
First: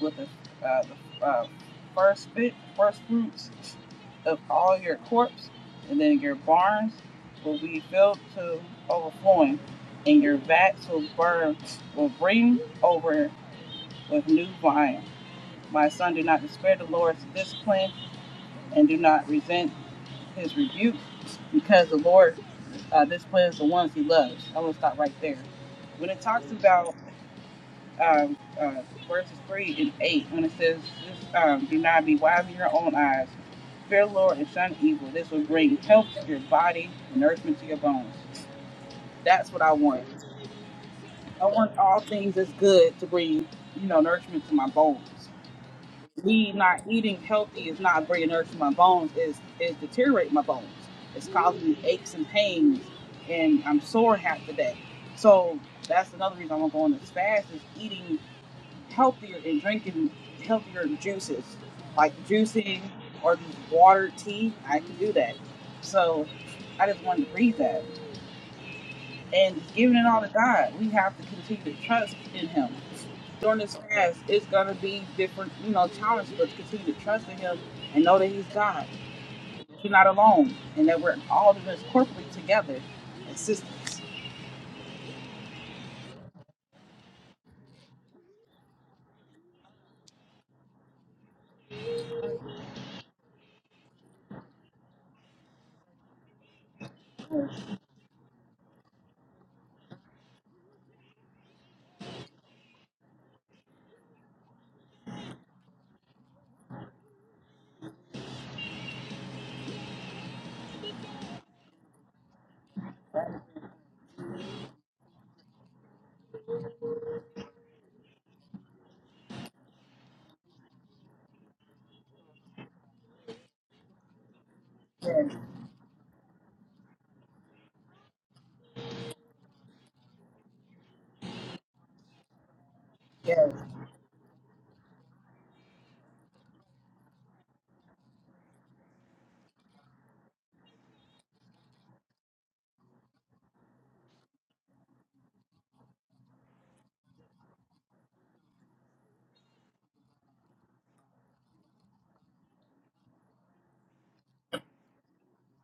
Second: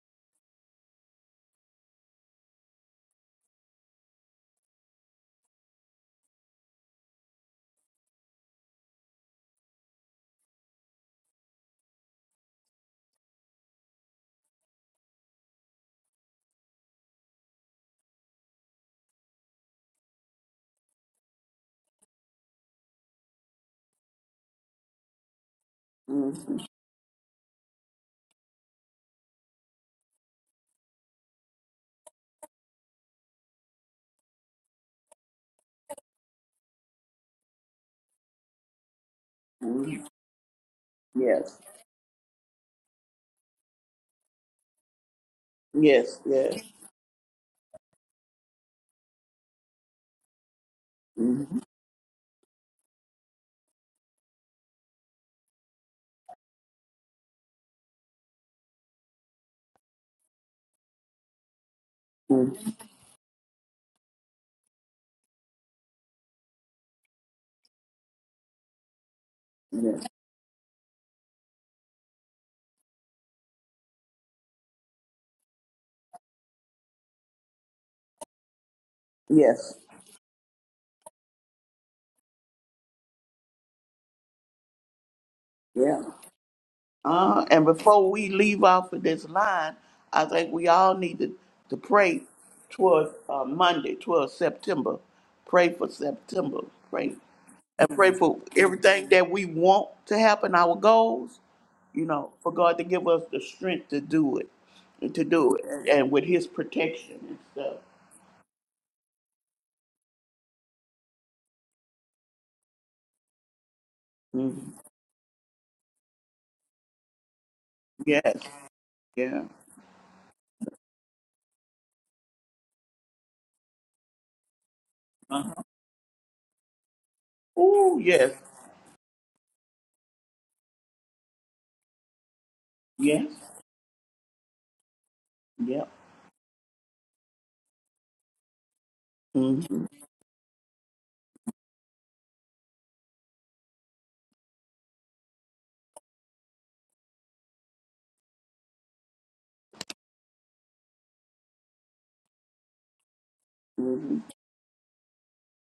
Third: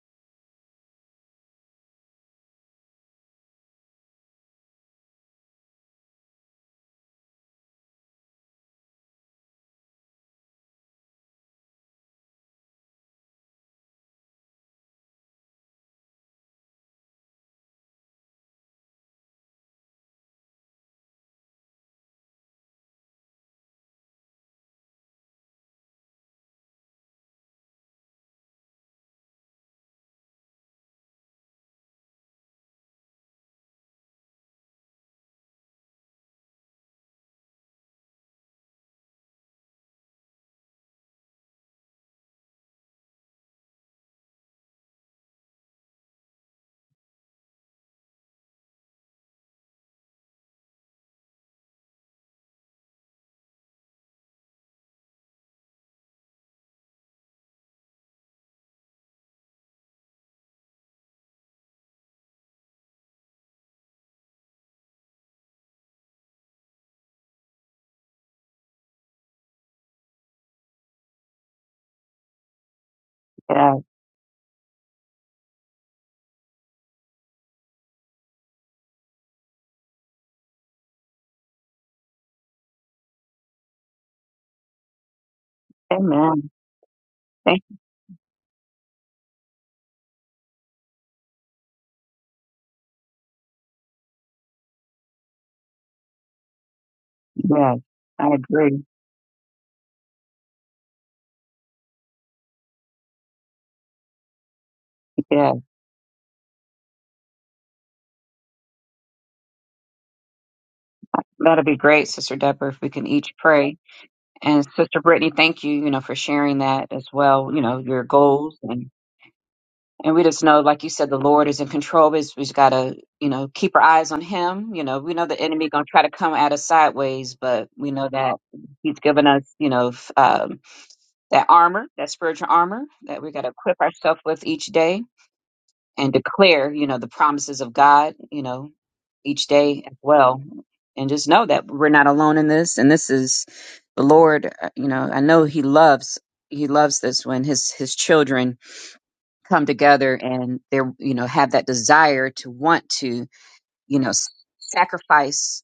Speaker 1: with the, uh, the uh, first fit, first fruits of all your corps, and then your barns will be filled to overflowing, and your vats will burn will bring over with new wine. My son, do not despair the Lord's discipline, and do not resent his rebuke, because the Lord uh, disciplines the ones he loves. I'm gonna stop right there. When it
Speaker 2: hmm
Speaker 1: talks about um, uh, verses 3 and 8 when it says, just, um, Do not be wise in your own eyes. Fear the Lord and shun evil. This will bring health to your body and nourishment to your bones. That's what I
Speaker 2: hmm
Speaker 1: want. I
Speaker 2: yes,
Speaker 1: want all things that's good to bring, you know, nourishment to my bones.
Speaker 2: yes,
Speaker 1: Me
Speaker 2: yes,
Speaker 1: not eating healthy is not bringing nourishment to my bones, is is deteriorating my bones. It's
Speaker 2: hmm
Speaker 1: causing me aches and pains, and I'm sore half the day. So that's another reason I want to go on this fast is eating healthier and drinking healthier juices, like juicing or water, tea. I can do that. So I just wanted to read that. And giving it
Speaker 2: yes,
Speaker 1: all to God, we have to continue to trust in Him. During
Speaker 3: Yeah.
Speaker 1: this fast, it's going to be different, you know, challenges, but continue to trust in Him and know that He's God.
Speaker 2: yes,
Speaker 1: That you're not alone and that we're all of us corporately together. It's just,
Speaker 2: yeah.
Speaker 3: Amen.
Speaker 2: Uh,
Speaker 3: Thank
Speaker 2: and before we leave off of this line, I think we all need to, to pray towards uh, Monday, towards September. Pray for September. Pray
Speaker 3: you. Yes,
Speaker 2: and pray
Speaker 3: I
Speaker 2: for
Speaker 3: agree.
Speaker 2: everything that we want to happen, our goals, you know, for God to give us the strength to do it, and to
Speaker 3: Yeah,
Speaker 2: do it, and, and with His protection and stuff.
Speaker 3: That'll be great, Sister Deborah, if we can each pray. And
Speaker 2: hmm
Speaker 3: Sister Brittany, thank you, you know, for sharing that as well, you know, your
Speaker 2: Yes,
Speaker 3: goals
Speaker 2: yeah.
Speaker 3: And we just know, like you said, the Lord is in control. We just, we just gotta, you know, keep our eyes on Him. You know, we
Speaker 1: yeah,
Speaker 3: know the
Speaker 2: uh
Speaker 3: enemy gonna try to come at us sideways, but we
Speaker 2: Oh,
Speaker 3: know
Speaker 2: yes,
Speaker 3: that He's given us, you know, f- um, that armor, that spiritual armor that
Speaker 2: yes,
Speaker 3: we
Speaker 1: yeah.
Speaker 3: gotta equip ourselves with each day
Speaker 2: yep.
Speaker 3: and declare, you know, the promises of God, you know, each
Speaker 2: hmm
Speaker 3: day as well. And just know that we're not alone in this. And this is the Lord. uh, You know, I know He loves. He loves this when His His children come together and they're you know have that desire to want to you know
Speaker 2: hmm
Speaker 3: s- sacrifice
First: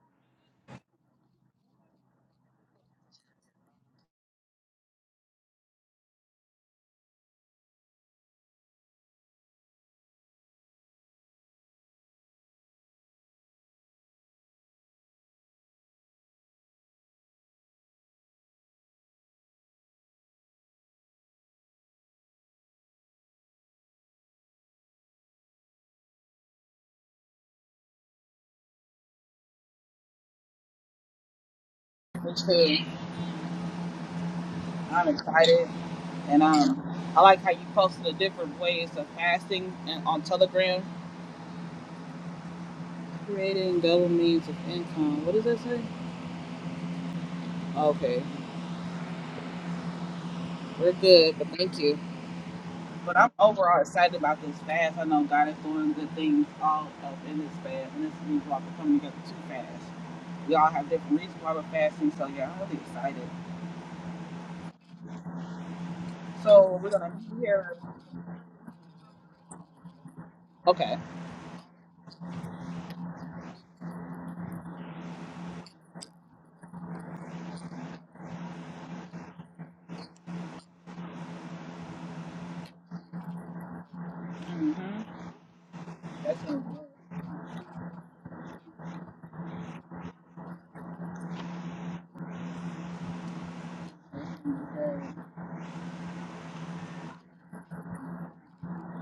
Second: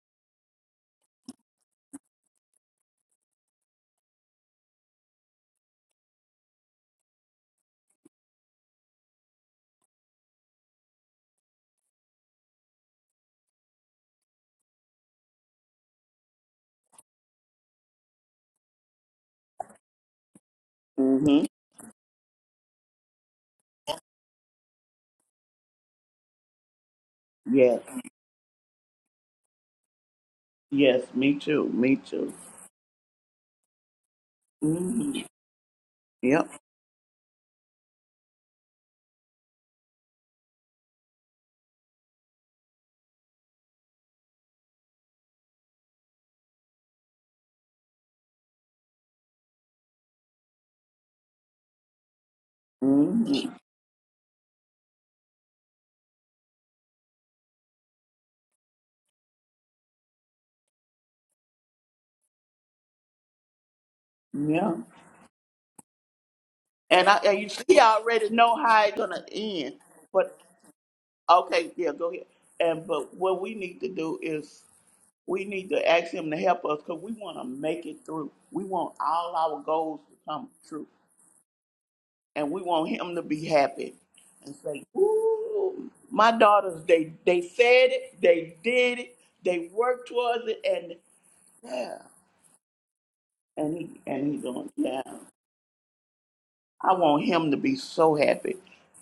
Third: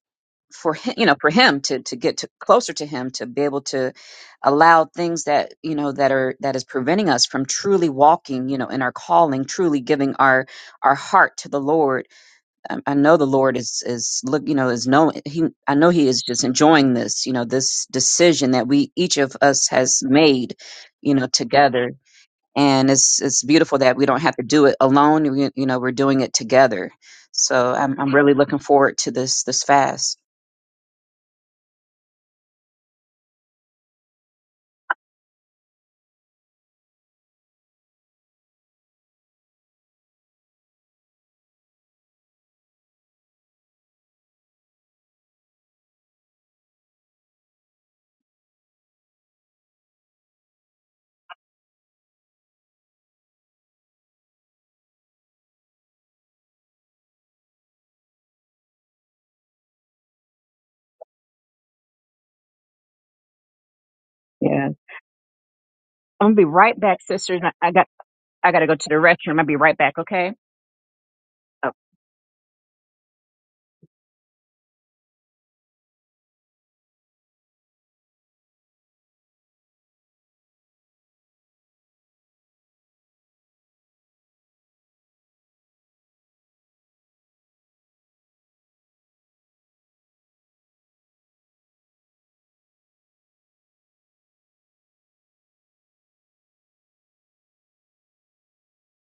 Speaker 3: for him you know for him to to get to closer to him to be able to allow things that you know that are that is preventing us from truly walking you know in our calling truly giving our our heart to the lord i, I know the lord is is look you know is no, he i know he is just enjoying this you know this decision that we each of us has made you know
Speaker 2: hmm
Speaker 3: together and it's it's beautiful that we don't have to do it alone. We, you know, we're doing it together. So
Speaker 2: Yes,
Speaker 3: I'm I'm really looking forward to this this fast.
Speaker 2: yes, me too, me
Speaker 1: me
Speaker 2: too.
Speaker 1: too. I'm
Speaker 2: Mm,
Speaker 1: excited, and
Speaker 2: yep.
Speaker 1: um, I like how you posted the different ways of fasting and on Telegram, creating double means of income. What does that say? Okay, we're good, but thank you. But I'm
Speaker 2: Mm,
Speaker 1: overall excited about this fast. I know God is doing good things all up in this fast, and this means we're coming together too fast. We all have different reasons why we're fasting, so yeah, I'm really excited.
Speaker 3: Yeah.
Speaker 2: yeah.
Speaker 3: I'm gonna be right
Speaker 1: So we're
Speaker 3: back,
Speaker 2: And
Speaker 1: gonna
Speaker 2: I and
Speaker 3: sisters.
Speaker 2: you
Speaker 3: I I
Speaker 1: hear.
Speaker 2: see,
Speaker 3: got
Speaker 2: I already
Speaker 3: I
Speaker 2: know
Speaker 3: gotta go
Speaker 2: how
Speaker 3: to the
Speaker 2: it's gonna
Speaker 3: restroom. I'll be
Speaker 2: end.
Speaker 3: right back, okay?
Speaker 2: But
Speaker 1: Okay.
Speaker 3: Oh,
Speaker 2: okay, yeah, go ahead. And but what we need to do is we need to ask him to help us because we want to make it through. We want all our goals to come true, and we want him to be happy and
Speaker 1: hmm
Speaker 2: say, "Ooh, my
Speaker 1: That's
Speaker 2: daughters,
Speaker 1: what
Speaker 2: they they said it, they did it, they worked towards it, and yeah, and he
Speaker 1: it
Speaker 2: and he doing it." yeah."
Speaker 1: is.
Speaker 2: I want him to be so happy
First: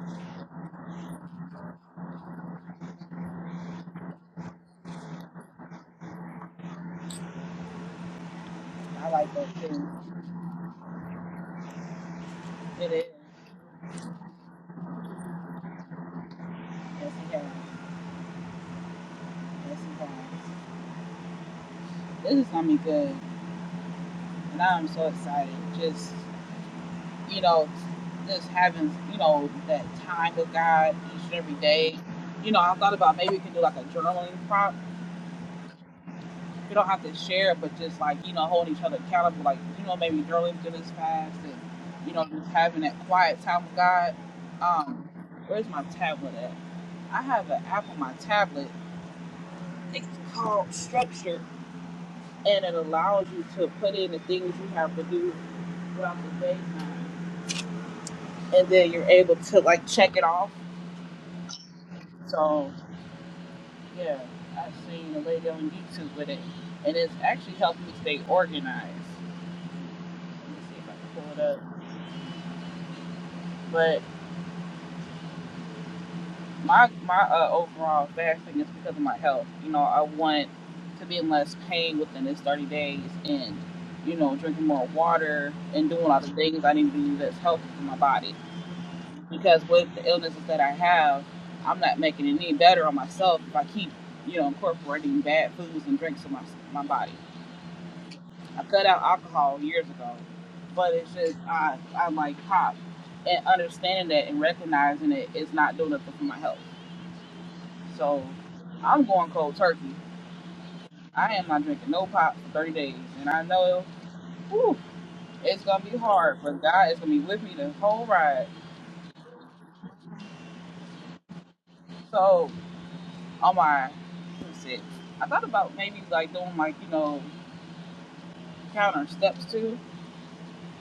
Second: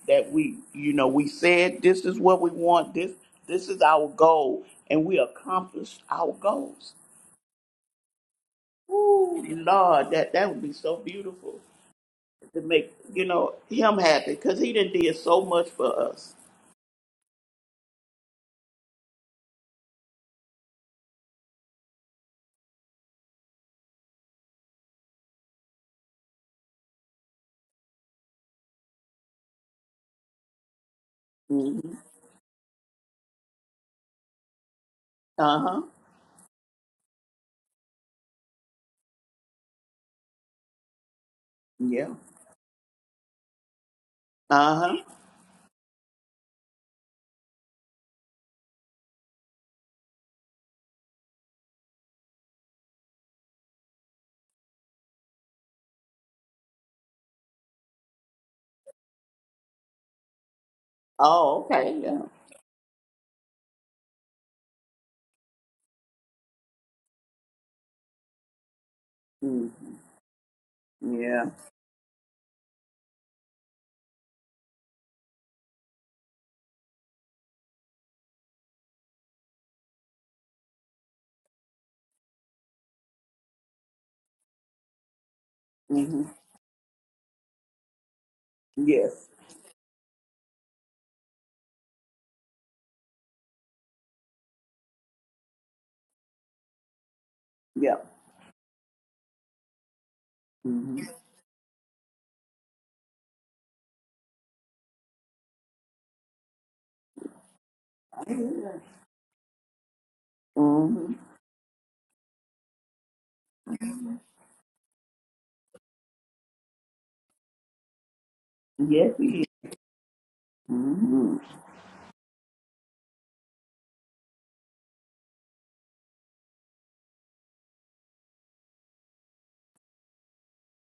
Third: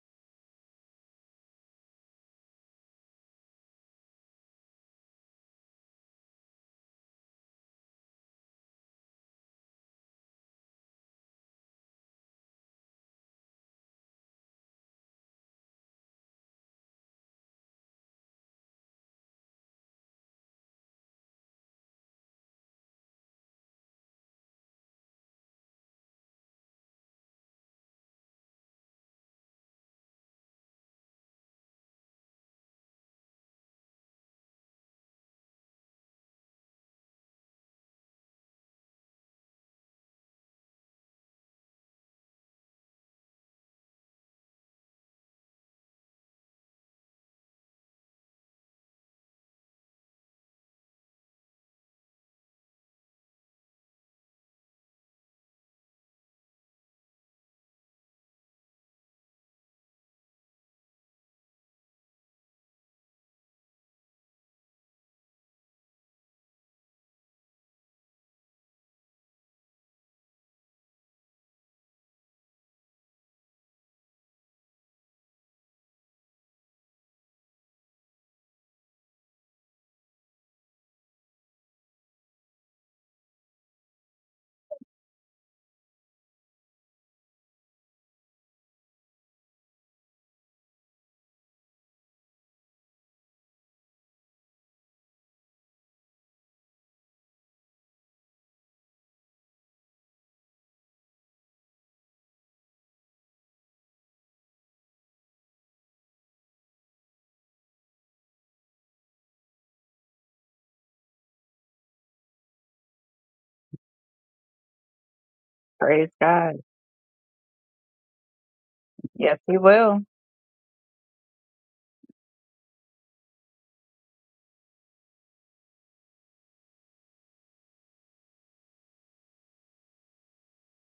Speaker 2: that we, you know, we said this is what we want. This, this is our goal, and we accomplished our goals.
Speaker 1: I like
Speaker 2: Ooh,
Speaker 1: that too.
Speaker 2: Lord, that that would be so beautiful to make
Speaker 1: It is.
Speaker 2: you know him happy because he done did so much for us.
Speaker 1: Yes, he has. Yes, he has. This is gonna be good, and I'm so excited. Just you know, just having you know that time with God each and every
Speaker 2: hmm
Speaker 1: day. You know, I thought about maybe we can do like a journaling prompt.
Speaker 2: Uh huh.
Speaker 1: We don't have to share, but just like you know, holding each other accountable. Like you know, maybe journaling through this fast, and you
Speaker 2: Yeah.
Speaker 1: know, just having that quiet time with God.
Speaker 2: Uh huh.
Speaker 1: Um, where's my tablet at? I have an app on my tablet. It's called Structure and it allows you to put in the things you have to do throughout the daytime, and then you're able to like check it off.
Speaker 2: Oh, okay. Yeah.
Speaker 1: So yeah, I've seen a lady on YouTube with it, and it's actually helped me stay organized.
Speaker 2: hmm
Speaker 1: Let me see if I can pull
Speaker 2: Yeah.
Speaker 1: it up. But my my uh, overall fasting is because of my health. You know, I want to be in less pain within this 30 days, and you know, drinking more water and doing all
Speaker 2: hmm
Speaker 1: the things I need to do that's healthy for my body.
Speaker 2: Yes.
Speaker 1: because with the illnesses that I have, I'm not making it any better on myself if I keep, you know, incorporating bad foods and drinks in my my body.
Speaker 2: Yeah.
Speaker 1: I cut out alcohol years ago, but
Speaker 2: hmm
Speaker 1: it's just I I like pop and understanding that and recognizing it is not doing nothing for my health. So I'm going cold turkey.
Speaker 2: hmm
Speaker 1: I am not drinking no pop for 30 days, and I know whew, it's gonna be
Speaker 3: praise
Speaker 1: hard,
Speaker 3: God.
Speaker 1: but God is gonna be with me the whole ride.
Speaker 2: Yes,
Speaker 3: Yes,
Speaker 2: he is.
Speaker 3: he will.
Speaker 2: hmm
Speaker 1: So all my what's it? I thought about maybe like doing like you know counter steps too,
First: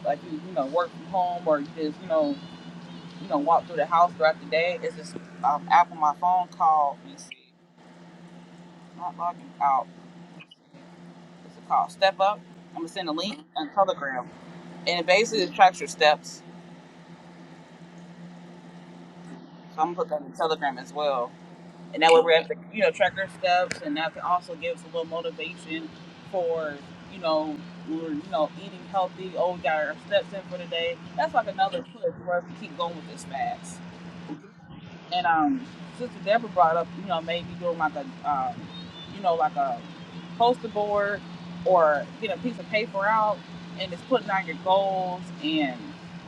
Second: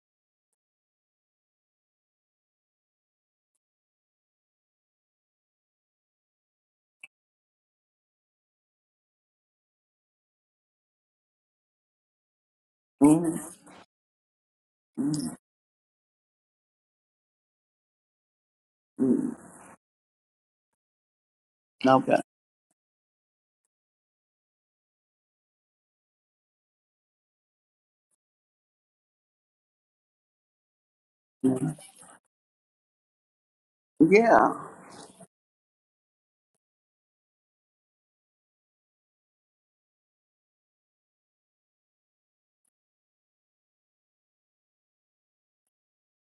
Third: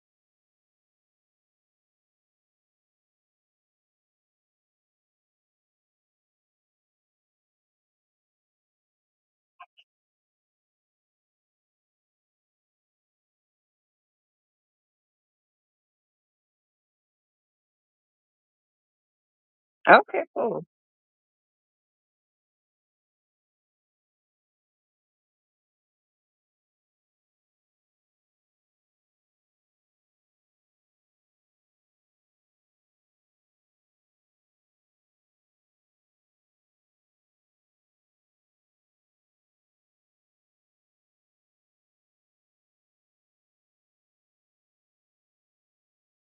Speaker 1: like you you know work from home or just you know you know walk through the house throughout the day. It's this um, app on my phone called let me see, not logging out. What's it called? Step Up. I'm gonna send a link on Telegram, and it basically tracks your steps.
Speaker 2: hmm
Speaker 1: So I'm gonna put that
Speaker 3: Okay,
Speaker 1: in
Speaker 3: cool.
Speaker 1: Telegram as well. and that
Speaker 2: Okay.
Speaker 1: way we're at the you know track our steps, and that can also give us a little motivation for you know we're you know eating healthy. Oh, we got our steps in for the day. That's like
Speaker 2: Mhm.
Speaker 1: another push for us to keep going with this fast.
Speaker 2: Yeah.
Speaker 1: And um, Sister Deborah brought up you know maybe doing like a um, you know like a poster board or get a piece of paper out and just putting down your goals and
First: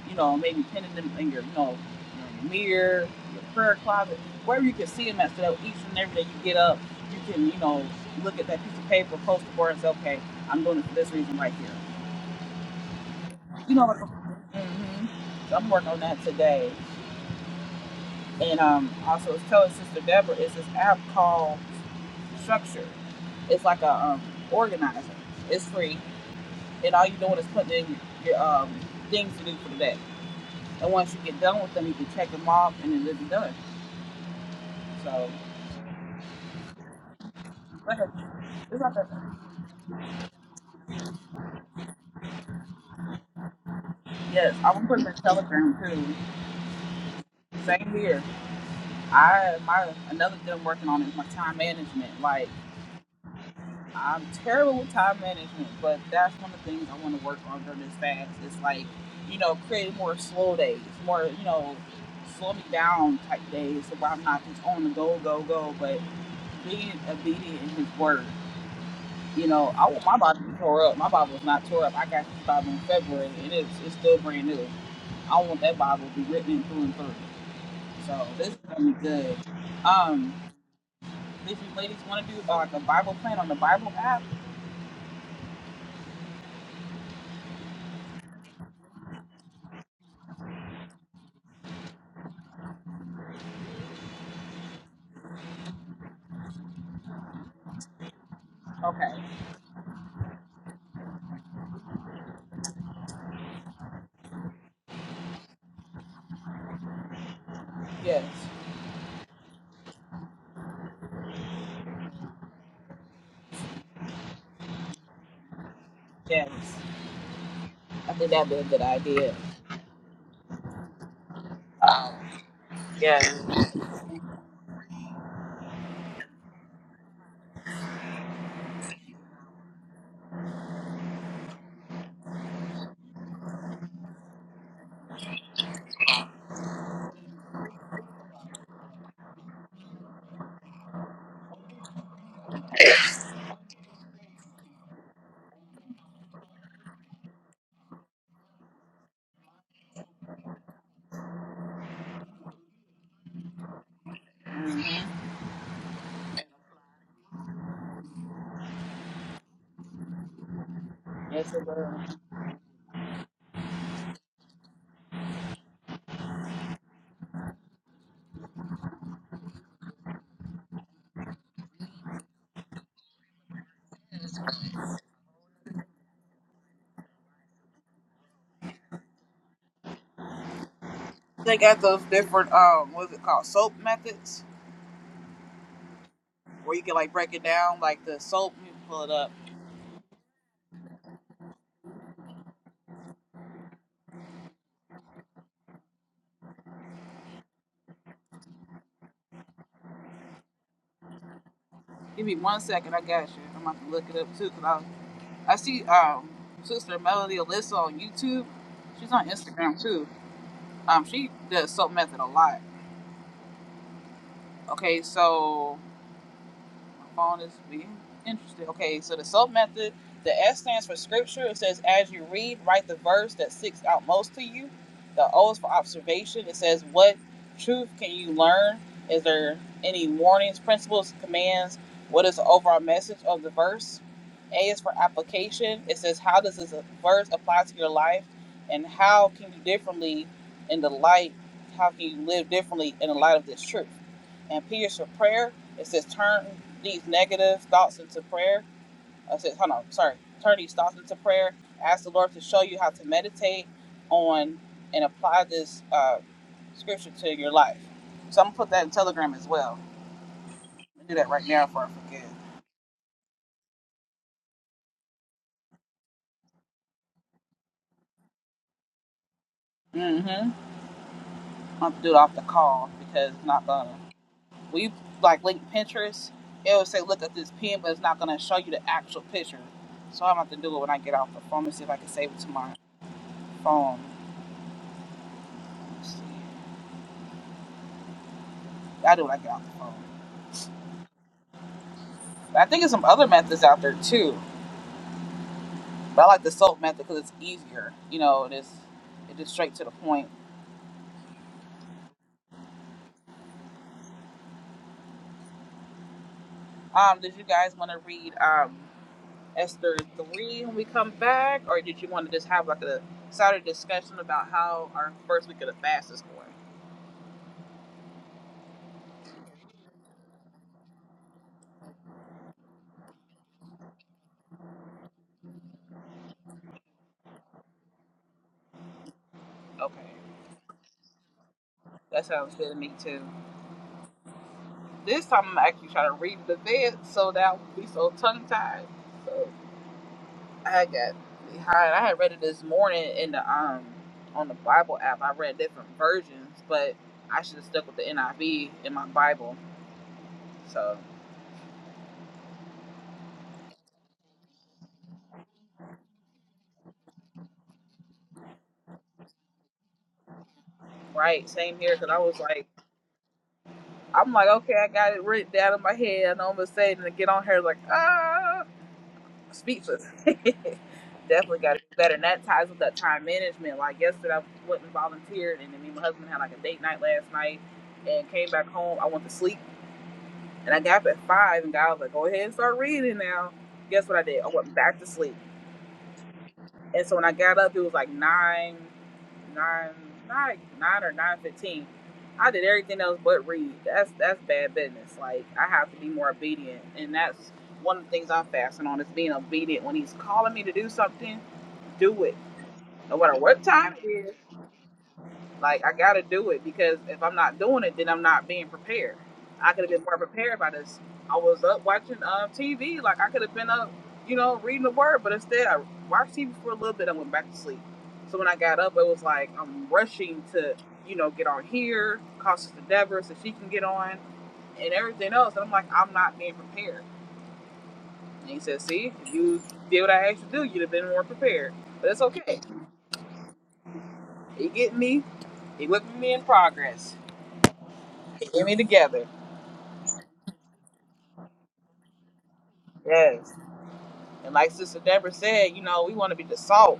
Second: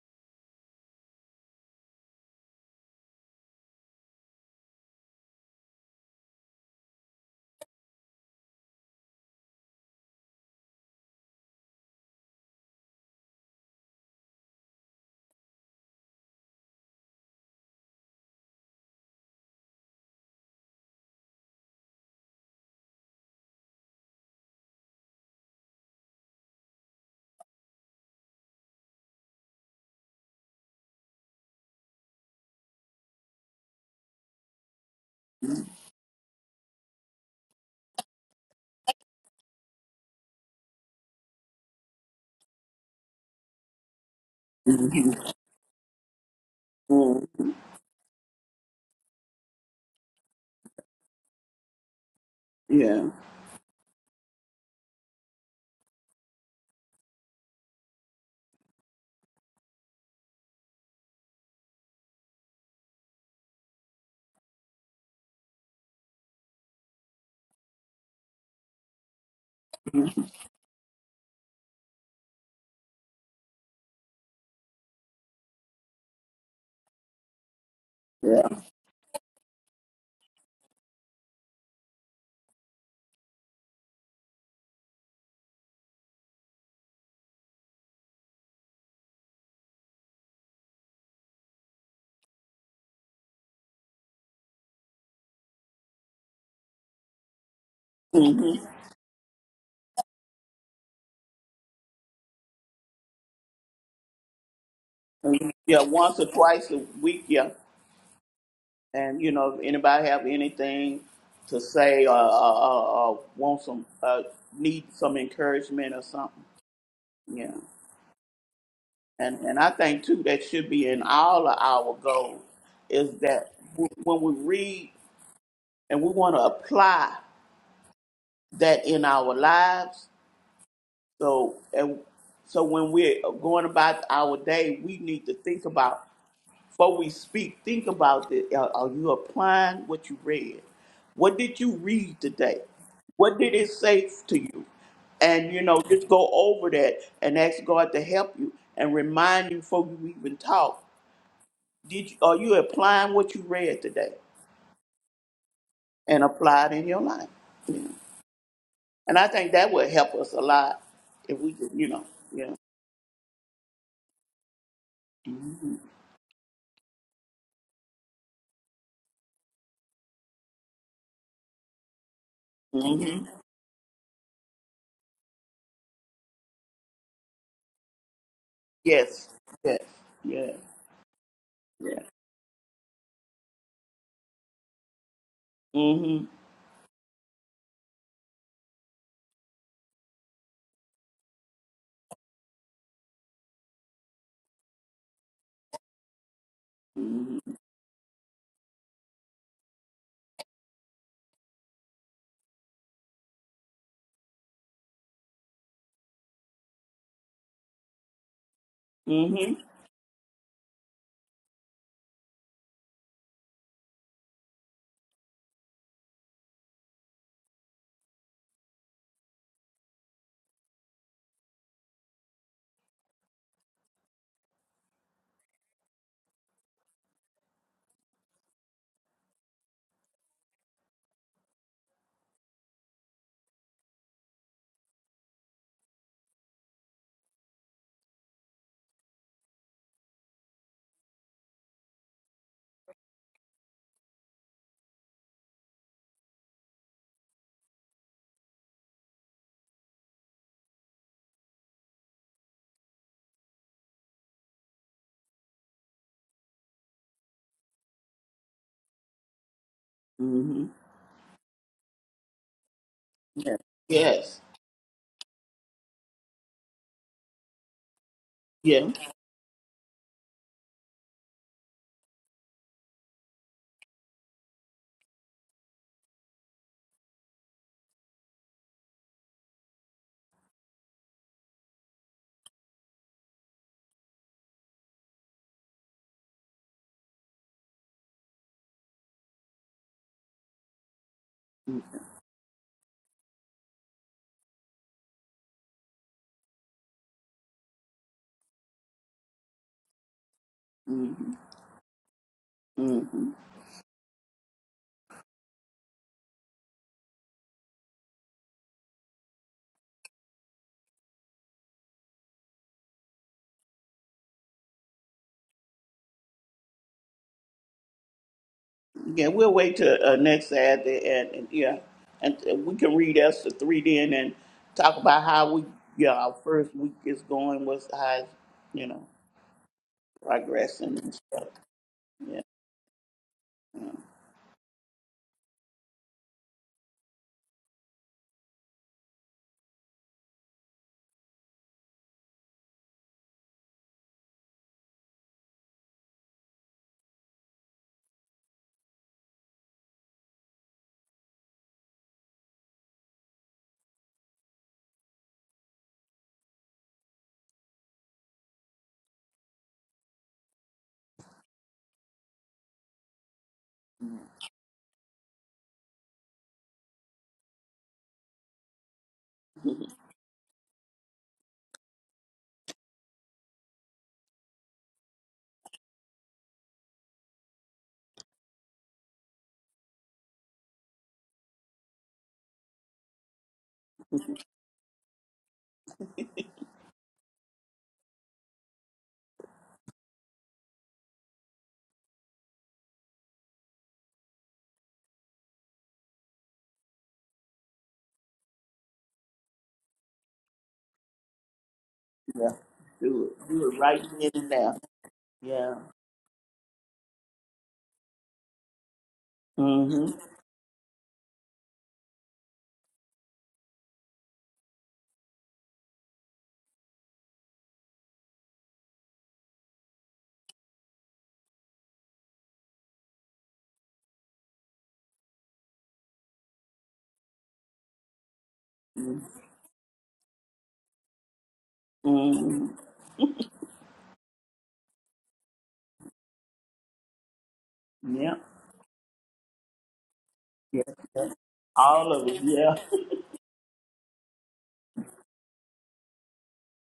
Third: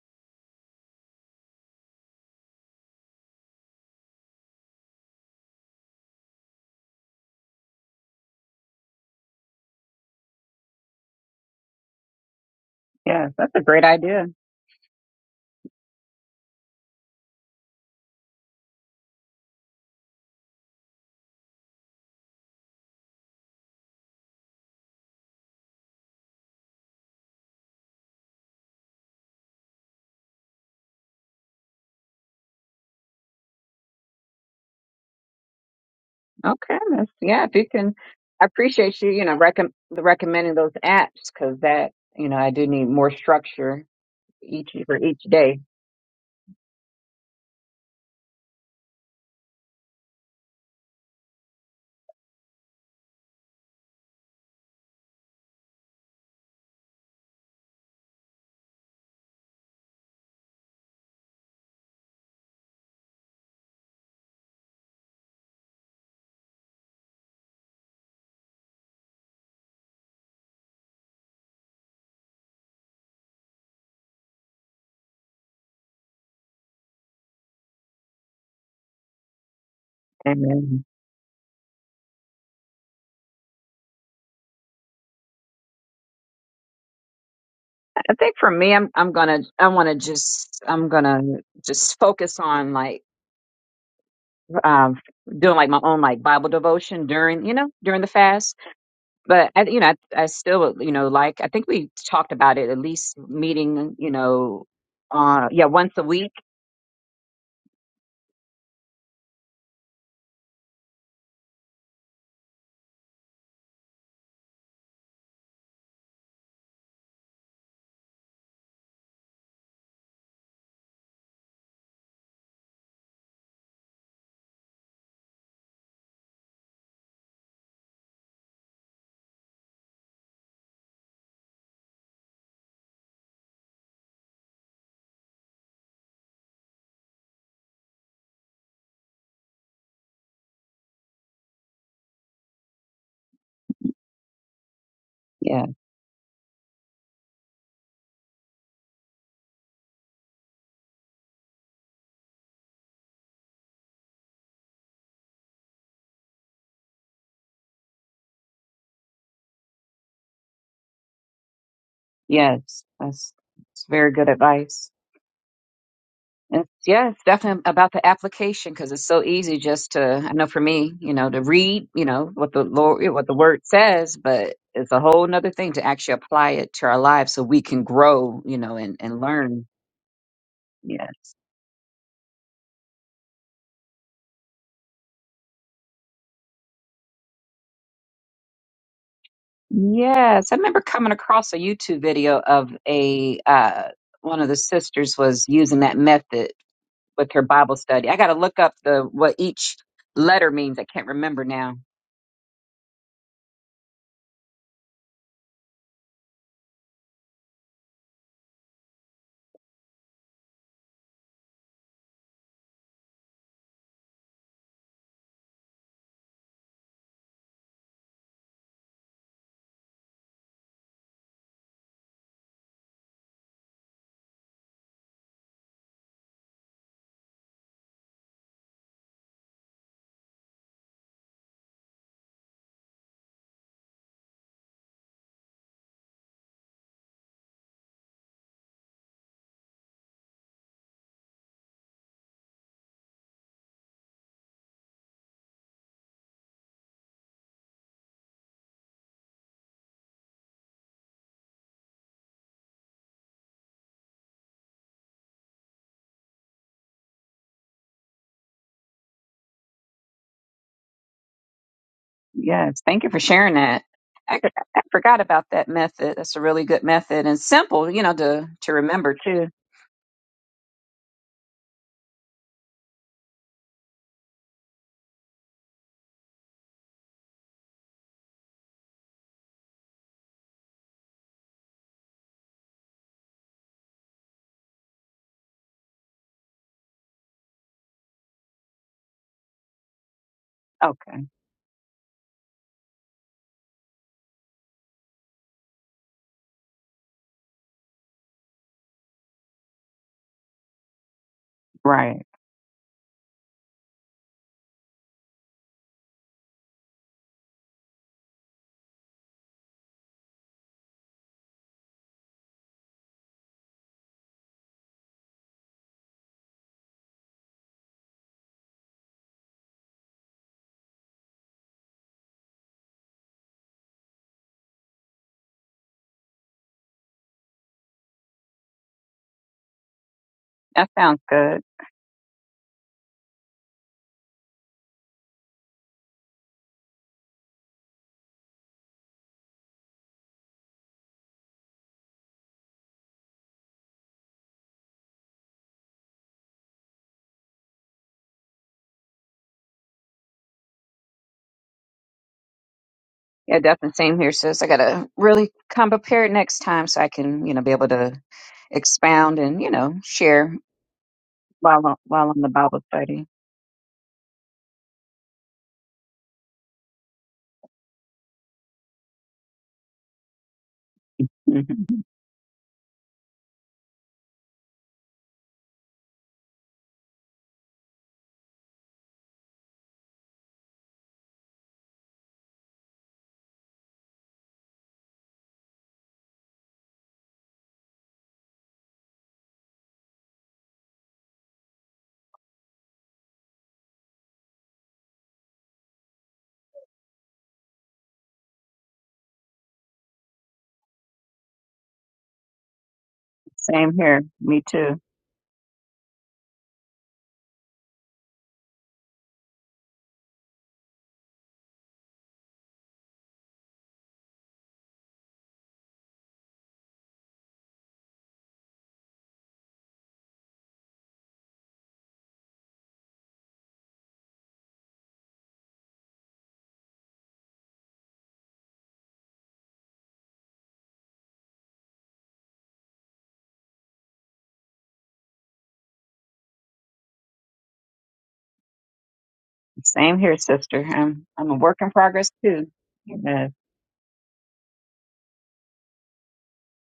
Speaker 1: you know maybe pinning them in your you know mirror, your prayer closet, wherever you can see them at. So each and every day you get up, you can, you know, look at that piece of paper, post it board, and okay, I'm doing it for this reason right here.
Speaker 3: Yes, that's a
Speaker 1: You
Speaker 3: great
Speaker 1: know, what?
Speaker 3: idea.
Speaker 1: mm-hmm. so I'm working on that today. And um, also, telling Sister Deborah, is this app called Structure. It's like a um, organizer. It's free, and all you're doing is putting in your, your um, things to do for the day. And once you get done with them, you can check them off, and then it's done. So,
Speaker 3: Okay, that's yeah, if you
Speaker 1: it's
Speaker 3: can
Speaker 1: like a,
Speaker 3: I
Speaker 1: it's like
Speaker 3: appreciate
Speaker 1: that.
Speaker 3: you, you know, recom- the recommending those apps because that, you know, I do need more structure
Speaker 1: Yes,
Speaker 3: each
Speaker 1: I will
Speaker 3: for
Speaker 1: put them in
Speaker 3: each
Speaker 2: Mhm.
Speaker 3: day.
Speaker 1: Telegram too.
Speaker 2: Mhm.
Speaker 1: Same here. I my another thing I'm working on is my time management. Like
Speaker 2: Yeah.
Speaker 1: I'm terrible with time management, but that's one of the things I want to work on during this fast. It's like you know creating more slow days, more you know slow me down type days, so where I'm not just on the go go go, but being obedient in His word. You know, I want my
Speaker 2: Mhm.
Speaker 1: Bible to be tore up. My Bible was not tore up. I got this Bible in February, and it's it's still brand new. I want that Bible to be written in through and through. So
Speaker 2: Yeah.
Speaker 1: this is gonna be good. Um,
Speaker 3: Amen.
Speaker 1: if you ladies want to do uh, like a Bible plan on the Bible app,
Speaker 3: I think for me, I'm I'm gonna I want to just I'm gonna just focus on like um, doing like my own like Bible devotion during you know during the fast.
Speaker 2: Mhm.
Speaker 1: okay.
Speaker 3: But I, you know I, I still you know like I think we talked about it at least meeting you know uh
Speaker 2: Mhm.
Speaker 3: yeah
Speaker 2: Yeah.
Speaker 3: once a
Speaker 2: Once or
Speaker 3: week.
Speaker 2: twice a week. Yeah.
Speaker 1: Yes,
Speaker 2: And you know, if anybody have anything to say or, or, or, or want some, uh, need some encouragement or something.
Speaker 1: yes.
Speaker 2: Yeah.
Speaker 1: I think that'd be a good idea.
Speaker 2: And and I think too that should be in all of our goals is
Speaker 1: Yes,
Speaker 2: that w- when we read and we want to apply that in our lives So and so when we're going about our day, we need to think about before we speak. Think about it. Are, are you applying what you read? What did you read today? What did it say to you? And you
Speaker 3: Yeah.
Speaker 2: know, just go over that and ask God to help you and remind you before you even talk. Did you, are you applying what you read today
Speaker 1: Mhm.
Speaker 2: and apply it in your life? And I think that would help us a lot if we
Speaker 1: yes, it
Speaker 2: could, you
Speaker 1: will.
Speaker 2: know, yeah.
Speaker 3: Yes. That's, that's very good advice. It's, yeah, it's definitely about the application because it's so easy just to, I know for me, you know, to read, you know, what the Lord,
Speaker 2: hmm
Speaker 3: what the word says, but it's a whole nother thing to actually apply it to our lives so we can grow, you know, and, and
Speaker 2: Yes.
Speaker 3: learn.
Speaker 2: Yes. Yes.
Speaker 3: Yes.
Speaker 1: They got
Speaker 2: Yes.
Speaker 1: those different um, what's it called, soap methods,
Speaker 2: Mhm.
Speaker 1: where you can like break it down, like the soap. Let me pull it up.
Speaker 3: Yes. I remember coming across a YouTube video of a, uh, one of the sisters was using that method with
Speaker 2: Mhm.
Speaker 3: her Bible study. I got to look up the, what each letter means. I can't remember now
Speaker 1: Give me one second. I got you. I'm about to look it up too, cause I I see um sister Melody Alyssa on YouTube. She's on
Speaker 2: Mhm.
Speaker 1: Instagram too. Um, she does soap method a lot. Okay, so I'm on being interested. Okay, so the self method, the S stands for scripture. It says, as you read, write the verse that sticks out most to you. The O is for observation. It says, what truth can you learn? Is there any warnings, principles, commands? What is the overall message of the verse? A is for application. It says, how does this verse apply to your life? And how can you differently in the light? How can you live differently in the light of this truth? and P is for prayer. It says turn these negative thoughts into prayer. Uh, It says, hold on, sorry, turn these thoughts into prayer. Ask the Lord to show you how to meditate on and apply this uh, scripture to your life. So I'm gonna put that in Telegram as well.
Speaker 2: Mhm.
Speaker 1: I'm gonna do that right now before I forget.
Speaker 3: Yes, thank you for sharing
Speaker 2: Yes.
Speaker 3: that. I,
Speaker 2: Yes.
Speaker 3: I forgot about that method. That's a really good method and simple, you know, to to
Speaker 2: Yeah.
Speaker 3: remember too.
Speaker 1: Mm-hmm. I'm gonna do it off the call because it's not gonna. We like link Pinterest. It will say look at this pin, but it's not gonna show you the actual picture. So I'm gonna have to do it when I get off the phone and see if I can save it to my phone. Let's see. I do when I get off the phone.
Speaker 3: Okay,
Speaker 1: But I think there's some other methods out there too. But I like the soap method because it's easier. You know, it is it is straight to the point.
Speaker 2: Mhm.
Speaker 3: right.
Speaker 2: Mhm.
Speaker 1: Um, did you guys want to read um, Esther three when we come back, or did you want to just have like a Saturday discussion about how our first week of the fast is going?
Speaker 2: Yeah. We'll wait till uh, next Saturday, and, and yeah, and uh, we can read Esther three then, and talk about how we yeah our first week is going, what's how it's, you know
Speaker 1: Okay,
Speaker 3: That
Speaker 2: progressing. and
Speaker 3: sounds
Speaker 2: stuff.
Speaker 3: good.
Speaker 1: that sounds good to me too. This time I'm actually trying to read the vid so that I won't be so tongue tied. So I got behind. I had read it this morning in the um on the Bible app. I read different versions, but I should have stuck with the NIV in my Bible. So
Speaker 3: Yeah, definitely. Same here, sis. I gotta really come prepared next time so I can, you know, be able to expound and you know share
Speaker 1: right, same
Speaker 3: while on-
Speaker 1: here. Cause I
Speaker 3: while
Speaker 1: was
Speaker 3: on the
Speaker 1: like,
Speaker 3: Bible study.
Speaker 1: I'm like, okay, I got it written down in my head. I know I'm gonna say it, and to get on here like ah,
Speaker 2: Yeah.
Speaker 1: speechless. Definitely
Speaker 3: hmm
Speaker 1: got to do better. And that ties with that time management. Like yesterday, I went and volunteered, and then me and my husband had like a date night last night, and came back home. I went to sleep And I got up at five, and God was like, "Go ahead and start reading now." Guess what I did? I went back to sleep. And so when I got up, it was like nine, nine, nine, nine or nine fifteen. I did everything else but read. That's that's bad business. Like I have to be more obedient, and that's one of the things I'm fasting on is being obedient. When He's calling me to do something, do it,
Speaker 2: yeah.
Speaker 1: no
Speaker 2: Do
Speaker 1: matter
Speaker 2: it.
Speaker 1: what
Speaker 2: Do it
Speaker 3: Same
Speaker 1: time
Speaker 2: right
Speaker 1: it
Speaker 3: here.
Speaker 1: is.
Speaker 2: then and
Speaker 3: Me
Speaker 2: now.
Speaker 3: too.
Speaker 2: Yeah.
Speaker 1: Like I gotta do it because if I'm not doing it, then I'm not being prepared. I could have been
Speaker 2: Mhm.
Speaker 1: more prepared by this. I was up watching um, TV, like I could have been up, you know, reading the word, but instead I watched TV for a little bit and went back to sleep. So when I got up, it was like I'm rushing to, you know, get on here, call Sister Deborah so she can get on, and everything else. And I'm like, I'm not being prepared. And he said, See,
Speaker 2: Mhm.
Speaker 1: if you did what I asked you to do, you'd have been more prepared. But it's okay.
Speaker 2: Mhm.
Speaker 1: He getting me, he whipping me in progress.
Speaker 2: Yeah.
Speaker 1: He getting me together.
Speaker 3: Same here, sister.
Speaker 2: Yes.
Speaker 3: I'm
Speaker 2: yes.
Speaker 3: I'm a work in
Speaker 2: All of
Speaker 3: progress
Speaker 2: it.
Speaker 3: too.
Speaker 2: Yeah.
Speaker 3: Yes,
Speaker 1: Yes. And like Sister Deborah said, you know, we want to be the salt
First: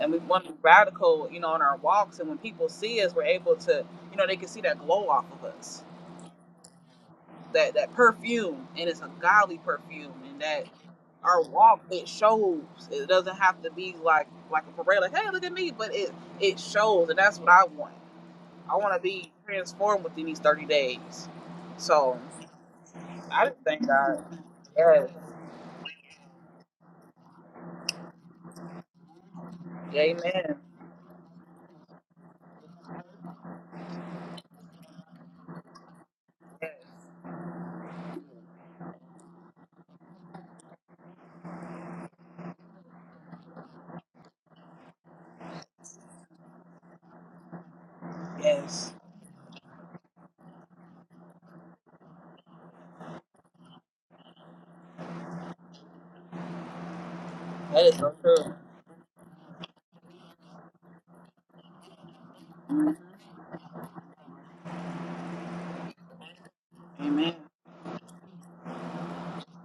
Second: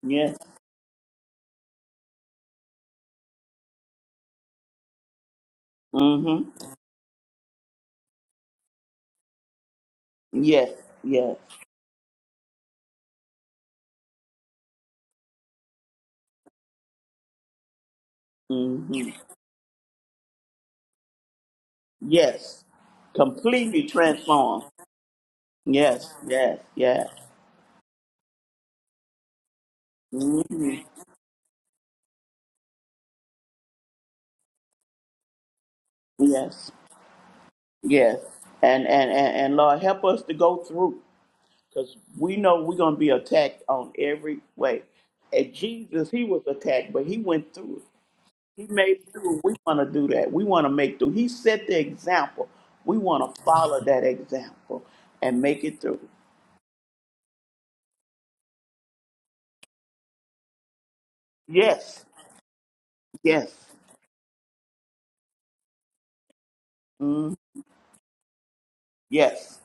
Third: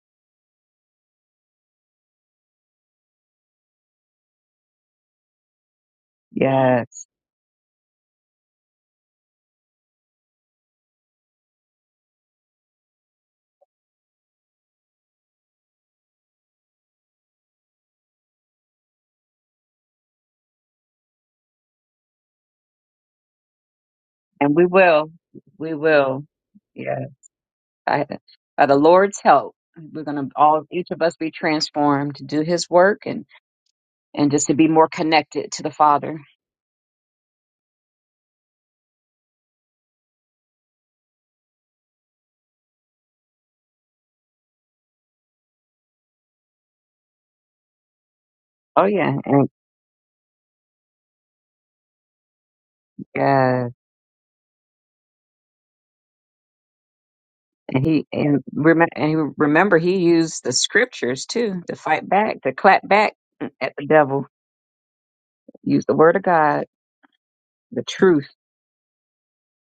Speaker 1: and we
Speaker 2: Yes.
Speaker 1: want to be radical, you know, in our walks. And when people see us, we're able to, you know, they can see that glow off of us,
Speaker 2: Mm-hmm.
Speaker 3: yes,
Speaker 1: that that perfume, and it's a godly perfume, and that
Speaker 2: Yes. Yes.
Speaker 1: our walk it shows. It doesn't have to be like like a parade, like hey, look at me, but it it shows, and that's what I want. I want to
Speaker 2: Mm-hmm.
Speaker 1: be transformed within these thirty days. So
Speaker 2: Yes.
Speaker 1: I just
Speaker 2: Completely
Speaker 1: thank God.
Speaker 3: and we
Speaker 2: transformed.
Speaker 1: Yes.
Speaker 3: will, we
Speaker 2: Yes.
Speaker 3: will.
Speaker 2: Yes. Yes.
Speaker 3: I, by the Lord's help, we're going to
Speaker 1: Amen.
Speaker 3: all,
Speaker 2: Mm-hmm.
Speaker 3: each of us, be transformed to do His work and and just to be more connected to the Father.
Speaker 1: Yes.
Speaker 2: Yes. Yes. And, and and and Lord, help us to go through because we know we're gonna be attacked on every way. And Jesus, he was attacked, but he went through it. He
Speaker 3: Oh
Speaker 1: Yes.
Speaker 2: made it
Speaker 3: yeah,
Speaker 2: through.
Speaker 3: and
Speaker 2: We want to do that. We want to make through. He set the example. We want to
Speaker 3: uh,
Speaker 2: follow that example and make it through.
Speaker 1: That
Speaker 3: and
Speaker 1: is
Speaker 3: he
Speaker 1: so
Speaker 3: and,
Speaker 1: true.
Speaker 3: rem- and he, remember he used the scriptures too to
Speaker 2: Yes.
Speaker 3: fight back, to clap
Speaker 1: hmm
Speaker 3: back
Speaker 2: Yes.
Speaker 3: at the devil. Use the Word of God,
Speaker 2: Mm,
Speaker 1: Amen.
Speaker 3: the truth.
Speaker 2: yes.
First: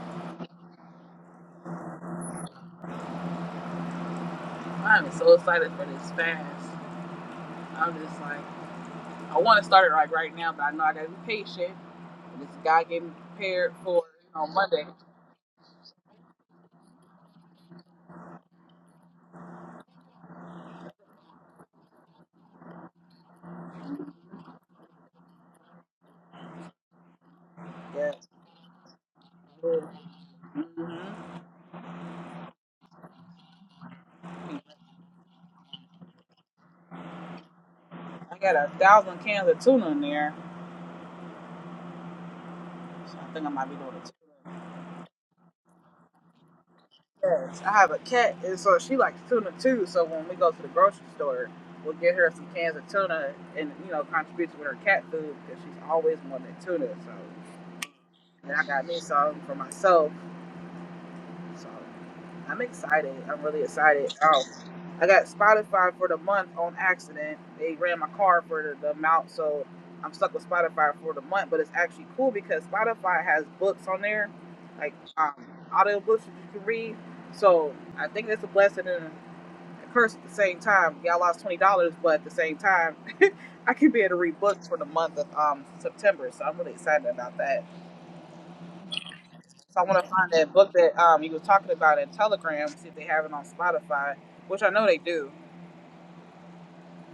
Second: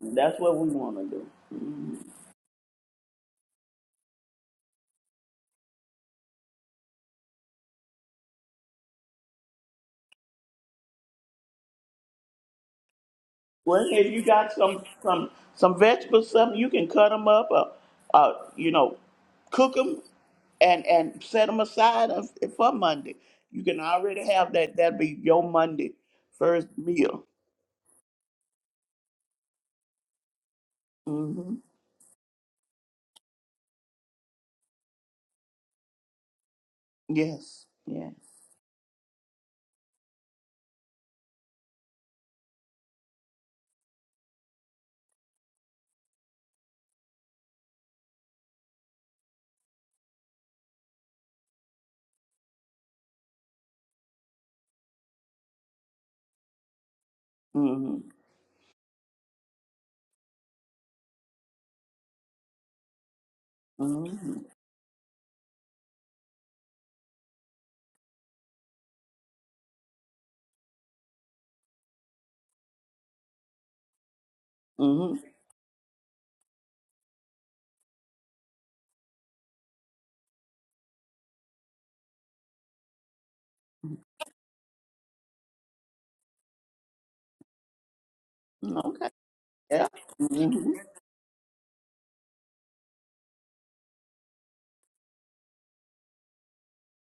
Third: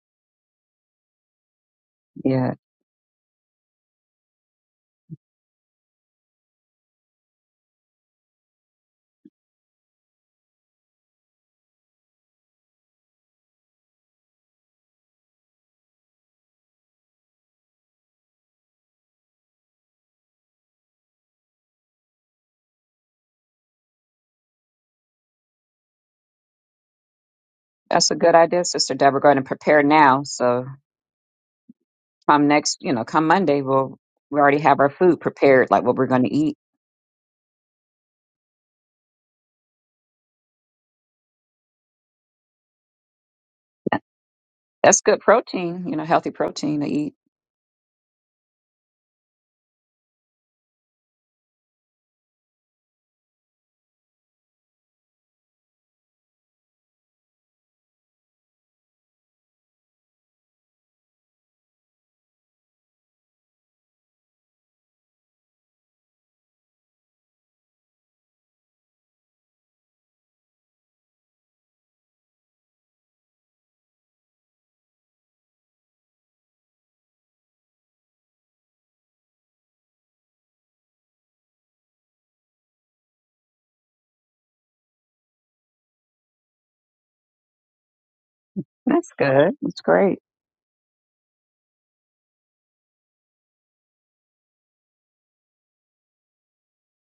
Speaker 2: That's what we want to do. Mm.
Speaker 3: Yeah,
Speaker 1: I'm so excited for this fast. I'm just like, I want to start it like right now, but I know I gotta be patient. And this guy getting prepared
Speaker 2: Well,
Speaker 1: for
Speaker 2: if you
Speaker 1: it
Speaker 2: got
Speaker 1: on
Speaker 2: some
Speaker 1: Monday.
Speaker 2: some some vegetables, something you can cut them up, or, uh, you know, cook them and and set them aside of- eh, for Monday. You can already have that. That'd be your Monday first meal.
Speaker 3: that's
Speaker 1: Yes.
Speaker 3: a good idea, Sister Deborah. Go ahead and prepare now. So
Speaker 1: Mm-hmm.
Speaker 2: hmm
Speaker 3: come next, you know, come Monday, we'll we already have our food prepared, like what we're going to eat.
Speaker 2: Yes. Yes.
Speaker 1: I got a thousand cans of tuna in there, so I think I might be doing a tuna.
Speaker 3: That's good protein, you know, healthy protein to eat.
Speaker 1: Yes, I have a cat, and so she likes tuna too. So when we go to the grocery store, we'll get her some cans of tuna, and you know, contribute with her cat food because she's always wanted tuna. So,
Speaker 2: hmm
Speaker 1: and I got me some for myself. So. I'm excited. I'm really excited.
Speaker 2: hmm
Speaker 1: Oh, I got Spotify for the month on accident. They ran my car for the, the amount, so I'm stuck with Spotify for the month. But it's actually cool because Spotify has books on there, like
Speaker 2: hmm
Speaker 1: um, audio books that you can read. So I think that's a blessing and a curse at the same time. Yeah, I lost twenty dollars, but at the same time, I can be able to read books for the month of um, September. So I'm really excited about that.
Speaker 3: That's
Speaker 2: Okay.
Speaker 3: good.
Speaker 1: So
Speaker 3: That's
Speaker 1: I
Speaker 2: Yeah.
Speaker 1: want to
Speaker 3: great.
Speaker 1: find that
Speaker 2: hmm
Speaker 1: book that um you was talking about in Telegram. See if they have it on Spotify, which I know they do.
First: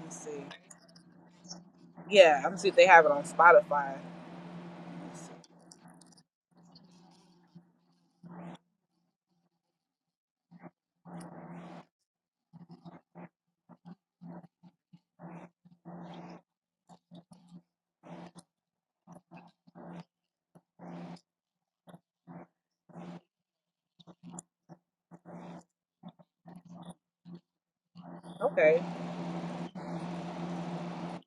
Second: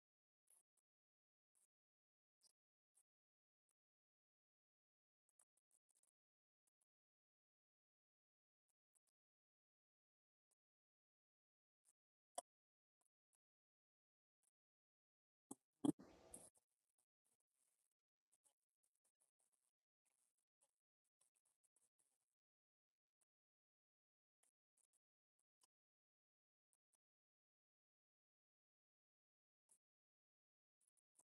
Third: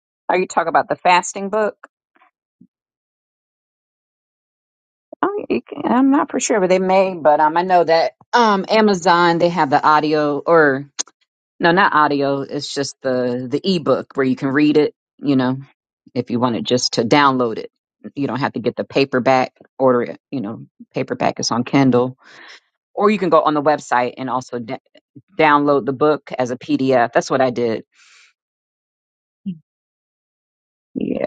Speaker 1: Let's
Speaker 3: Are
Speaker 1: see.
Speaker 3: you talking about the fasting book?
Speaker 1: Yeah, I'm gonna see if they have it on Spotify. Let's
Speaker 3: Oh,
Speaker 1: see.
Speaker 3: you can- I'm not for sure, but they may. But um, I know that um, Amazon they have the audio or no, not audio. It's just the the ebook where you can read it. You know, if you want it, just to download it, you don't have to get the paperback. Order it. You know, paperback is on Kindle, or you can go on the website and also d- download the book as a PDF. That's what I did.
Speaker 1: Okay,
Speaker 3: Yeah.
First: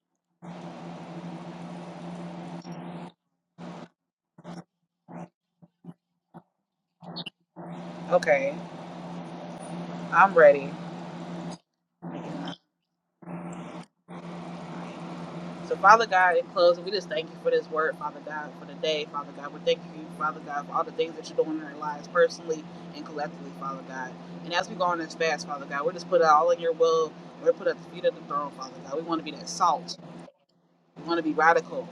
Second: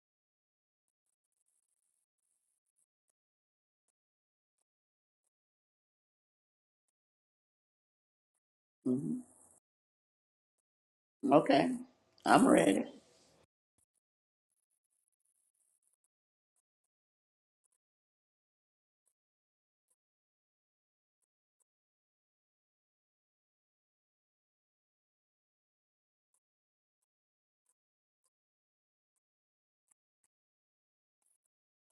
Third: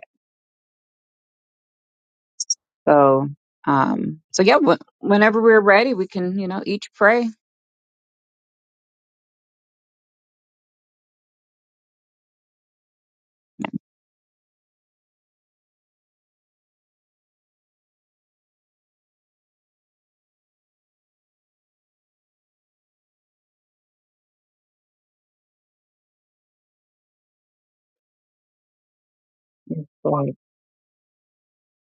Speaker 3: So, um, so yeah. Wh- whenever we're ready, we can you know each pray
Speaker 1: okay,
Speaker 2: hmm
Speaker 1: I'm ready.
Speaker 2: Okay. I'm ready.
Speaker 1: So Father God, in closing, we just thank you for this word, Father God, for the day, Father God. We thank you, Father God, for all the things that you're doing in our lives, personally and collectively, Father God. And as we go on this fast, Father God, we just put it all in your will. We're put at the feet of the throne, Father God. We want to be that
Speaker 3: Yes,
Speaker 1: salt
Speaker 3: Lord.
Speaker 1: We want to be radical.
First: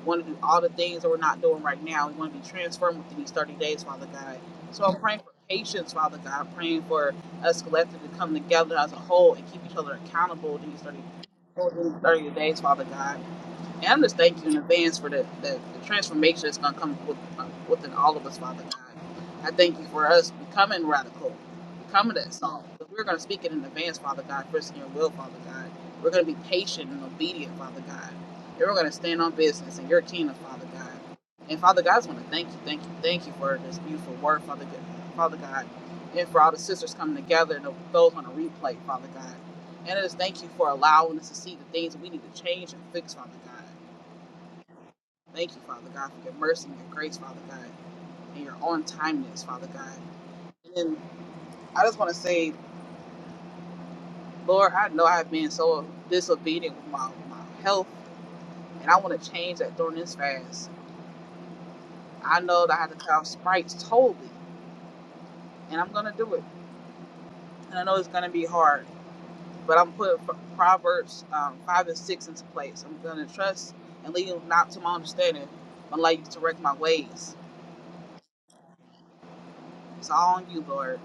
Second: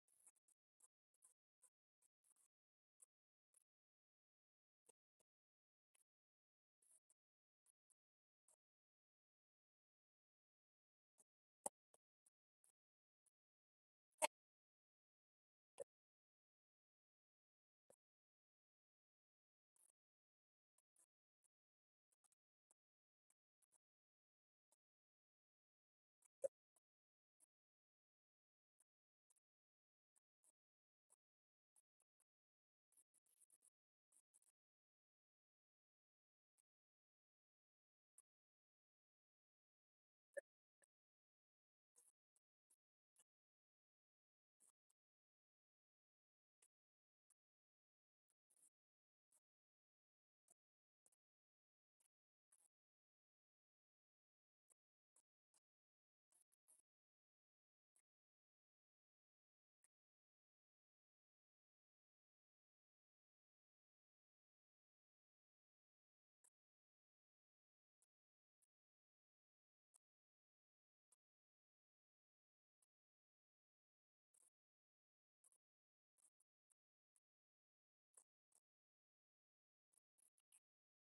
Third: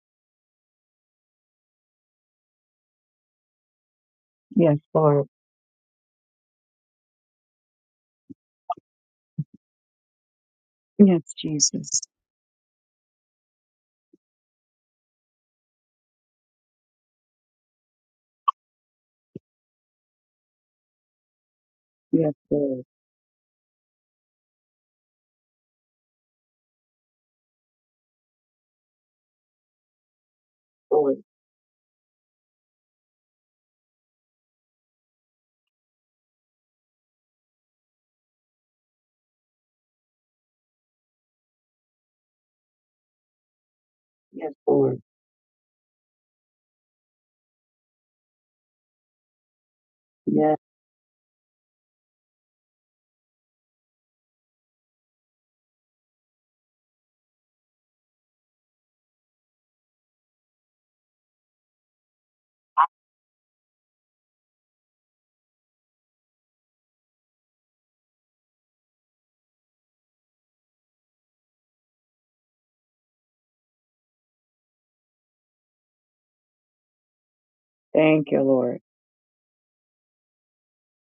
Speaker 1: We want to do all the things that we're not doing right now. We want to be transformed within these 30 days, Father God.
Speaker 3: Yes,
Speaker 1: So I'm praying
Speaker 3: Lord.
Speaker 1: for patience, Father God. I'm praying for us collectively to come together as a whole and keep each other accountable these thirty
Speaker 3: Yes,
Speaker 1: 30
Speaker 3: Jesus.
Speaker 1: days, Father God. And I just thank you in advance for the, the, the transformation that's going to come with, uh, within all of us, Father God. I thank you for us becoming radical, becoming
Speaker 3: Yes,
Speaker 1: that song.
Speaker 3: Lord.
Speaker 1: But we're going to speak it in advance, Father God, first in your will, Father God. We're going to be patient and obedient, Father God. And we're going to stand on business in your kingdom, Father God.
Speaker 3: Lord.
Speaker 1: And Father God, I just want to thank you, thank you, thank you for this beautiful word, Father God. Father God. And for all the sisters coming together and those on a replay, Father God. And I just thank you for allowing us to see the things that we need to change and fix, Father God.
Speaker 3: Yes, Lord.
Speaker 1: Thank you, Father God, for your mercy and your grace, Father God, and your on timeness, Father God.
Speaker 3: Yes.
Speaker 1: And then I just want to say, Lord, I know I've been so disobedient with my, my health, and I want to change that during this fast. I know that I have to cut off sprites totally, and I'm going to do it. And I know it's going to be hard, but I'm putting Proverbs um, 5 and 6 into place. I'm going to trust and lean not to my understanding, but allow you to direct my ways.
Speaker 3: Thank you, Lord.
Speaker 1: It's all on you, Lord.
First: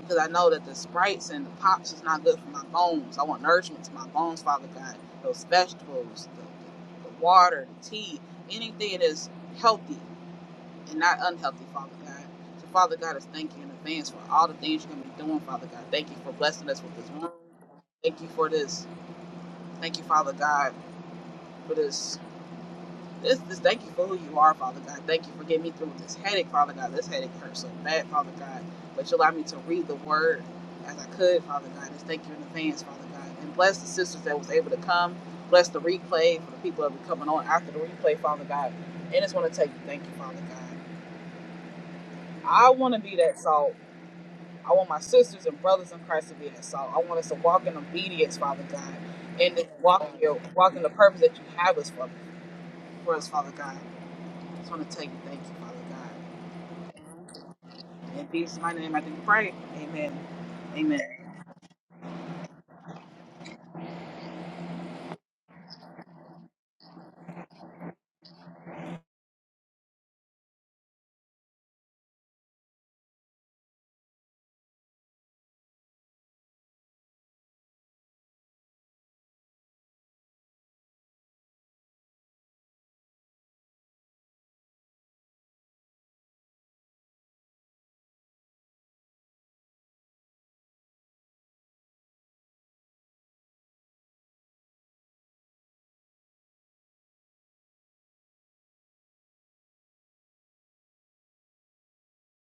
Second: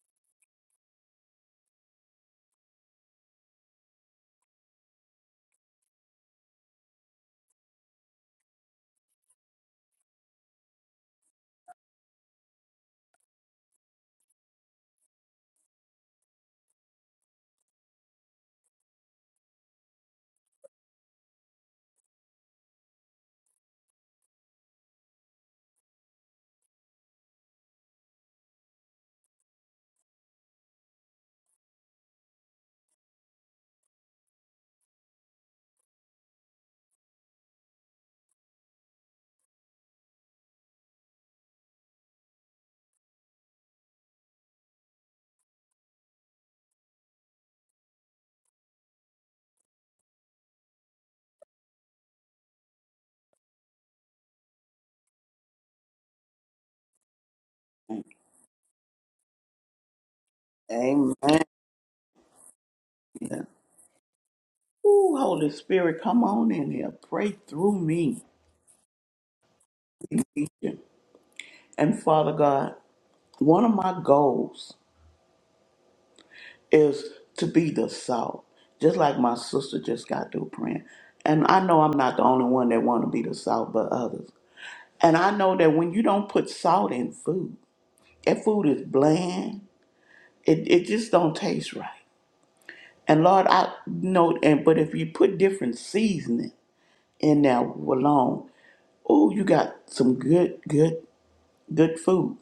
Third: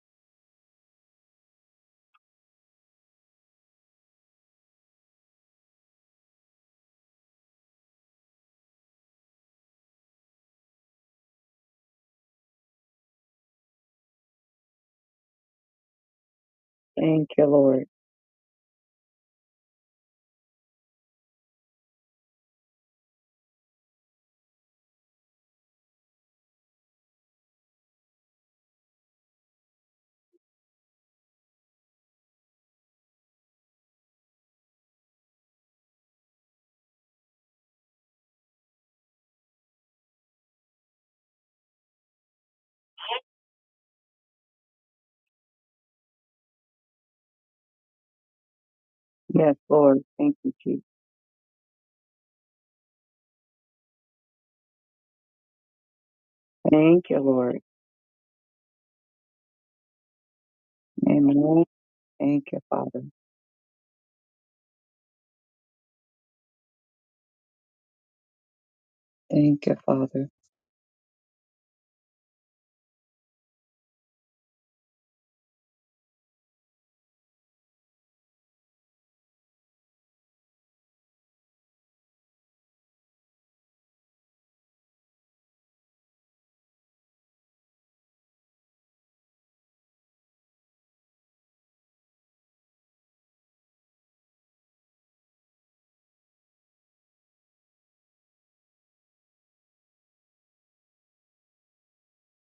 Speaker 1: because I know that the sprites and the pops is not good for my bones. I want nourishment to my bones, Father God. Those vegetables, the, the, the water, the tea, anything that's healthy and not unhealthy, Father God. So, Father God, I thank you in advance for all the things you're going to be doing, Father God. Thank you for blessing us with this
Speaker 3: Thank
Speaker 1: room.
Speaker 3: you, Lord.
Speaker 1: Thank you for this. Thank you, Father God, for this this, this, thank you for who you are, Father God. Thank you for getting me through this headache, Father God. This headache hurts so bad, Father God. But you allowed me to read the word as I could, Father God. Just thank you in advance, Father God. And bless the sisters that was able to come. Bless the replay for the people that will be coming on after the replay, Father God. And just want to tell you, thank you, Father God. I want to be that salt. I want my sisters and brothers in Christ to be that salt. I want us to walk in obedience, Father God.
Speaker 3: Yes,
Speaker 1: And to
Speaker 3: Lord.
Speaker 1: walk, in
Speaker 3: Thank
Speaker 1: your,
Speaker 3: you,
Speaker 1: walk
Speaker 3: Jesus.
Speaker 1: in the purpose that you have us for, for us, Father God. I Just want to tell you, thank you, Father God.
Speaker 3: Thank you,
Speaker 1: In
Speaker 3: Lord.
Speaker 1: Jesus' mighty name, I do pray. Amen. Amen.
Speaker 2: Amen.
Speaker 3: Amen. Thank you, Father.
Speaker 2: Ooh, Holy Spirit, come on in here. Pray through me.
Speaker 3: Thank you, Father.
Speaker 2: And Father God, one of my goals is to be the salt, just like my sister just got through praying. And I know I'm not the only one that want to be the salt, but others. And I know that when you don't put salt in food, that food is bland. It, it just don't taste right. And Lord, I know, and but if you put different seasoning in there alone, oh, you got some good, good. good food.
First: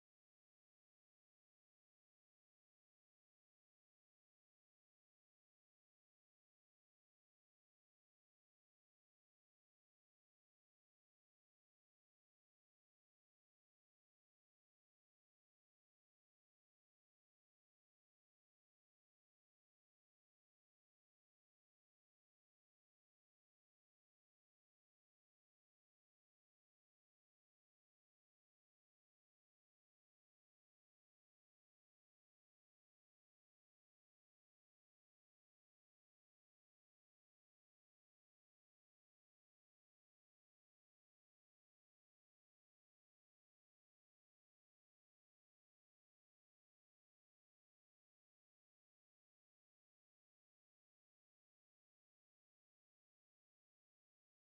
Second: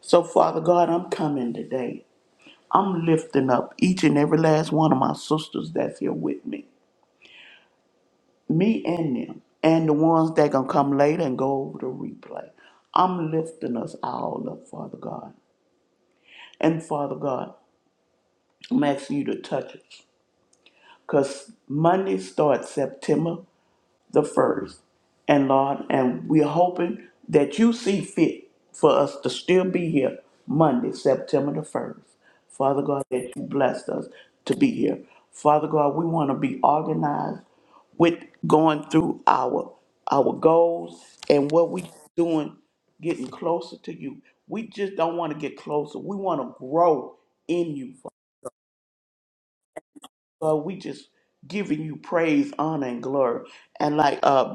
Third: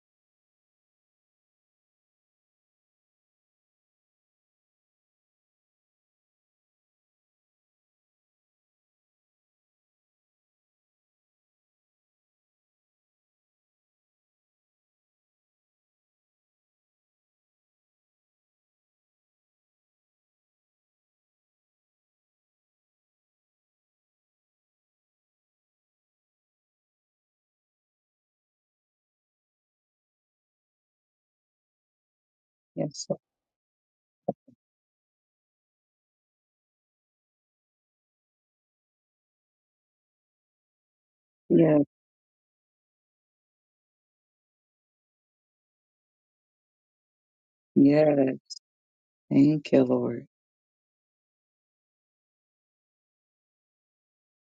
Speaker 2: So, Father God, I'm coming today. I'm lifting up each and every last one of my sisters that's here with me, me and them, and the ones that gonna come later and go over the replay. I'm lifting us all up, Father God. And Father God, I'm asking you to touch us. Because Monday starts September the first. And Lord, and we're hoping that you see fit for us to still be here Monday, September the 1st. Father God,
Speaker 3: Yes, Lord.
Speaker 2: that you blessed us to be here. Father God, we want to be organized with going through our our goals and what
Speaker 3: Yes.
Speaker 2: we doing getting closer to you. We just don't want to get closer. We want to grow in you. Father.
Speaker 3: Yes. Thank you, Lord.
Speaker 2: God, we just giving you praise, honor, and glory. And like uh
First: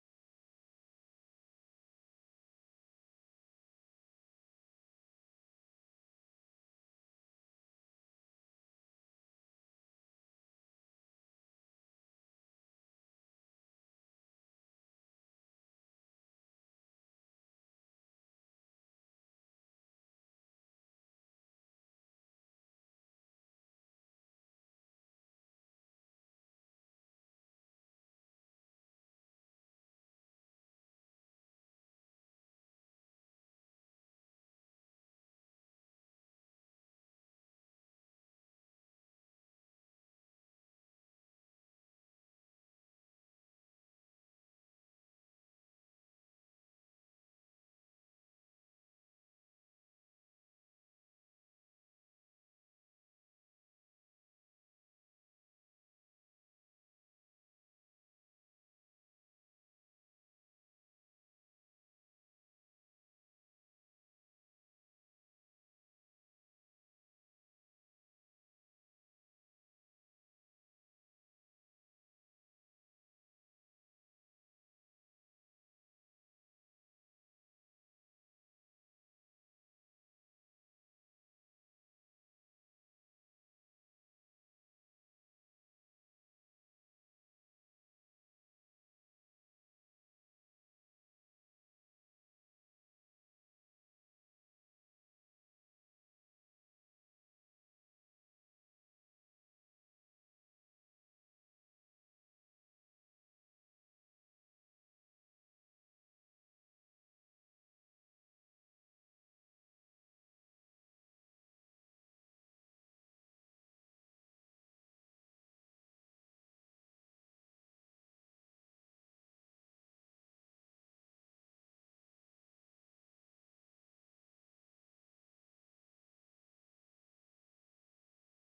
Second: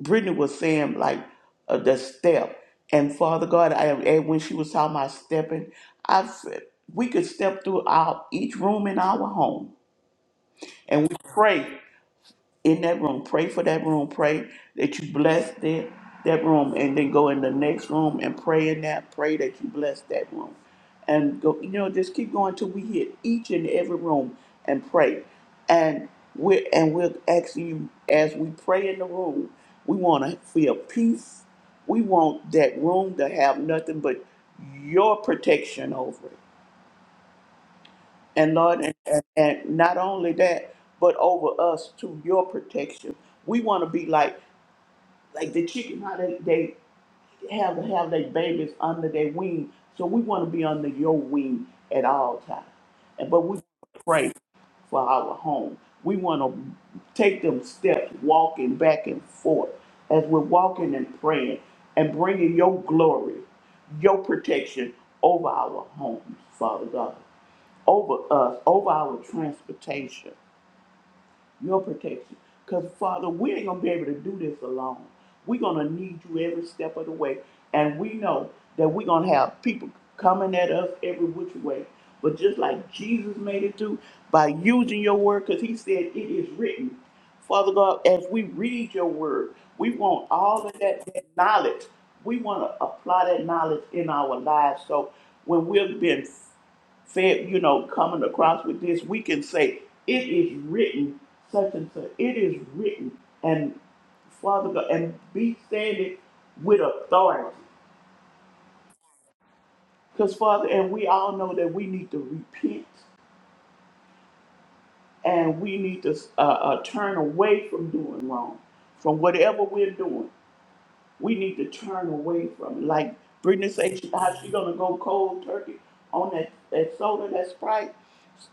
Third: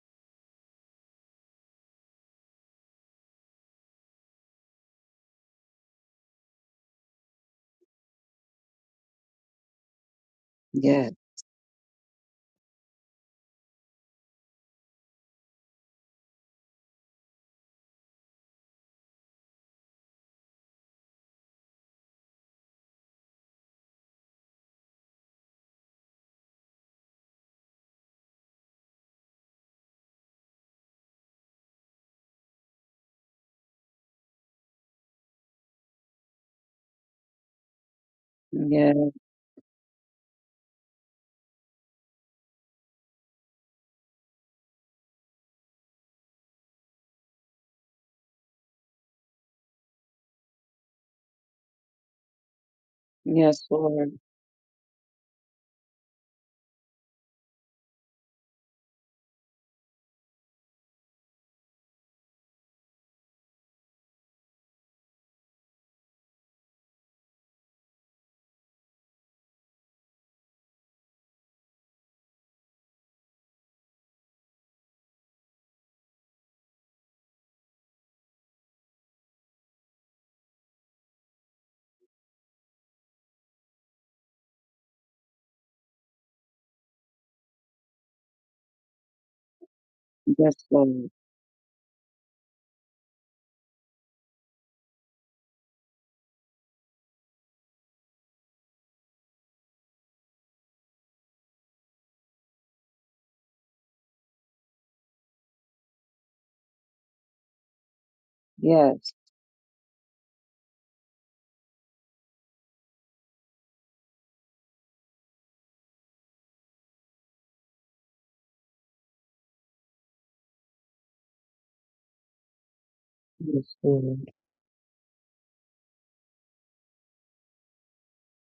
Speaker 2: Brittany was saying like uh, the step, and Father God, I, and when she was talking about stepping, I said we could step through our each room in our home, and
Speaker 3: Yes.
Speaker 2: we pray in that room. Pray for that room. Pray that you bless that that room, and then go in the next room and pray in that. Pray that you bless that room, and go. You know, just keep going till we hit each and every room and pray. And we're and we're asking you as we pray in the room. We want to feel peace. We want that room to have nothing but your protection over it and Lord, and,
Speaker 3: Yes.
Speaker 2: and and not only that, but over us to your protection. We want to be like like the chicken, how they, they have to have their babies under their wing. So we want to be under your wing at all times. And but we
Speaker 3: Yes, Lord.
Speaker 2: pray for our home. We want to take them steps, walking back and forth as we're walking and praying and bringing your glory, your protection over our homes, Father God over us, over our transportation, your protection. Because, Father, we ain't going to be able to do this alone. We're going to need you every step of the way. And we know that we're going to have people coming at us every which way. But just like Jesus made it do by using your word, because he said it is written. Father God, as we read your word, we want
Speaker 3: Yes,
Speaker 2: all of that,
Speaker 3: Lord.
Speaker 2: that knowledge. We want to apply that knowledge in our lives. So when we're being said, you know, coming across with this, we can say, it is written, such and such. It is written. And Father God, and be standing with authority.
Speaker 3: Yes.
Speaker 2: Because, Father, and we all know that we need to repent and we need to uh, uh, turn away from doing wrong, from whatever we're doing. we need to turn away from like Brittany
Speaker 3: Yes,
Speaker 2: said she,
Speaker 3: Lord.
Speaker 2: how she gonna go cold turkey on that, that soda, that Sprite.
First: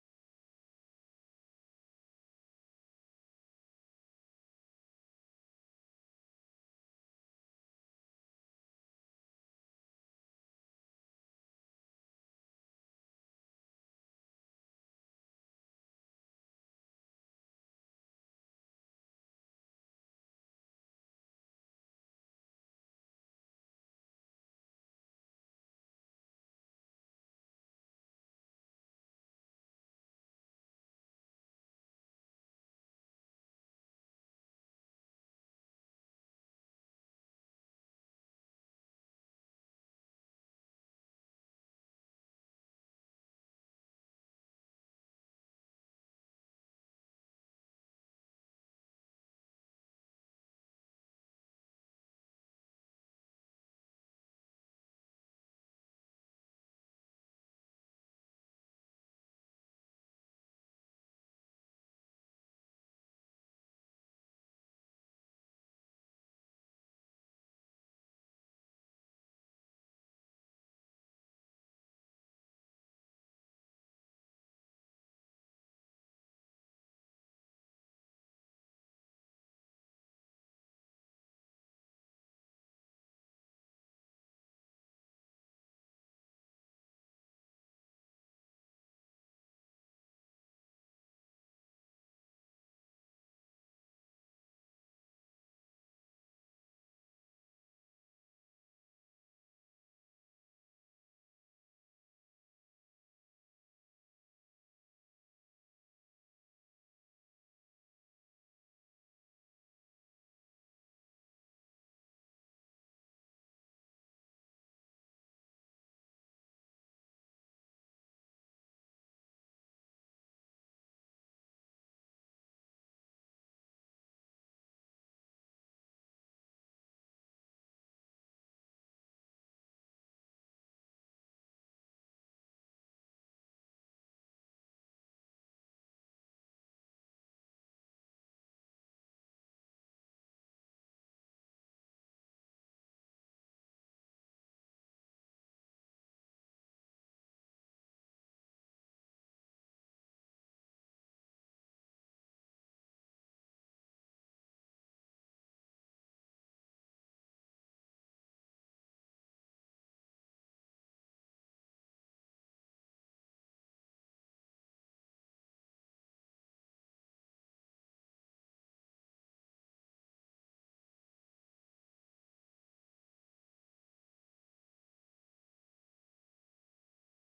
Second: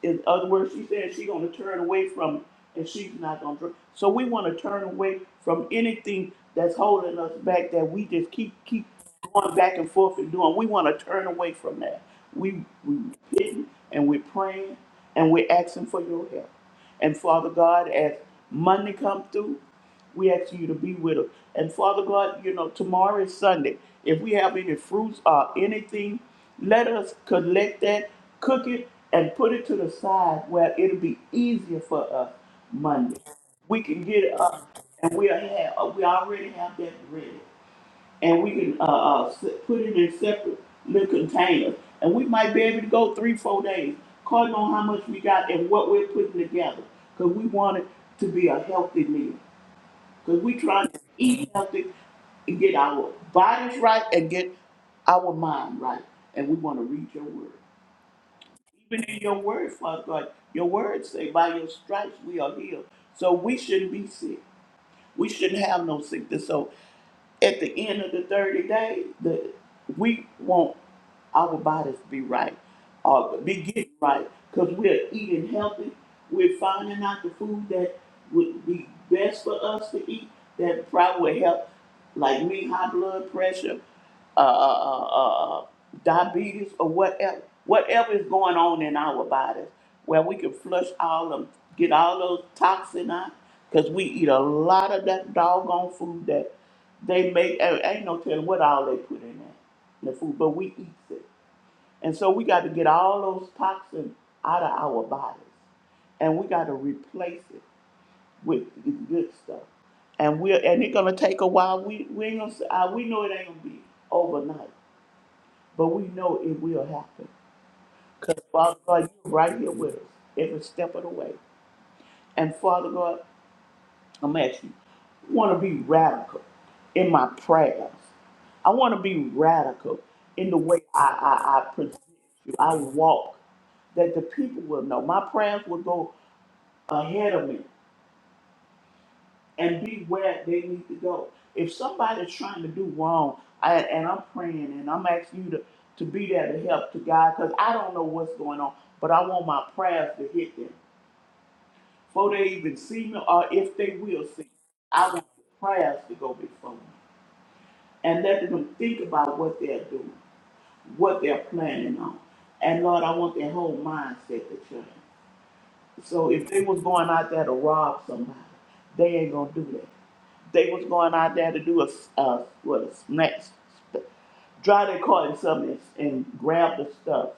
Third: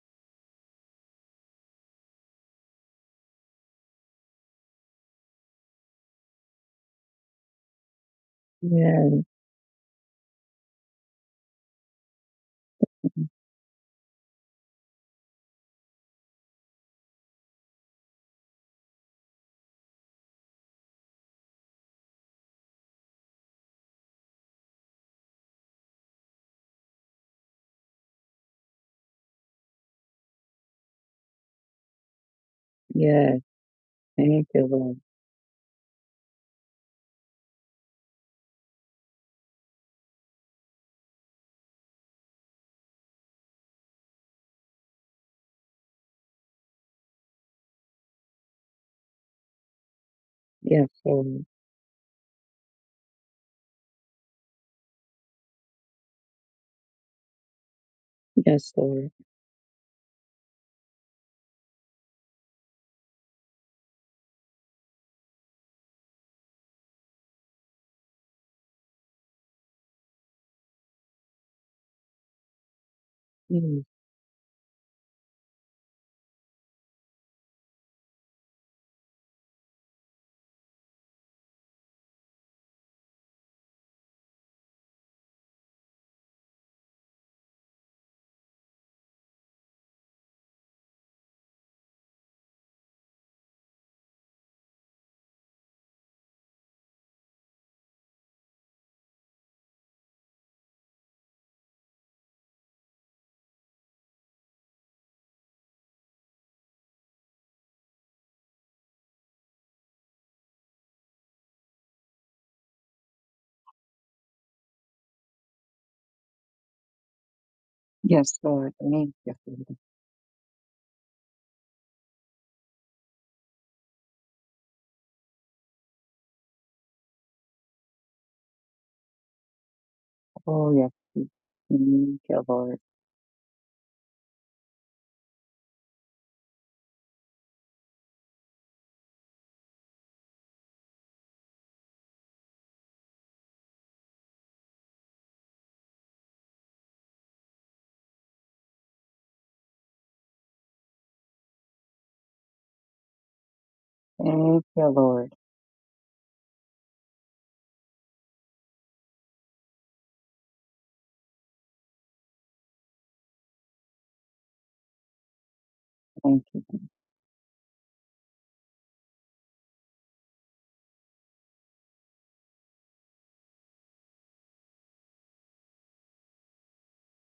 Speaker 2: In other words, she said she gonna turn away from it and she's not gonna drink. So we wanna turn away from anything that's holding us back that we just keep keep
Speaker 3: Yes.
Speaker 2: going back and forth and doing. We wanna turn away from that. We we repenting and we're praying and we're asking for your help. And Father God, as Monday come through. We ask you to be with us. And Father God, you know, tomorrow is Sunday. If we have any fruits or anything, let us collect that, cook it, and put it to the side where it'll be easier for us Monday.
Speaker 3: Yes.
Speaker 2: We can get it
Speaker 3: Thank you,
Speaker 2: up,
Speaker 3: Lord.
Speaker 2: and we have we already have that ready, and we can uh, uh, s- put it in separate little containers, and we might be able to go three, four days, according on how much we got and what we're putting together, because we want it to be a healthy meal. Because we
Speaker 3: Yes,
Speaker 2: trying to
Speaker 3: Lord.
Speaker 2: eat healthy and get our bodies right and get our mind right. And we want to read your word.
Speaker 3: Yes,
Speaker 2: Even
Speaker 3: Lord.
Speaker 2: in your word, Father God, your word say, by your stripes we are healed. So we shouldn't be sick. We shouldn't have no sickness. So at the end of the 30 days, the, we won't our bodies be right, uh, be getting right, because we're eating healthy. We're finding out the food that would be best for us to eat that probably would help, like me, high blood pressure, uh, uh, uh, uh, uh, diabetes, or whatever, whatever is going on in our bodies, where we can flush all them, get all those toxin out, because we eat a lot of that doggone food that they make. Ain't ain't no telling what all they put in that in the food, but we eat it. And so we got to get all those toxins out of our bodies. And we got to replace it with the good stuff. And we're and it's gonna take a while. We we ain't gonna say, uh, we know it ain't gonna be overnight, but we know it will happen.
Speaker 3: Yes,
Speaker 2: Because
Speaker 3: Lord.
Speaker 2: Father God,
Speaker 3: Thank
Speaker 2: you're
Speaker 3: you,
Speaker 2: right
Speaker 3: Lord.
Speaker 2: here with us every step of the way. And Father God, I'm asking you, want to be radical in my prayers. I want to be radical in the
Speaker 3: Oh,
Speaker 2: way
Speaker 3: yes.
Speaker 2: I,
Speaker 3: Jesus.
Speaker 2: I, I present
Speaker 3: Thank you,
Speaker 2: you. I
Speaker 3: Lord.
Speaker 2: walk. that the people will know. My prayers will go ahead of me and be where they need to go. If somebody's trying to do wrong, I, and I'm praying and I'm asking you to, to be there to help to God because I don't know what's going on, but I want my prayers to hit them before they even see me or if they will see me.
Speaker 3: Thank you,
Speaker 2: I want
Speaker 3: Lord.
Speaker 2: the prayers to go before me and let them think about what they're doing, what they're planning on. And Lord, I want their whole mindset to change. So
Speaker 3: Thank
Speaker 2: if they
Speaker 3: you.
Speaker 2: was
Speaker 3: Jesus.
Speaker 2: going out there to rob somebody, they ain't gonna do that. They was going out there to do a, s- uh, what a snatch, st- drive their car and something and, and grab the stuff.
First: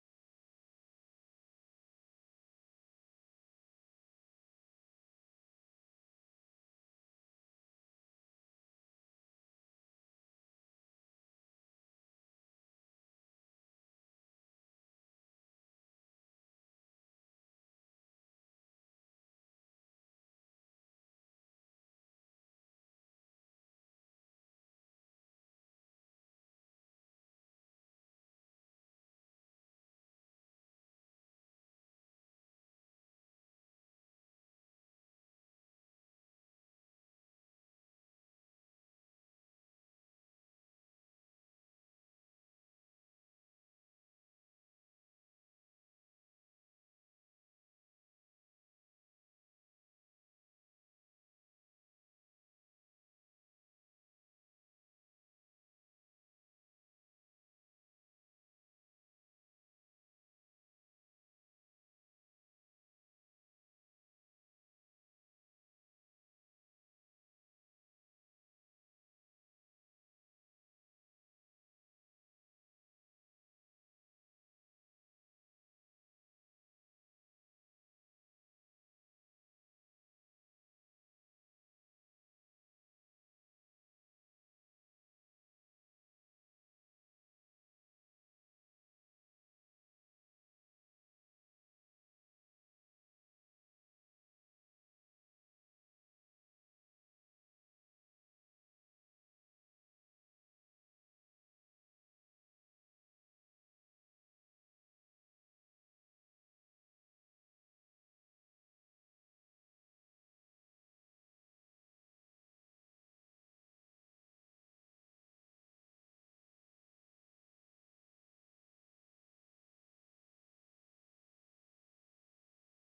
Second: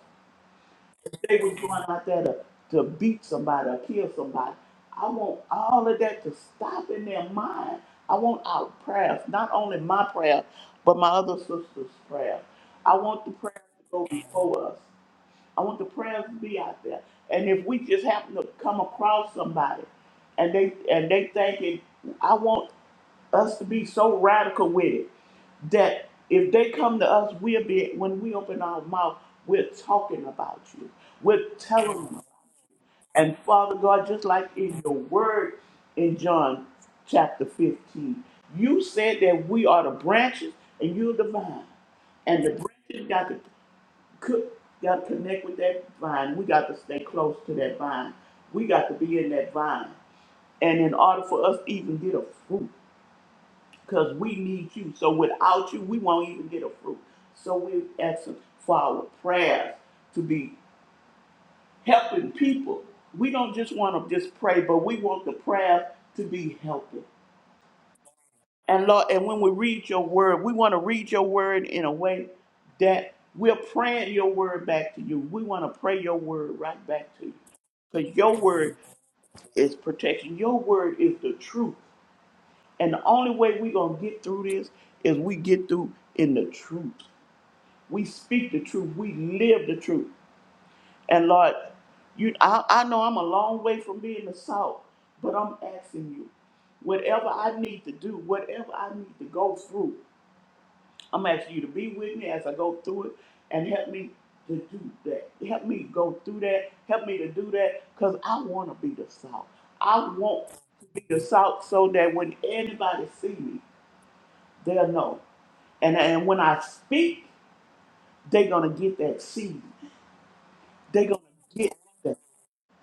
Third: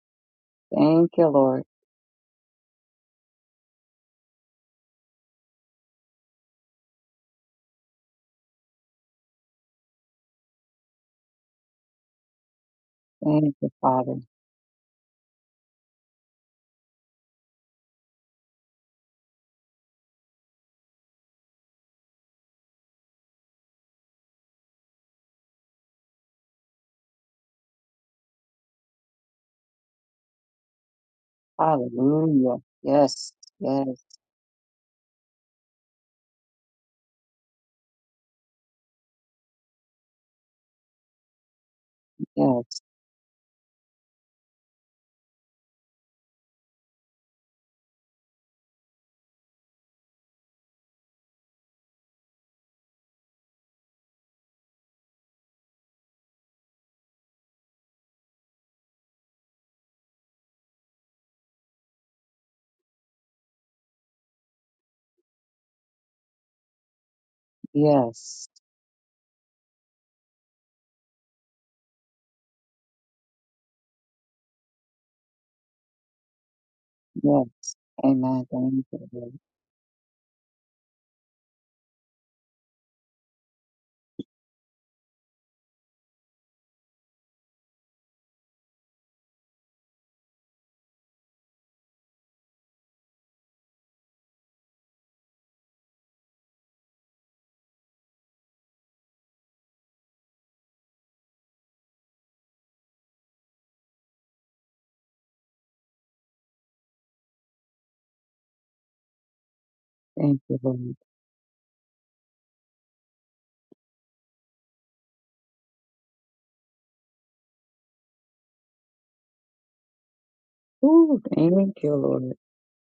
Speaker 3: Thank you,
Speaker 2: They was
Speaker 3: Lord.
Speaker 2: going out there to, to beat somebody or kill somebody. I want all of that to stop in their mind. I want our prayers, not only my prayer, but my other sister's prayer. I want the
Speaker 3: Thank
Speaker 2: prayer
Speaker 3: you,
Speaker 2: to go
Speaker 3: Father.
Speaker 2: before us. I want the prayers to be out there. And if we just happen to come across somebody and they and they thinking, I want us to be so radical with it that if they come to us, we'll be when we open our mouth, we're talking about you. We're telling them.
Speaker 3: Hallelujah. Yes,
Speaker 2: And Father
Speaker 3: yes,
Speaker 2: God, just like in your word in John chapter 15, you said that we are the branches and you're the vine. And the
Speaker 3: yes,
Speaker 2: branches got to could, got to connect with that vine. We got to stay close to that vine. We got to be in that vine. And in order for us to even get a fruit, because we need you. So without you, we won't even get a fruit. So we're asking for our prayers to be helping people. We don't just want to just pray, but we want the prayers to be helping.
Speaker 3: yes,
Speaker 2: And Lord, and when we read your word, we want to read your word in a way that we're praying your word back to you. We want to pray your word right back to you.
Speaker 3: yes.
Speaker 2: Because your
Speaker 3: Amen.
Speaker 2: word
Speaker 3: Thank you, Lord.
Speaker 2: is protection. Your word is the truth. And the only way we're going to get through this is we get through in the truth. We speak the truth. We live the truth. And Lord, you, I, I know I'm a long way from being the salt, but I'm asking you, whatever I need to do, whatever I need to go through, I'm asking you to be with me as I go through it and help me to do that. Help me go through that. Help me to do that because I want to be the salt. I
Speaker 3: Thank
Speaker 2: want to
Speaker 3: you, Lord.
Speaker 2: be the salt so that when anybody see me, they'll know. And, and when I speak, they're going to get that seed. They're going
Speaker 3: Ooh,
Speaker 2: to get
Speaker 3: thank you,
Speaker 2: that.
Speaker 3: Lord.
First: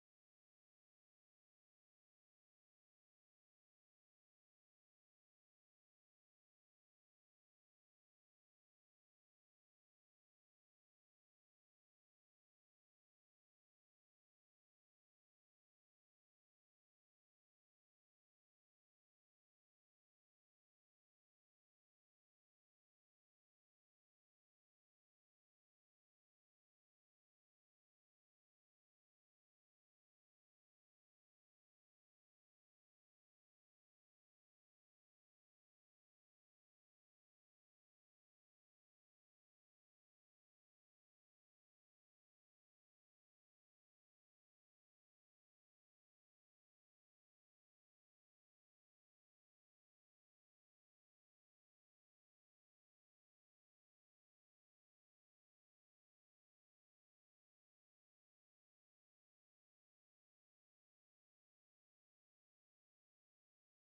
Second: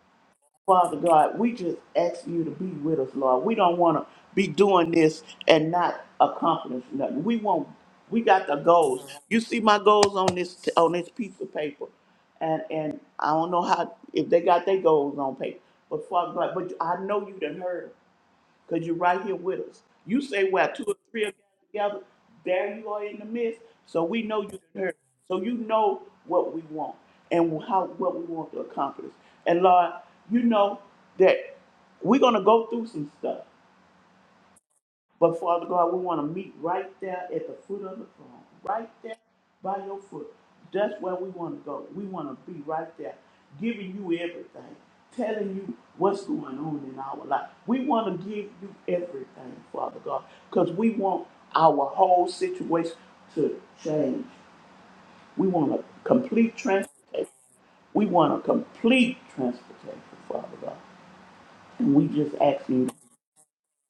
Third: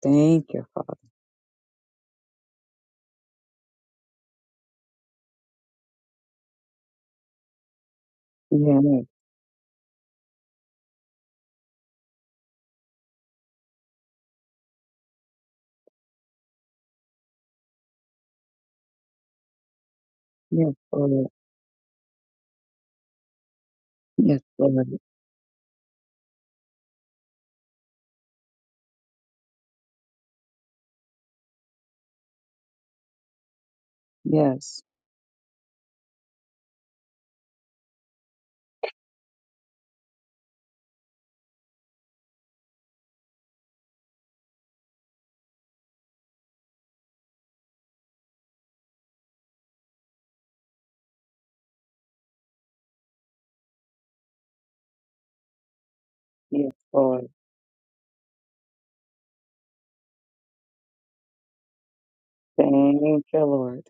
Speaker 3: Thank you,
Speaker 2: Father
Speaker 3: Father.
Speaker 2: God, we just ask you to be with us, Lord. We don't want to be doing this and not accomplish nothing. We want, we got the
Speaker 3: Yes,
Speaker 2: goals. You see my goals on this on this piece of paper, and and I don't know how if they got their goals on paper, but Father God, but I know you done heard 'em because you're right here with us. You say, well,
Speaker 3: yes,
Speaker 2: two or three
Speaker 3: Lord.
Speaker 2: are gathered together, there you are in the midst. So we
Speaker 3: Yes,
Speaker 2: know you heard.
Speaker 3: Lord.
Speaker 2: So you know what we want and how what we want to accomplish. And Lord, you know that we're gonna go through some stuff.
Speaker 3: Yes,
Speaker 2: But Father God, we want to meet right there at the foot of the throne, right there by your foot. That's where we want to go. We want to be right there, giving you everything, telling you what's going on in our life. We want to give you everything, Father God, because we want our whole situation to change. We want a complete
Speaker 3: yes,
Speaker 2: transportation.
Speaker 3: Lord.
Speaker 2: We want a complete transportation, Father God. And we just ask you.
Speaker 3: Thank you, Lord.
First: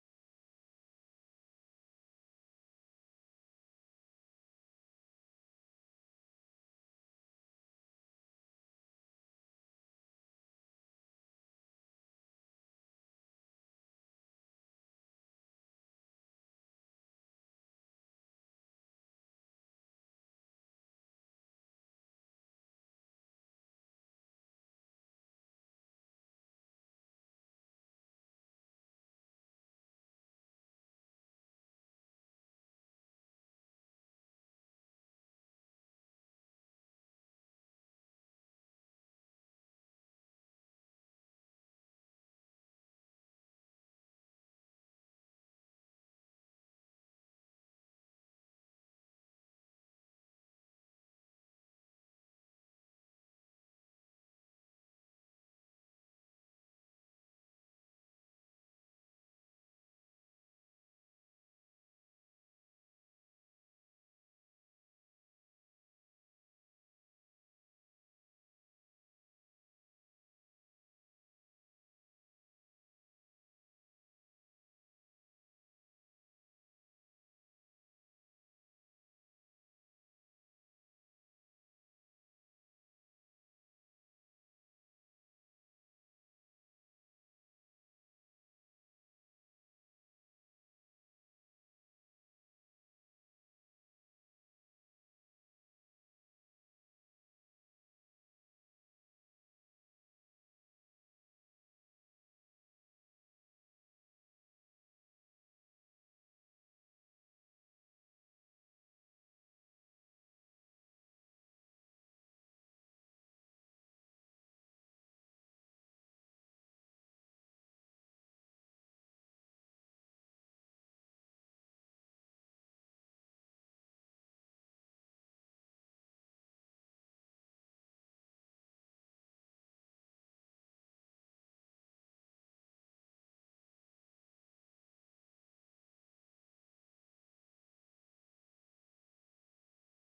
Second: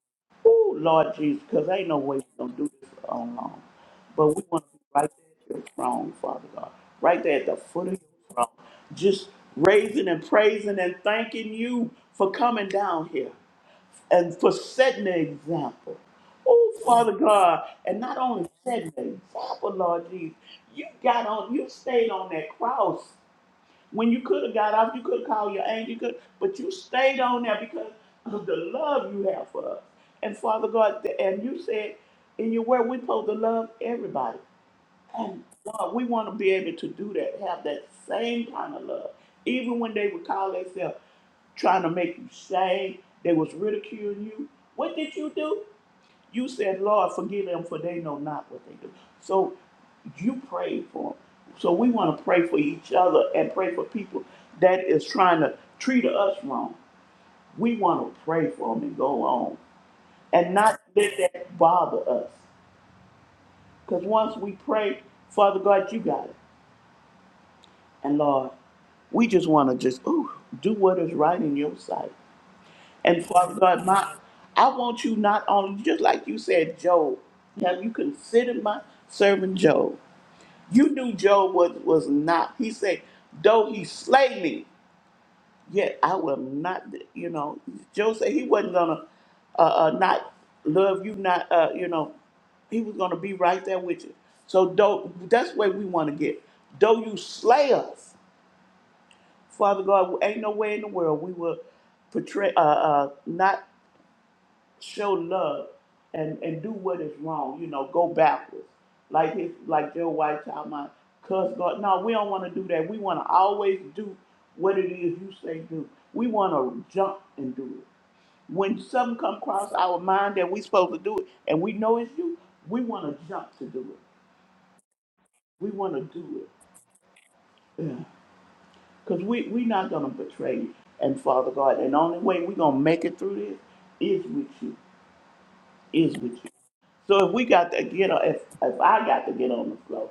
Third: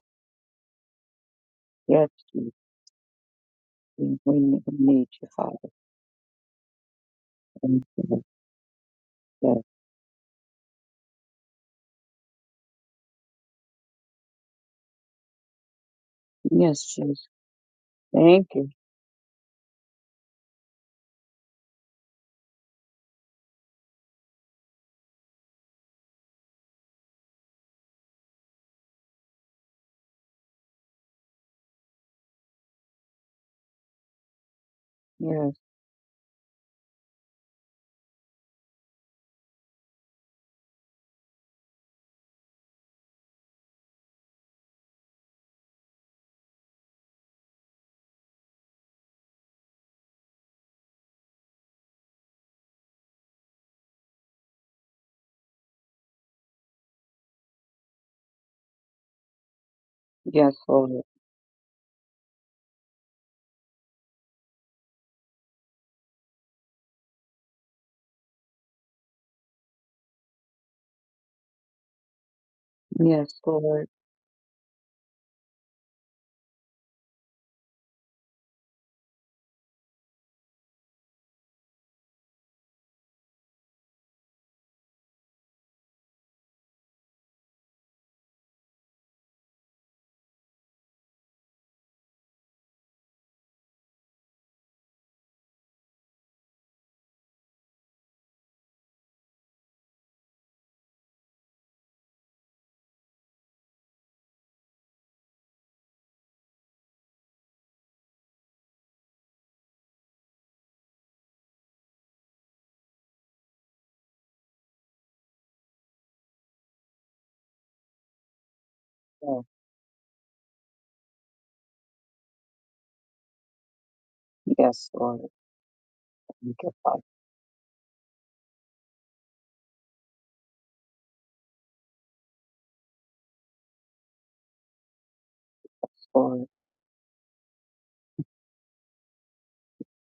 Speaker 2: Oh, Lord Jesus, because ain't no
Speaker 3: Yes,
Speaker 2: way we're
Speaker 3: Jesus.
Speaker 2: going to do this for long.
Speaker 3: We
Speaker 2: But we
Speaker 3: we
Speaker 2: want to be
Speaker 3: need
Speaker 2: right
Speaker 3: you,
Speaker 2: there at
Speaker 3: Father.
Speaker 2: your throne, Father God. Right there at the
Speaker 3: Thank
Speaker 2: foot of
Speaker 3: you,
Speaker 2: your throne. Just
Speaker 3: Lord.
Speaker 2: raising and praising and thanking you for coming down here and for setting the example. Oh,
Speaker 3: Yes,
Speaker 2: Father
Speaker 3: Jesus.
Speaker 2: God, and not
Speaker 3: Thank
Speaker 2: only
Speaker 3: you.
Speaker 2: setting the example, Lord Jesus, you got on, you stayed on that cross when you could have got off, you could have called your angel, you could, but you stayed on there because of the love you have for us. And Father God, th- and you said in your word, we supposed to love everybody. And
Speaker 3: Yes.
Speaker 2: God, we want to be able to do that, have that same kind of love. Even when they would call themselves trying to make you shame, they was ridiculing you. What did you do? You said, Lord, forgive them for they know not what they do. So you prayed for them. So we want to pray for each other and pray for people that is trying to treat us wrong. We want to pray for them and go on and
Speaker 3: Yes,
Speaker 2: not
Speaker 3: Lord.
Speaker 2: let that bother us. Because once we pray, Father God, you got it. And Lord, we just want to just ooh, do what is right in your sight. And
Speaker 3: Yes,
Speaker 2: Father God,
Speaker 3: Lord.
Speaker 2: my I want you not only just like you said, Job. Have you considered my servant Job? You knew Job was, was not. He said, though he slay me, yet I will not, you know. Job said he wasn't going to uh, uh, not love you, not, uh, you know, he was going to be right there with you. So though, that's where we want to get. Though you slay us, Father God, ain't no way in the world we will portray, uh, uh, not show love and and do what is wrong. You know, go backwards. Like his like Joe White talking cuss God. No, we don't want to do that. We want to always do what it is you say do. We want to jump and do it. When something come
Speaker 3: Yes,
Speaker 2: across our mind that we supposed to do it, and we know it's you, we want to jump to do it.
Speaker 3: Yes, Lord.
Speaker 2: We want to do
Speaker 3: Thank
Speaker 2: it.
Speaker 3: you, Father.
Speaker 2: Yeah. Cause we we not gonna betray you and Father God. And the only way we gonna make it through this is with you.
Speaker 3: Yes,
Speaker 2: Is with you.
Speaker 3: Lord.
Speaker 2: So if we got to get on, if, if I got to get on the floor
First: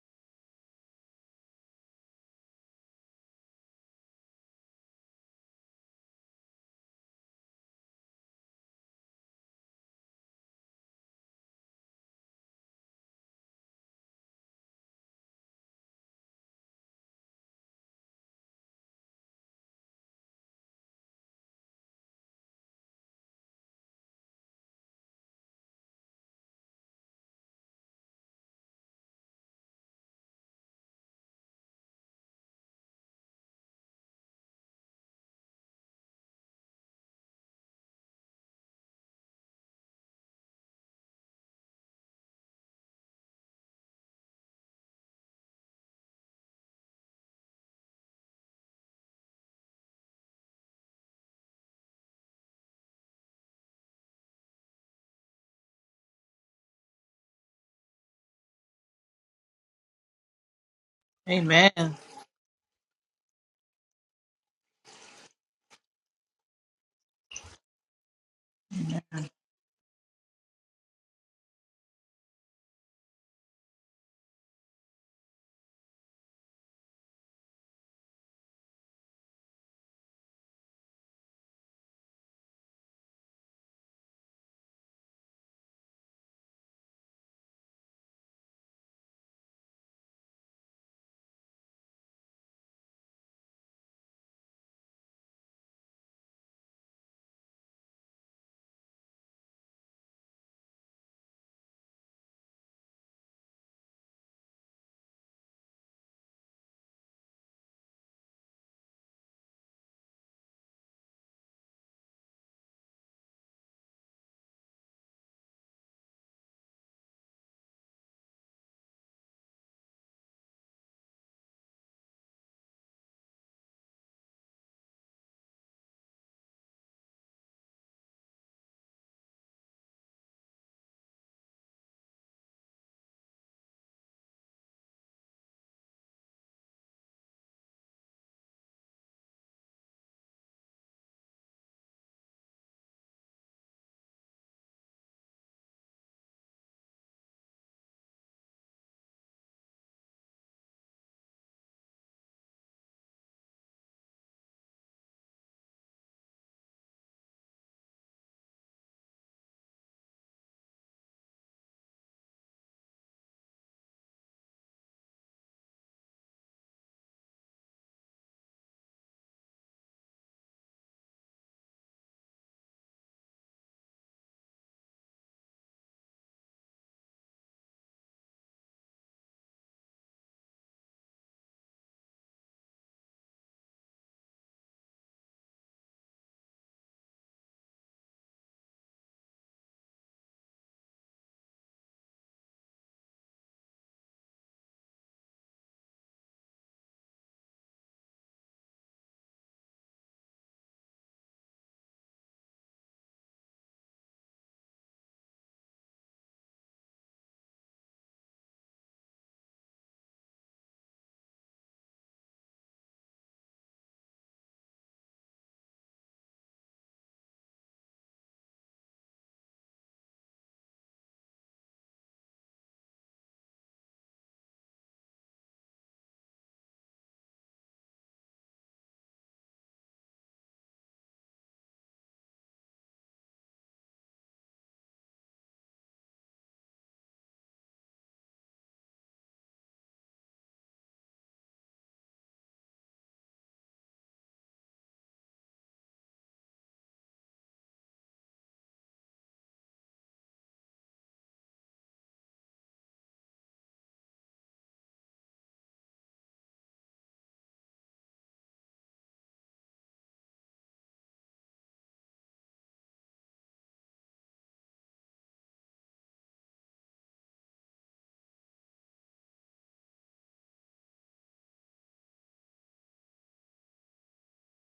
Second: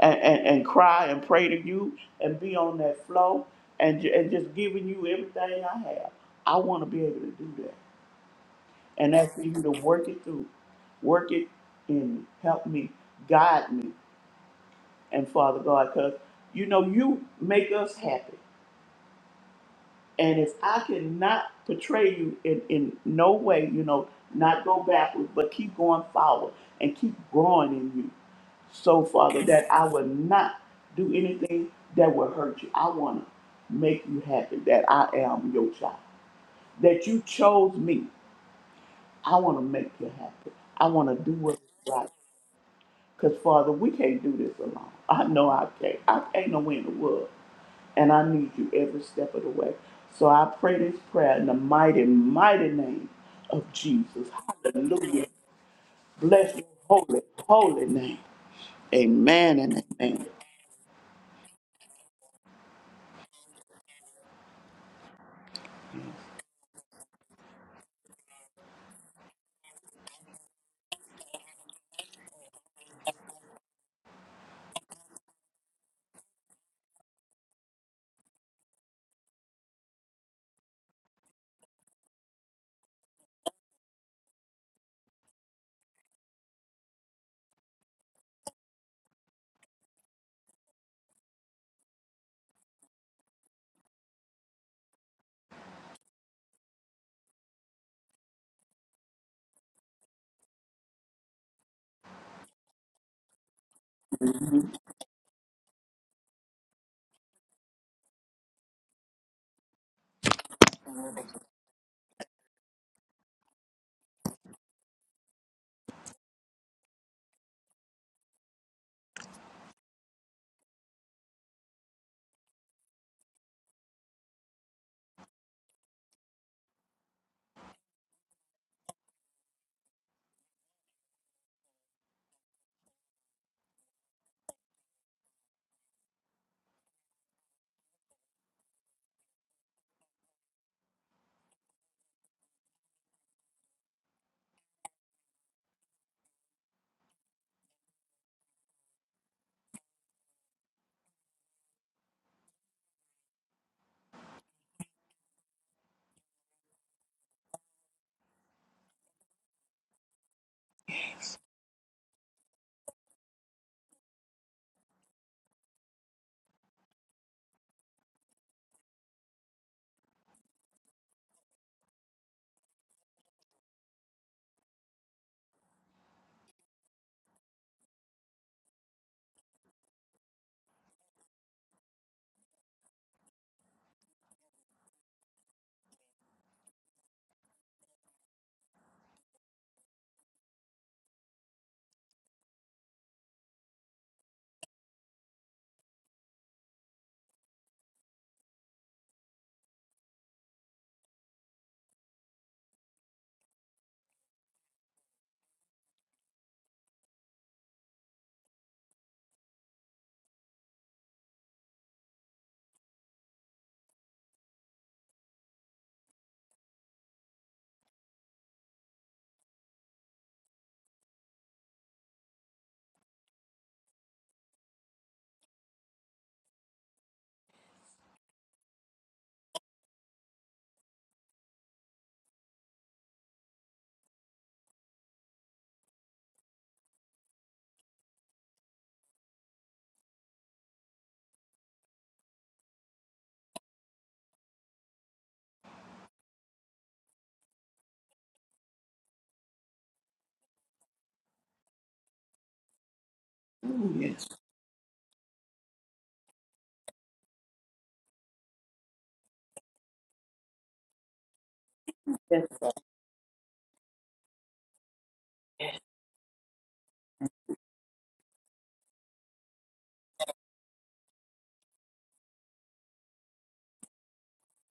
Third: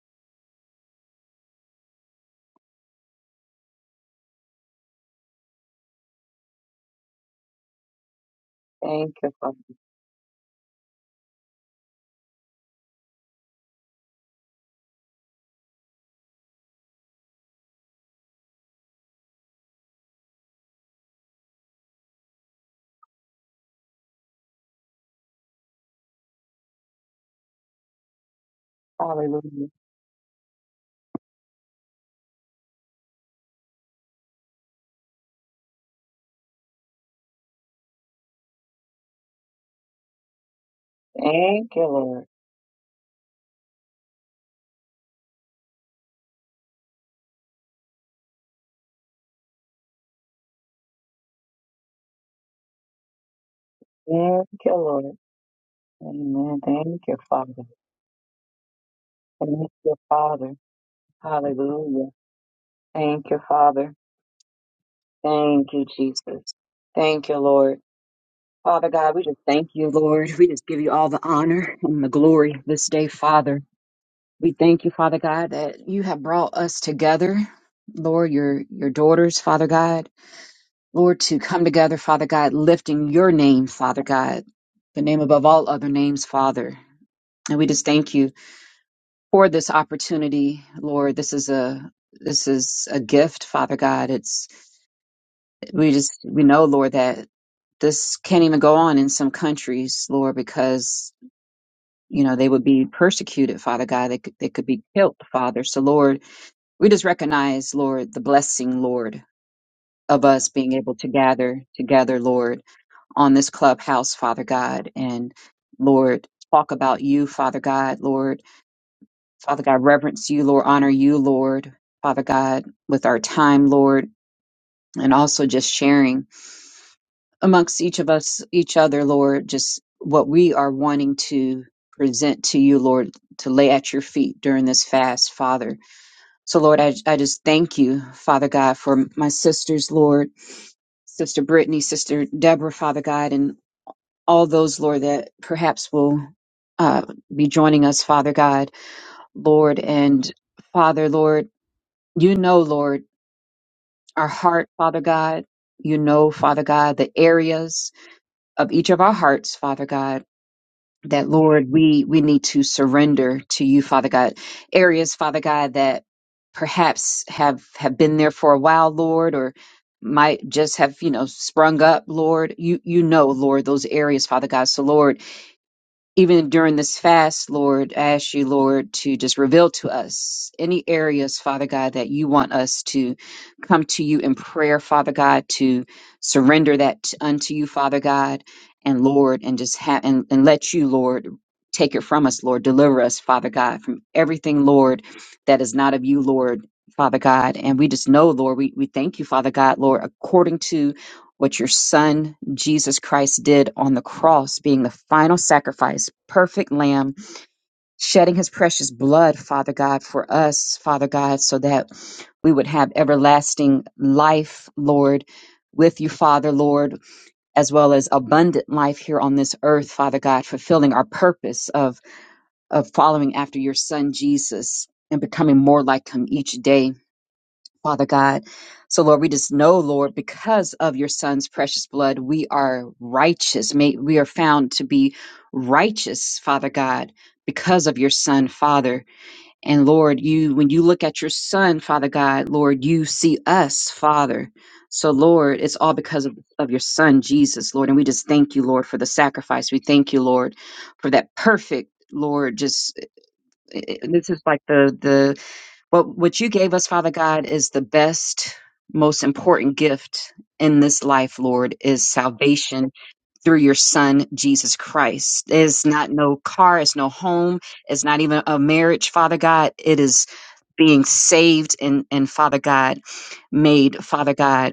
Speaker 2: and, and, and cry and pray to you and be on that floor and, ju- and just giving you everything I have, I want to be able to do that.
Speaker 3: Thank
Speaker 2: And
Speaker 3: you,
Speaker 2: that's for
Speaker 3: Father.
Speaker 2: you to work it through, work it and help me, guide me, and Father God, because you know you make us happy. And if I cannot portray you in, in no way, you know, not go backwards, but keep going forward and keep growing in you So, Father,
Speaker 3: Hallelujah.
Speaker 2: that I will not do anything that will hurt you. I want to make you happy that I am your child. That you chose me. I want to make you happy. I want to do what is
Speaker 3: Thank you,
Speaker 2: right.
Speaker 3: Lord.
Speaker 2: Because, Father, we can't do this alone. I know I can't. I can't no way in the world. And I need you every step of the way. So I pray this prayer in the mighty, mighty name of Jesus.
Speaker 3: Thank you, Lord.
Speaker 2: Hallelujah. Bless
Speaker 3: Amen.
Speaker 2: your
Speaker 3: Thank you,
Speaker 2: holy,
Speaker 3: Father.
Speaker 2: holy name. Amen
Speaker 3: Thank
Speaker 2: and
Speaker 3: you,
Speaker 2: amen.
Speaker 3: Father.
Speaker 1: Amen.
Speaker 3: Hallelujah. Thank you, Father. Thank you, Jesus. Thank you, Lord. Father God, we just thank you, Lord. We just give you all the honor and the glory this day, Father. We thank you, Father God, that you have brought us together, Lord, your your daughters, Father God, Lord, to come together, Father God, lifting your name, Father God, the name above all other names, Father. And we just thank you for this opportunity, Lord. This is a this is a gift, Father God. It's we just we know, Lord, that this can't even go on in some countries, Lord, because you know they would be persecuted, Father God. They could, they could
Speaker 2: Mhm.
Speaker 3: be killed, Father. So, Lord. We just recognize, Lord, the blessing, Lord, of us being able to gather together, Lord, on this clubhouse, Father God, and Lord, talk about you, Father God, Lord. Father God, reverence you, Lord, honor you, Lord, Father God, with our time, Lord, and also just sharing amongst each of us, each other, Lord, just what we are wanting to present to you, Lord, to lay at your feet during this fast, Father. So, Lord, I, I just thank you, Father God, for my sisters, Lord, Sister Brittany, Sister Deborah, Father God, and all those, Lord, that perhaps will uh, be joining us, Father God, Lord, and Father, Lord, you know, Lord, our heart, Father God, you know, Father God, the areas of each of our hearts, Father God. that Lord, we we need to surrender to you, Father God. Areas, Father God, that perhaps have have been there for a while, Lord, or might just have you know sprung up, Lord. You you know, Lord, those areas, Father God. So, Lord even during this fast, Lord, I ask you, Lord, to just reveal to us any areas, Father God, that you want us to come to you in prayer, Father God, to surrender that unto you, Father God, and Lord, and just have and, and let you, Lord, take it from us, Lord, deliver us, Father God, from everything, Lord, that is not of you, Lord. Father God, and we just know, Lord, we, we thank you, Father God, Lord, according to what your son Jesus Christ did on the cross, being the final sacrifice, perfect lamb, shedding his precious blood, Father God, for us, Father God, so that we would have everlasting life, Lord, with you, Father, Lord, as well as abundant life here on this earth, Father God, fulfilling our purpose of, of following after your son Jesus and becoming more like him each day. Father God. So, Lord, we just know, Lord, because of your son's precious blood, we are righteous. May, we are found to be righteous, Father God, because of your son, Father. And Lord, you, when you look at your son, Father God, Lord, you see us, Father. So, Lord, it's all because of, of your son, Jesus, Lord. And we just thank you, Lord, for the sacrifice. We thank you, Lord, for that perfect, Lord, just, eh,
Speaker 2: Ooh,
Speaker 3: eh, eh,
Speaker 2: Yes.
Speaker 3: this is like the, the, but what you gave us, Father God, is the best, most important gift in this life, Lord, is
Speaker 2: Yes, Father.
Speaker 3: salvation through your son, Jesus Christ. It's not no car, it's no home, it's not even a marriage, Father God. It is being saved and, and Father God, made, Father God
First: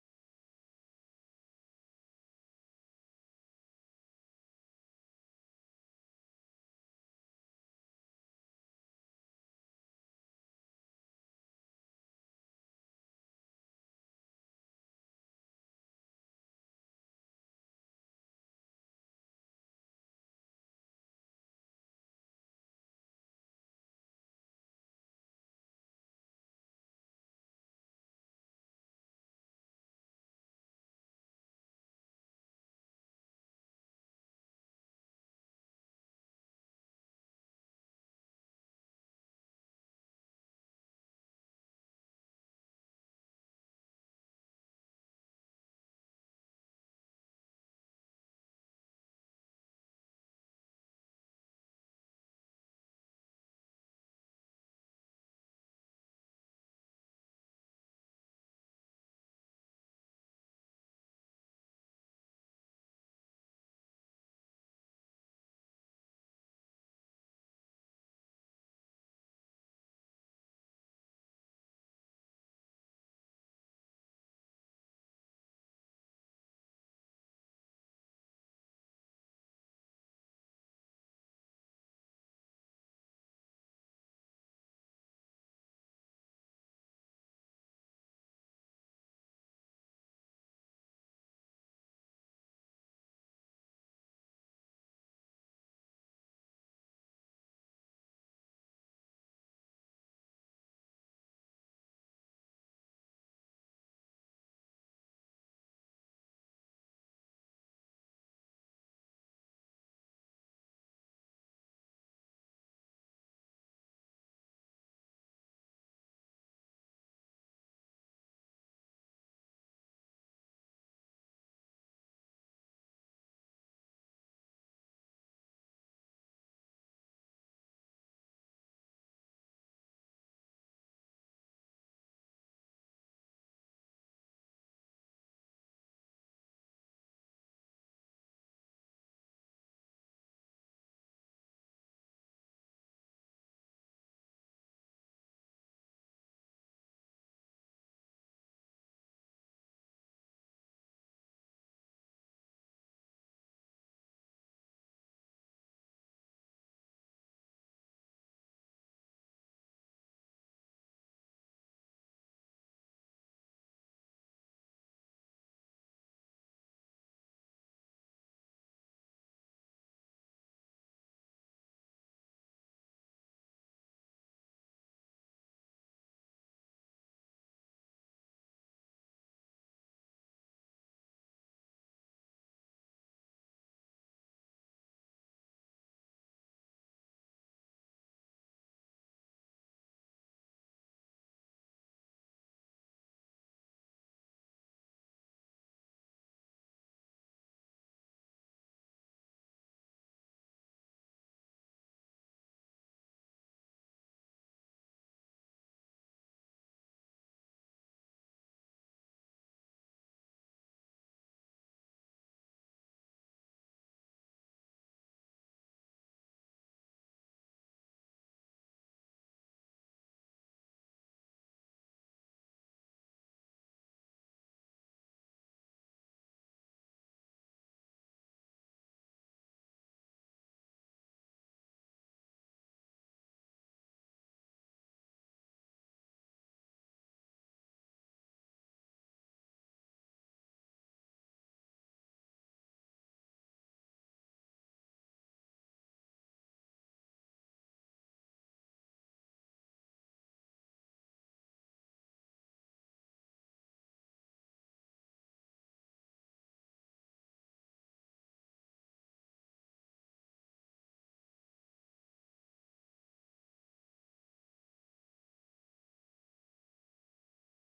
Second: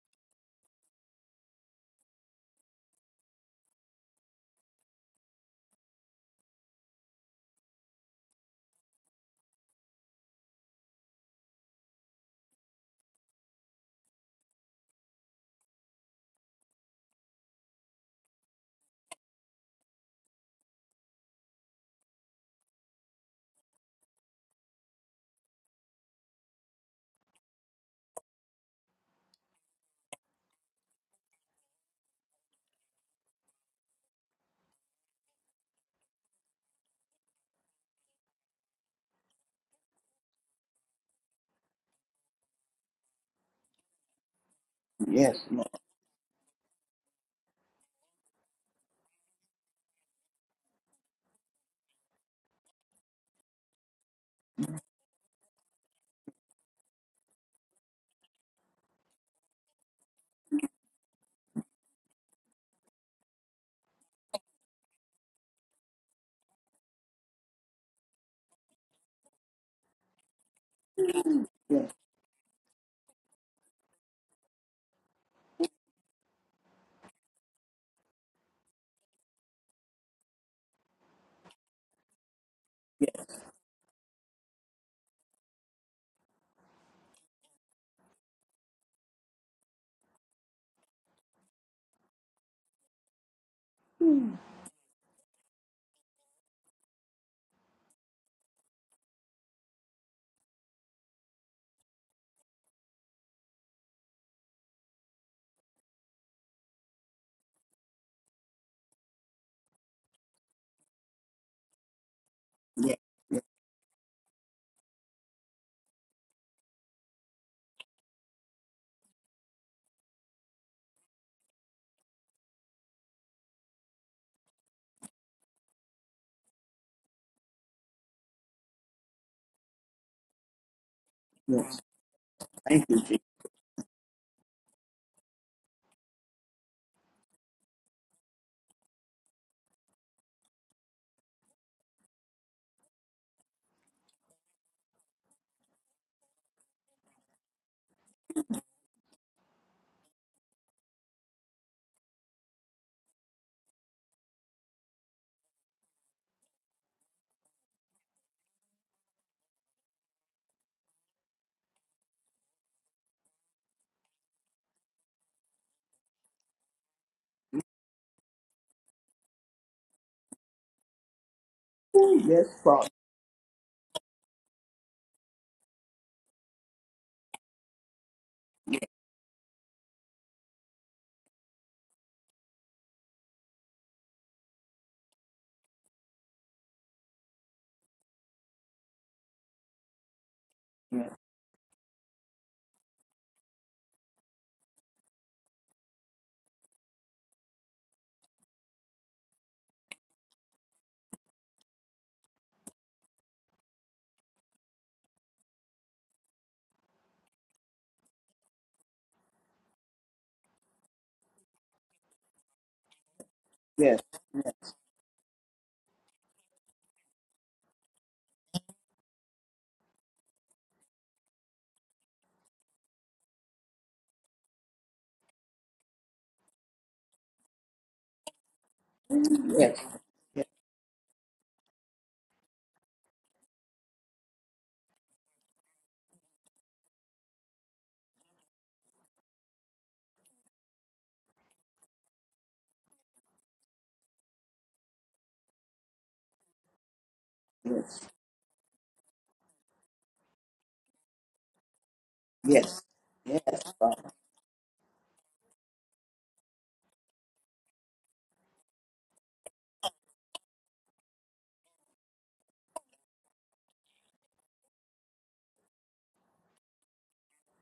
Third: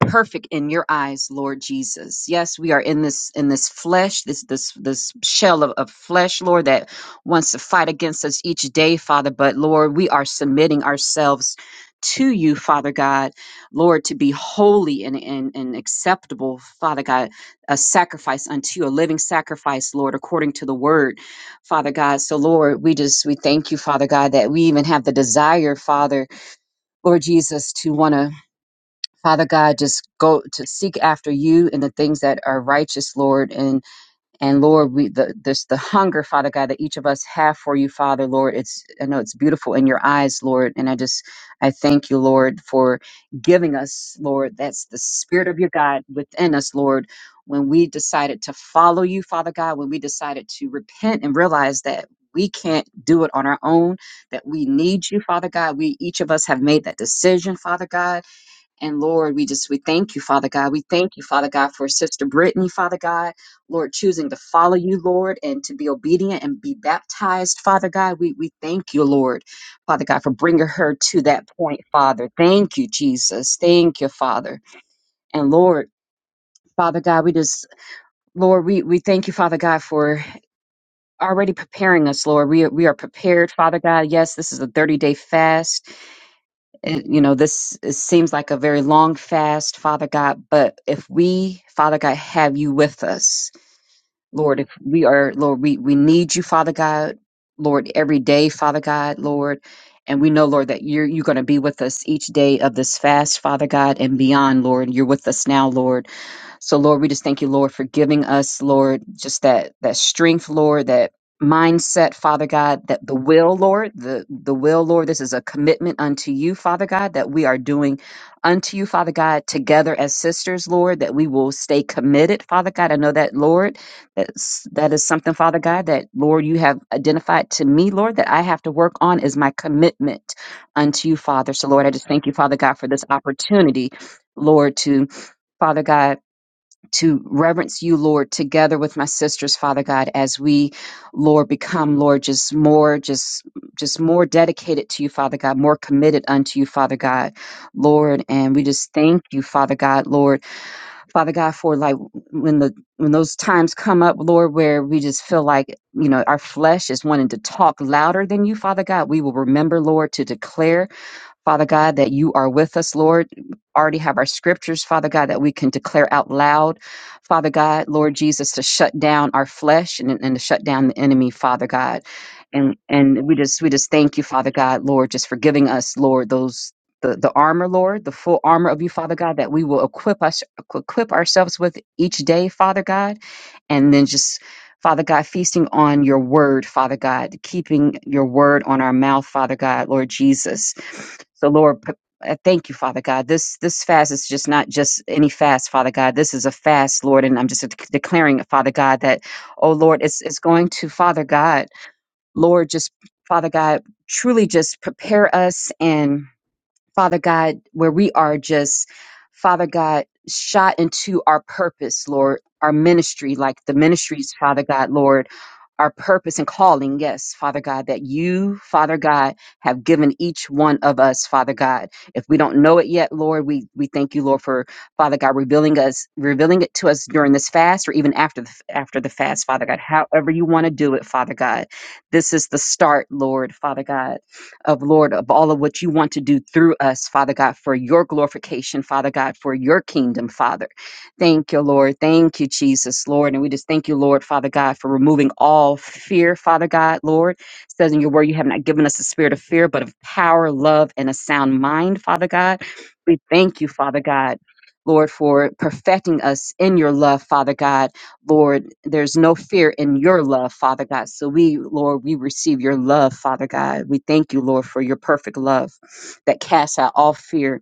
Speaker 3: perfect in your eyes lord jesus yes we are in this in this flesh this this this shell of, of flesh lord that wants to fight against us each day father but lord we are submitting ourselves to you father god lord to be holy and and, and acceptable father god a sacrifice unto you a living sacrifice lord according to the word father god so lord we just we thank you father god that we even have the desire father lord jesus to want to Father God, just go to seek after you and the things that are righteous, Lord. And and Lord, we the this the hunger, Father God, that each of us have for you, Father, Lord. It's I know it's beautiful in your eyes, Lord. And I just I thank you, Lord, for giving us, Lord. That's the
Speaker 2: Yes,
Speaker 3: spirit of
Speaker 2: Lord.
Speaker 3: your God within us, Lord. When we decided to follow you, Father God, when we decided to repent and realize that we can't do it on our own, that we need you, Father God. We each of us have made that decision, Father God and Lord, we just, we thank you, Father God. We thank you, Father God, for Sister Brittany, Father God. Lord, choosing to follow you, Lord, and to be obedient and be baptized, Father God. We, we thank you, Lord, Father God, for bringing her to that point,
Speaker 2: Yes,
Speaker 3: Father. Thank you, Jesus. Thank you, Father. And Lord, Father God, we just, Lord, we, we thank you, Father God, for already preparing us, Lord. We, are- we are
Speaker 2: yes,
Speaker 3: prepared, Father God. Yes, this is a 30 day fast. it- you know, this it seems like a very long fast, Father God, but if we, Father God, have you with us, Lord, if we are, Lord, we, we need you, Father God, Lord, every day, Father God, Lord. And we know, Lord, that you're, you're going to be with us each day of this fast, Father God, and beyond, Lord. You're with us now, Lord. So Lord, we just thank you, Lord, for giving us, Lord, just that that strength, Lord, that mindset, Father God,
Speaker 2: yes,
Speaker 3: that the
Speaker 2: yes,
Speaker 3: will, Lord, the the will, Lord, this is a commitment unto you, Father God, that we are doing unto you, Father God, together as sisters, Lord, that we will stay committed, Father God. I know that, Lord, that's that is something, Father God, that Lord, you have identified to me, Lord, that I have to work on is my commitment unto you, Father. So
Speaker 2: yes.
Speaker 3: Lord, I just thank you, Father God,
Speaker 2: Thank
Speaker 3: for
Speaker 2: you,
Speaker 3: this
Speaker 2: Jesus.
Speaker 3: opportunity, Lord, to Father God to reverence you, Lord, together with my sisters, Father God, as we, Lord, become, Lord, just more, just, just more dedicated to you, Father God, more committed unto you, Father God, Lord. And we just thank you, Father God, Lord, Father God, for like when the, when those times come up, Lord, where we just feel like, you know, our flesh is wanting to talk louder than you, Father God, we will remember, Lord, to declare Father God, that you are with us, Lord. Already have our scriptures, Father God, that we can declare out loud, Father God, Lord Jesus, to shut down our flesh and, and to shut down the enemy, Father God.
Speaker 2: Ooh, Yes,
Speaker 3: And
Speaker 2: Father.
Speaker 3: and we just we just thank you, Father God, Lord, just for giving us, Lord, those the, the armor, Lord, the full armor of you, Father God, that we will equip us equip ourselves with each day, Father God, and then just Father God, feasting on your word, Father God, keeping your word on our mouth, Father God, Lord Jesus
Speaker 2: Yes,
Speaker 3: so, Lord, p- I thank you, Father God. This this fast is just not just any fast, Father God. This is a fast, Lord, and I'm just dec- declaring, Father God, that oh Lord, it's it's going to, Father God, Lord, just Father God, truly just prepare us and Father God, where we are just, Father God, shot into our purpose, Lord, our ministry, like the
Speaker 2: yes,
Speaker 3: ministries, Father God, Lord, our purpose and calling, yes, Father God, that you, Father God, have given each one of us, Father God. If we don't know it yet, Lord, we, we thank you, Lord, for Father God revealing us, revealing it to us during this fast or even after the after the fast, Father God.
Speaker 2: yes,
Speaker 3: However you want to do it, Father God. This is the start, Lord, Father God of Lord, of all of what you want to do through us, Father God, for your glorification, Father God, for your kingdom, Father. Thank you, Lord. Thank you, Jesus, Lord. And we just thank you, Lord, Father God, for removing all fear, Father God, Lord. It says
Speaker 2: yes, yes,
Speaker 3: in your word, you have not given us a spirit of fear, but of power, love, and a sound mind, Father God.
Speaker 2: yes,
Speaker 3: We thank you,
Speaker 2: yes,
Speaker 3: Father
Speaker 2: Father.
Speaker 3: God. Lord, for perfecting us in your love, Father God. Lord, there's no fear in your love, Father God. So we, Lord, we receive your love, Father God. We thank you, Lord, for your perfect love that casts out all fear,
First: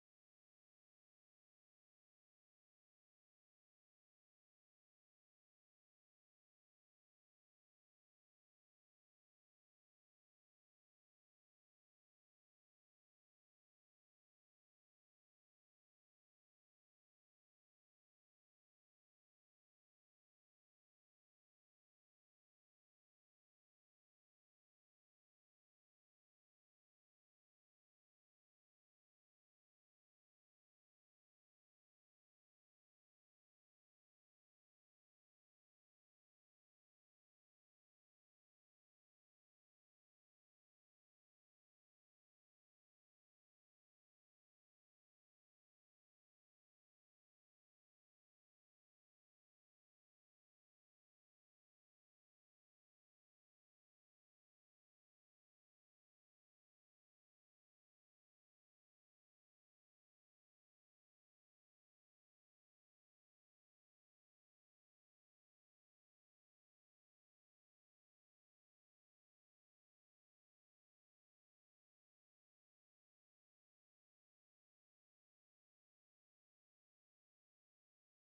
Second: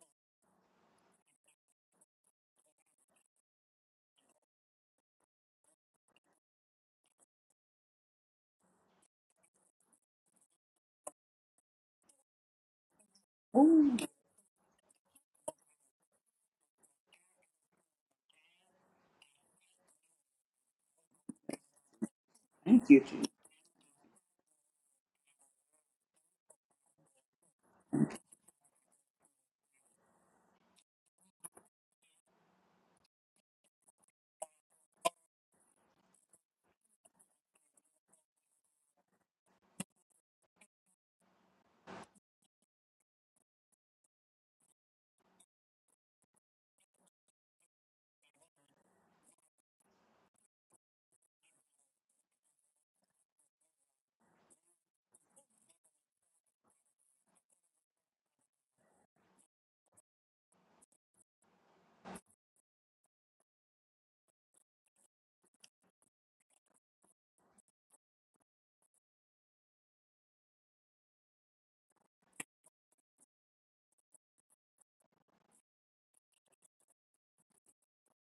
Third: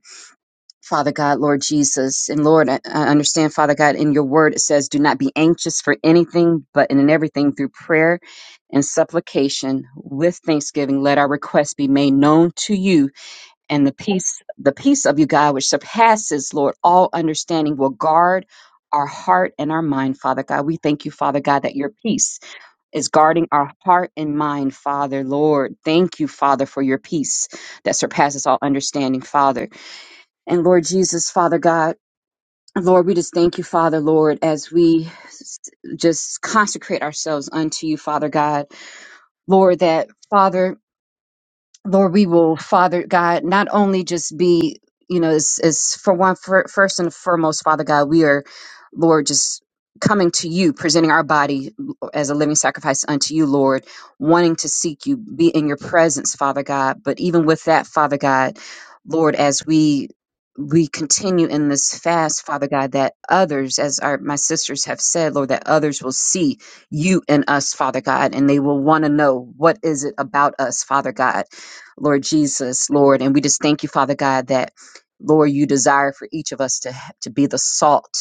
Speaker 3: Father God, Lord Jesus. And Lord, I I understand, Father God, in your word it says, do not be anxious for anything, but in everything through prayer and supplication with thanksgiving, let our requests be made known to you and the
Speaker 2: Ooh,
Speaker 3: peace the peace of you god which surpasses lord all understanding will guard our heart and our mind father god we thank you father god that your peace
Speaker 2: thank you,
Speaker 3: is
Speaker 2: Jesus.
Speaker 3: guarding our heart and mind father lord thank you father for your peace that surpasses all understanding father and lord jesus father god Lord, we just thank you, Father, Lord, as we s- just consecrate ourselves unto you, Father God. Lord, that, Father, Lord, we will, Father God, not only just be, you know, as, as for one, for, first and foremost, Father God, we are, Lord, just coming to you, presenting our body as a living sacrifice unto you, Lord, wanting to seek you, be in your presence, Father God. But even with that, Father God, Lord, as we we continue in this fast, Father God, that others, as our my sisters have said, Lord, that others will see you in us, Father God, and they will want to know what is it about us, Father God Lord Jesus, Lord. And we just thank you, Father God, that Lord, you desire for each of us to, to be the salt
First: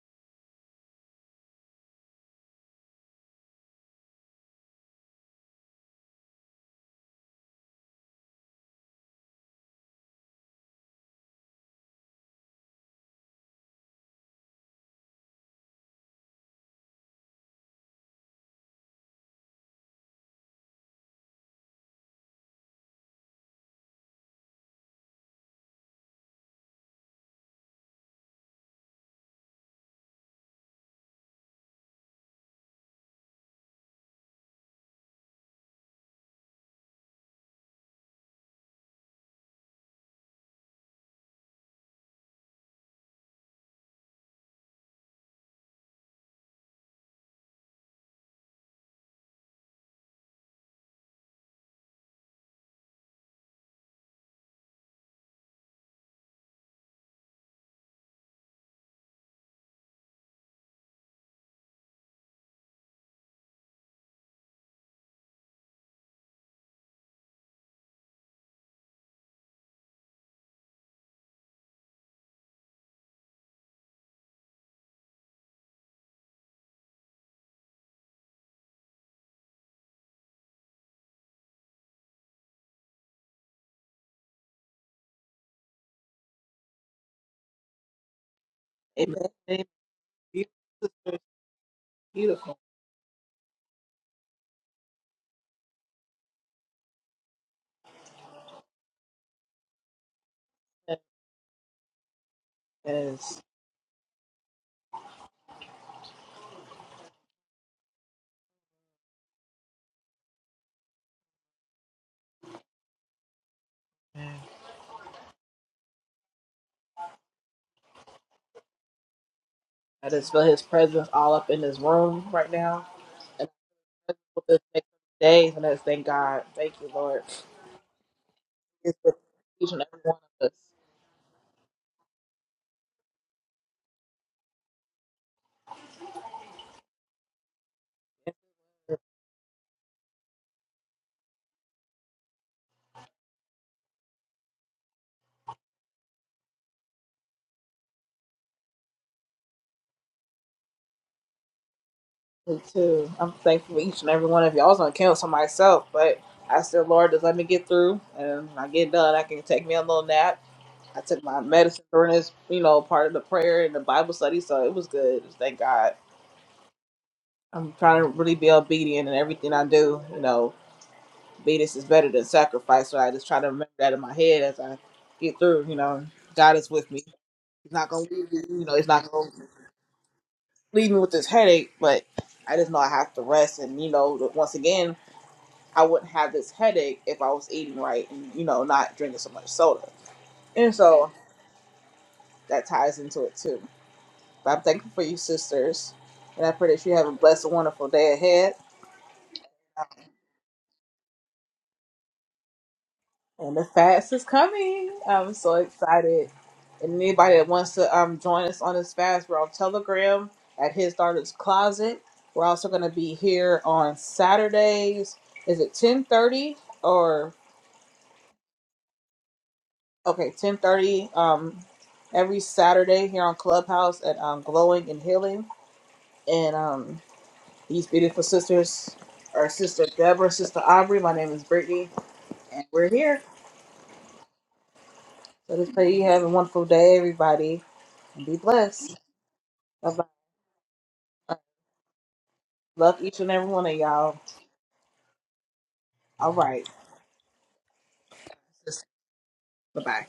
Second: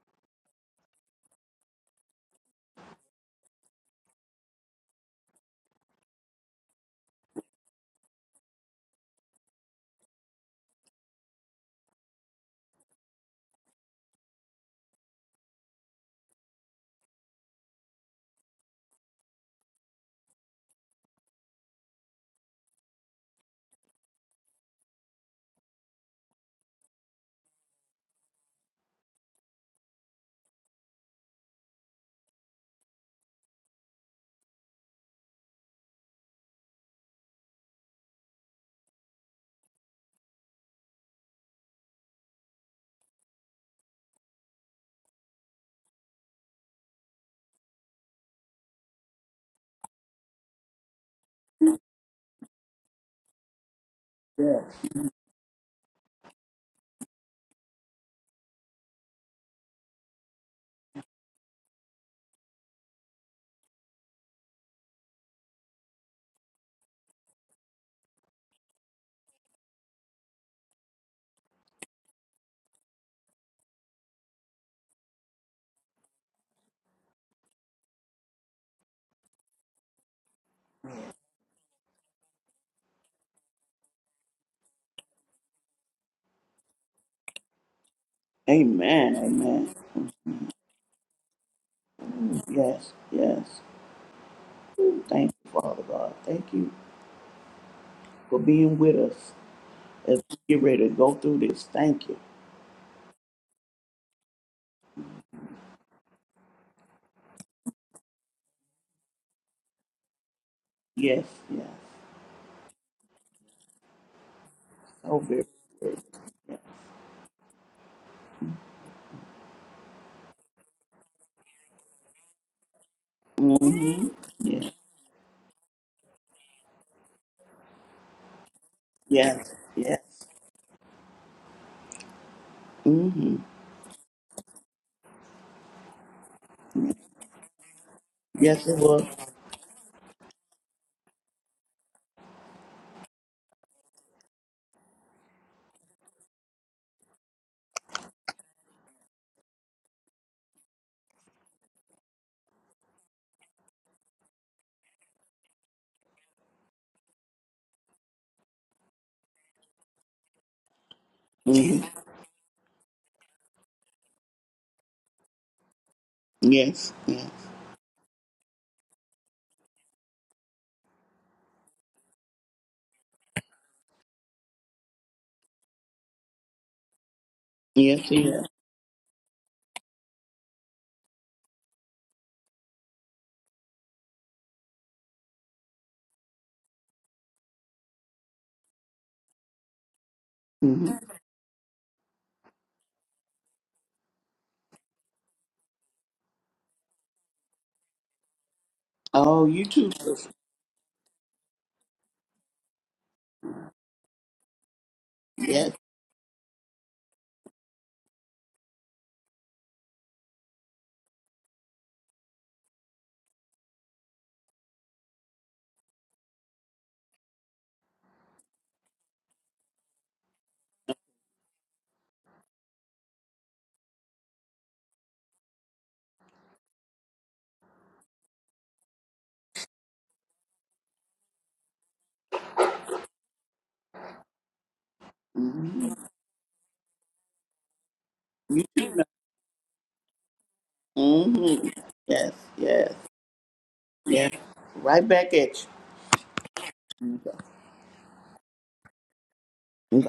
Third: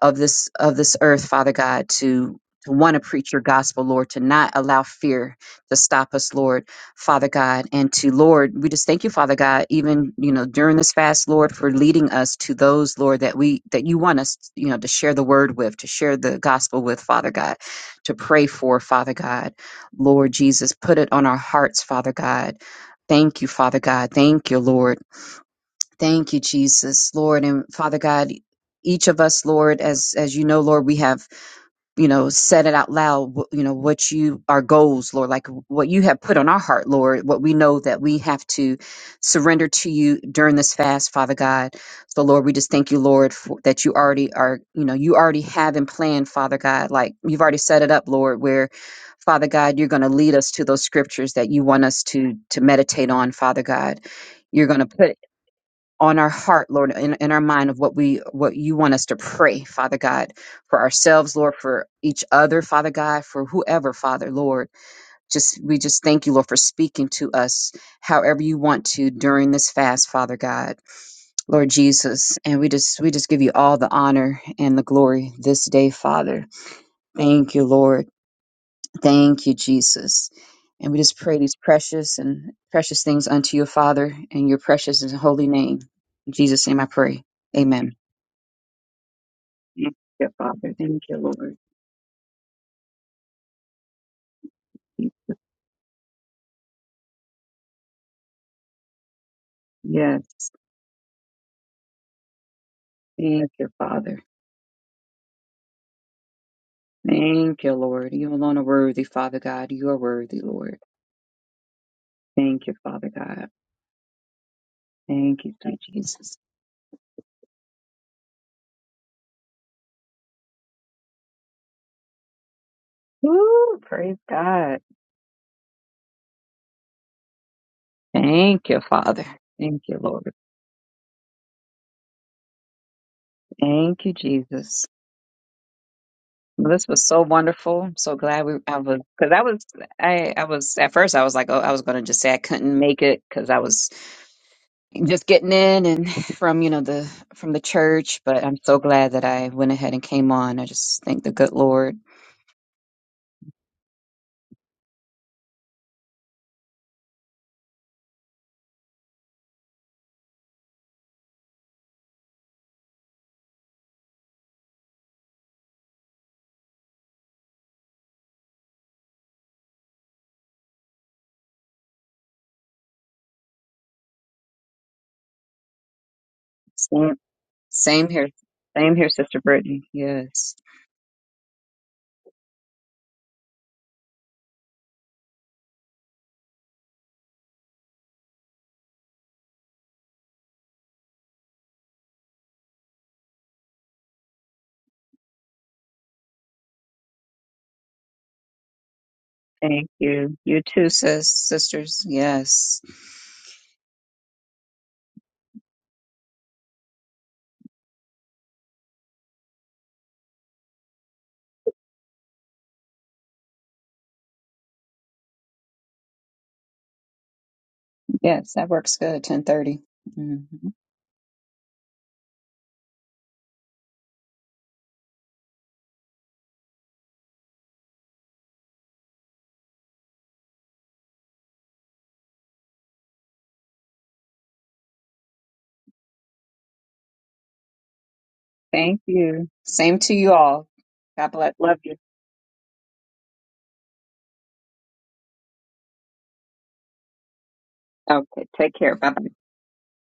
Speaker 3: of this of this earth, Father God, to to want to preach your gospel, Lord, to not allow fear to stop us, Lord, Father God, and to Lord, we just thank you, Father God, even you know during this fast, Lord, for leading us to those, Lord, that we that you want us, you know, to share the word with, to share the gospel with, Father God, to pray for, Father God, Lord Jesus, put it on our hearts, Father God. Thank you, Father God. Thank you, Lord. Thank you, Jesus, Lord and Father God. Each of us, Lord, as as you know, Lord, we have you know said it out loud. wh- You know what you our goals, Lord, like what you have put on our heart, Lord. What we know that we have to surrender to you during this fast, Father God. So, Lord, we just thank you, Lord, for, that you already are. You know, you already have in plan, Father God. Like you've already set it up, Lord, where. Father God, you're going to lead us to those scriptures that you want us to to meditate on, Father God
Speaker 2: Yes.
Speaker 3: you're going to put on our heart, Lord, in, in our mind of what we what you want us to pray, Father God, for ourselves, Lord, for each other, Father God, for whoever, Father, Lord. Just we just thank you, Lord, for speaking to us however you want to during this fast, Father God, Lord Jesus. And we just we just give you all the honor and the glory this day, Father. Thank you, Lord. Thank you, Jesus. And we just pray these precious and precious things unto your Father in your precious and holy name. In Jesus' name I pray. Amen.
Speaker 2: Amen.
Speaker 1: Amen. Amen.
Speaker 2: Amen.
Speaker 3: Thank you, Father. Thank you, Lord.
Speaker 2: Yes, yes. Thank you, Father God. Thank you for being with us
Speaker 3: Yes.
Speaker 2: as we get ready to go through this. Thank you.
Speaker 1: Yes.
Speaker 3: Thank you, Father. Thank you, Lord. You alone are worthy, Father God. You are worthy, Lord.
Speaker 2: Yes, yes.
Speaker 3: Thank you, Father God.
Speaker 1: I
Speaker 2: So
Speaker 3: Thank
Speaker 2: very
Speaker 3: you, sweet
Speaker 2: good.
Speaker 3: Jesus.
Speaker 1: just feel his presence all up in this room right now. And
Speaker 3: Woo,
Speaker 2: Mm-hmm.
Speaker 1: I'm
Speaker 3: praise
Speaker 1: with this
Speaker 2: Yes,
Speaker 3: God.
Speaker 1: next days, and I just thank God. Thank you, Lord.
Speaker 3: Thank you,
Speaker 1: It's with
Speaker 3: Father.
Speaker 2: yes,
Speaker 1: each
Speaker 3: Thank
Speaker 1: and
Speaker 3: you,
Speaker 2: yes.
Speaker 1: every one
Speaker 3: Lord.
Speaker 1: of us.
Speaker 2: Mm-hmm.
Speaker 3: Thank you, Jesus. Well, this was so wonderful. I'm so
Speaker 1: And
Speaker 3: glad we
Speaker 2: Yes,
Speaker 3: I
Speaker 2: it
Speaker 3: was
Speaker 2: was.
Speaker 3: because I was I I was at first I was like oh I was gonna just say I couldn't make it because I was just getting in and from you know the from the church, but I'm so glad that I went ahead and came on. I just thank the good Lord.
Speaker 1: for Me too. I'm thankful for each and every one of you. I was gonna cancel myself, but I said, Lord, just let me get through and when I get done. I can take me a little nap I took my medicine
Speaker 2: Mm-hmm.
Speaker 1: during this, you know, part of the prayer and the Bible study, so it was good. Thank God.
Speaker 2: Yes, yes.
Speaker 1: I'm trying to really be obedient in everything I do. You know, obedience is better than sacrifice, so I just try to remember that in my head as I get through. You know, God is with me.
Speaker 3: Same,
Speaker 1: He's not
Speaker 2: Yes,
Speaker 1: gonna
Speaker 3: same
Speaker 2: he
Speaker 3: here,
Speaker 1: leave me.
Speaker 2: is.
Speaker 1: You know, He's
Speaker 3: same here,
Speaker 1: not gonna
Speaker 3: Sister Brittany. Yes,
Speaker 1: leave me with this headache. But I just know I have to rest, and you know, once again, I wouldn't have this headache if I was eating right and you know, not drinking so much soda. And
Speaker 2: hmm
Speaker 1: so that ties into it too. But I'm thankful for you, sisters. And I pray that you have a blessed and wonderful day ahead.
Speaker 2: Oh, you
Speaker 3: thank
Speaker 2: too. sis.
Speaker 3: you. You too, sis, sisters. Yes,
Speaker 1: And the fast is coming. I'm so
Speaker 2: Yes.
Speaker 1: excited. And anybody that wants to um, join us on this fast, we're on Telegram at His Daughter's Closet. We're also going to be here on Saturdays. Is it 10.30 or,
Speaker 3: yes, that works good. Ten thirty.
Speaker 1: okay,
Speaker 3: Mm-hmm.
Speaker 1: 10.30 um, every Saturday here on Clubhouse at um, Glowing and Healing. And um, these beautiful sisters are Sister Deborah, Sister Aubrey. My name is Brittany And we're here. So just pray
Speaker 2: hmm
Speaker 1: you have a wonderful day, everybody, and be
Speaker 2: You
Speaker 1: blessed.
Speaker 3: Thank
Speaker 2: too.
Speaker 3: you. Same
Speaker 1: Bye-bye.
Speaker 3: to you all. God bless.
Speaker 2: Mm-hmm.
Speaker 3: Love you.
Speaker 2: Yes, yes,
Speaker 1: Love each and every one of y'all.
Speaker 2: yes. Right back at
Speaker 1: All right.
Speaker 2: you.
Speaker 3: Okay, take care. Bye bye.
Speaker 1: Bye bye.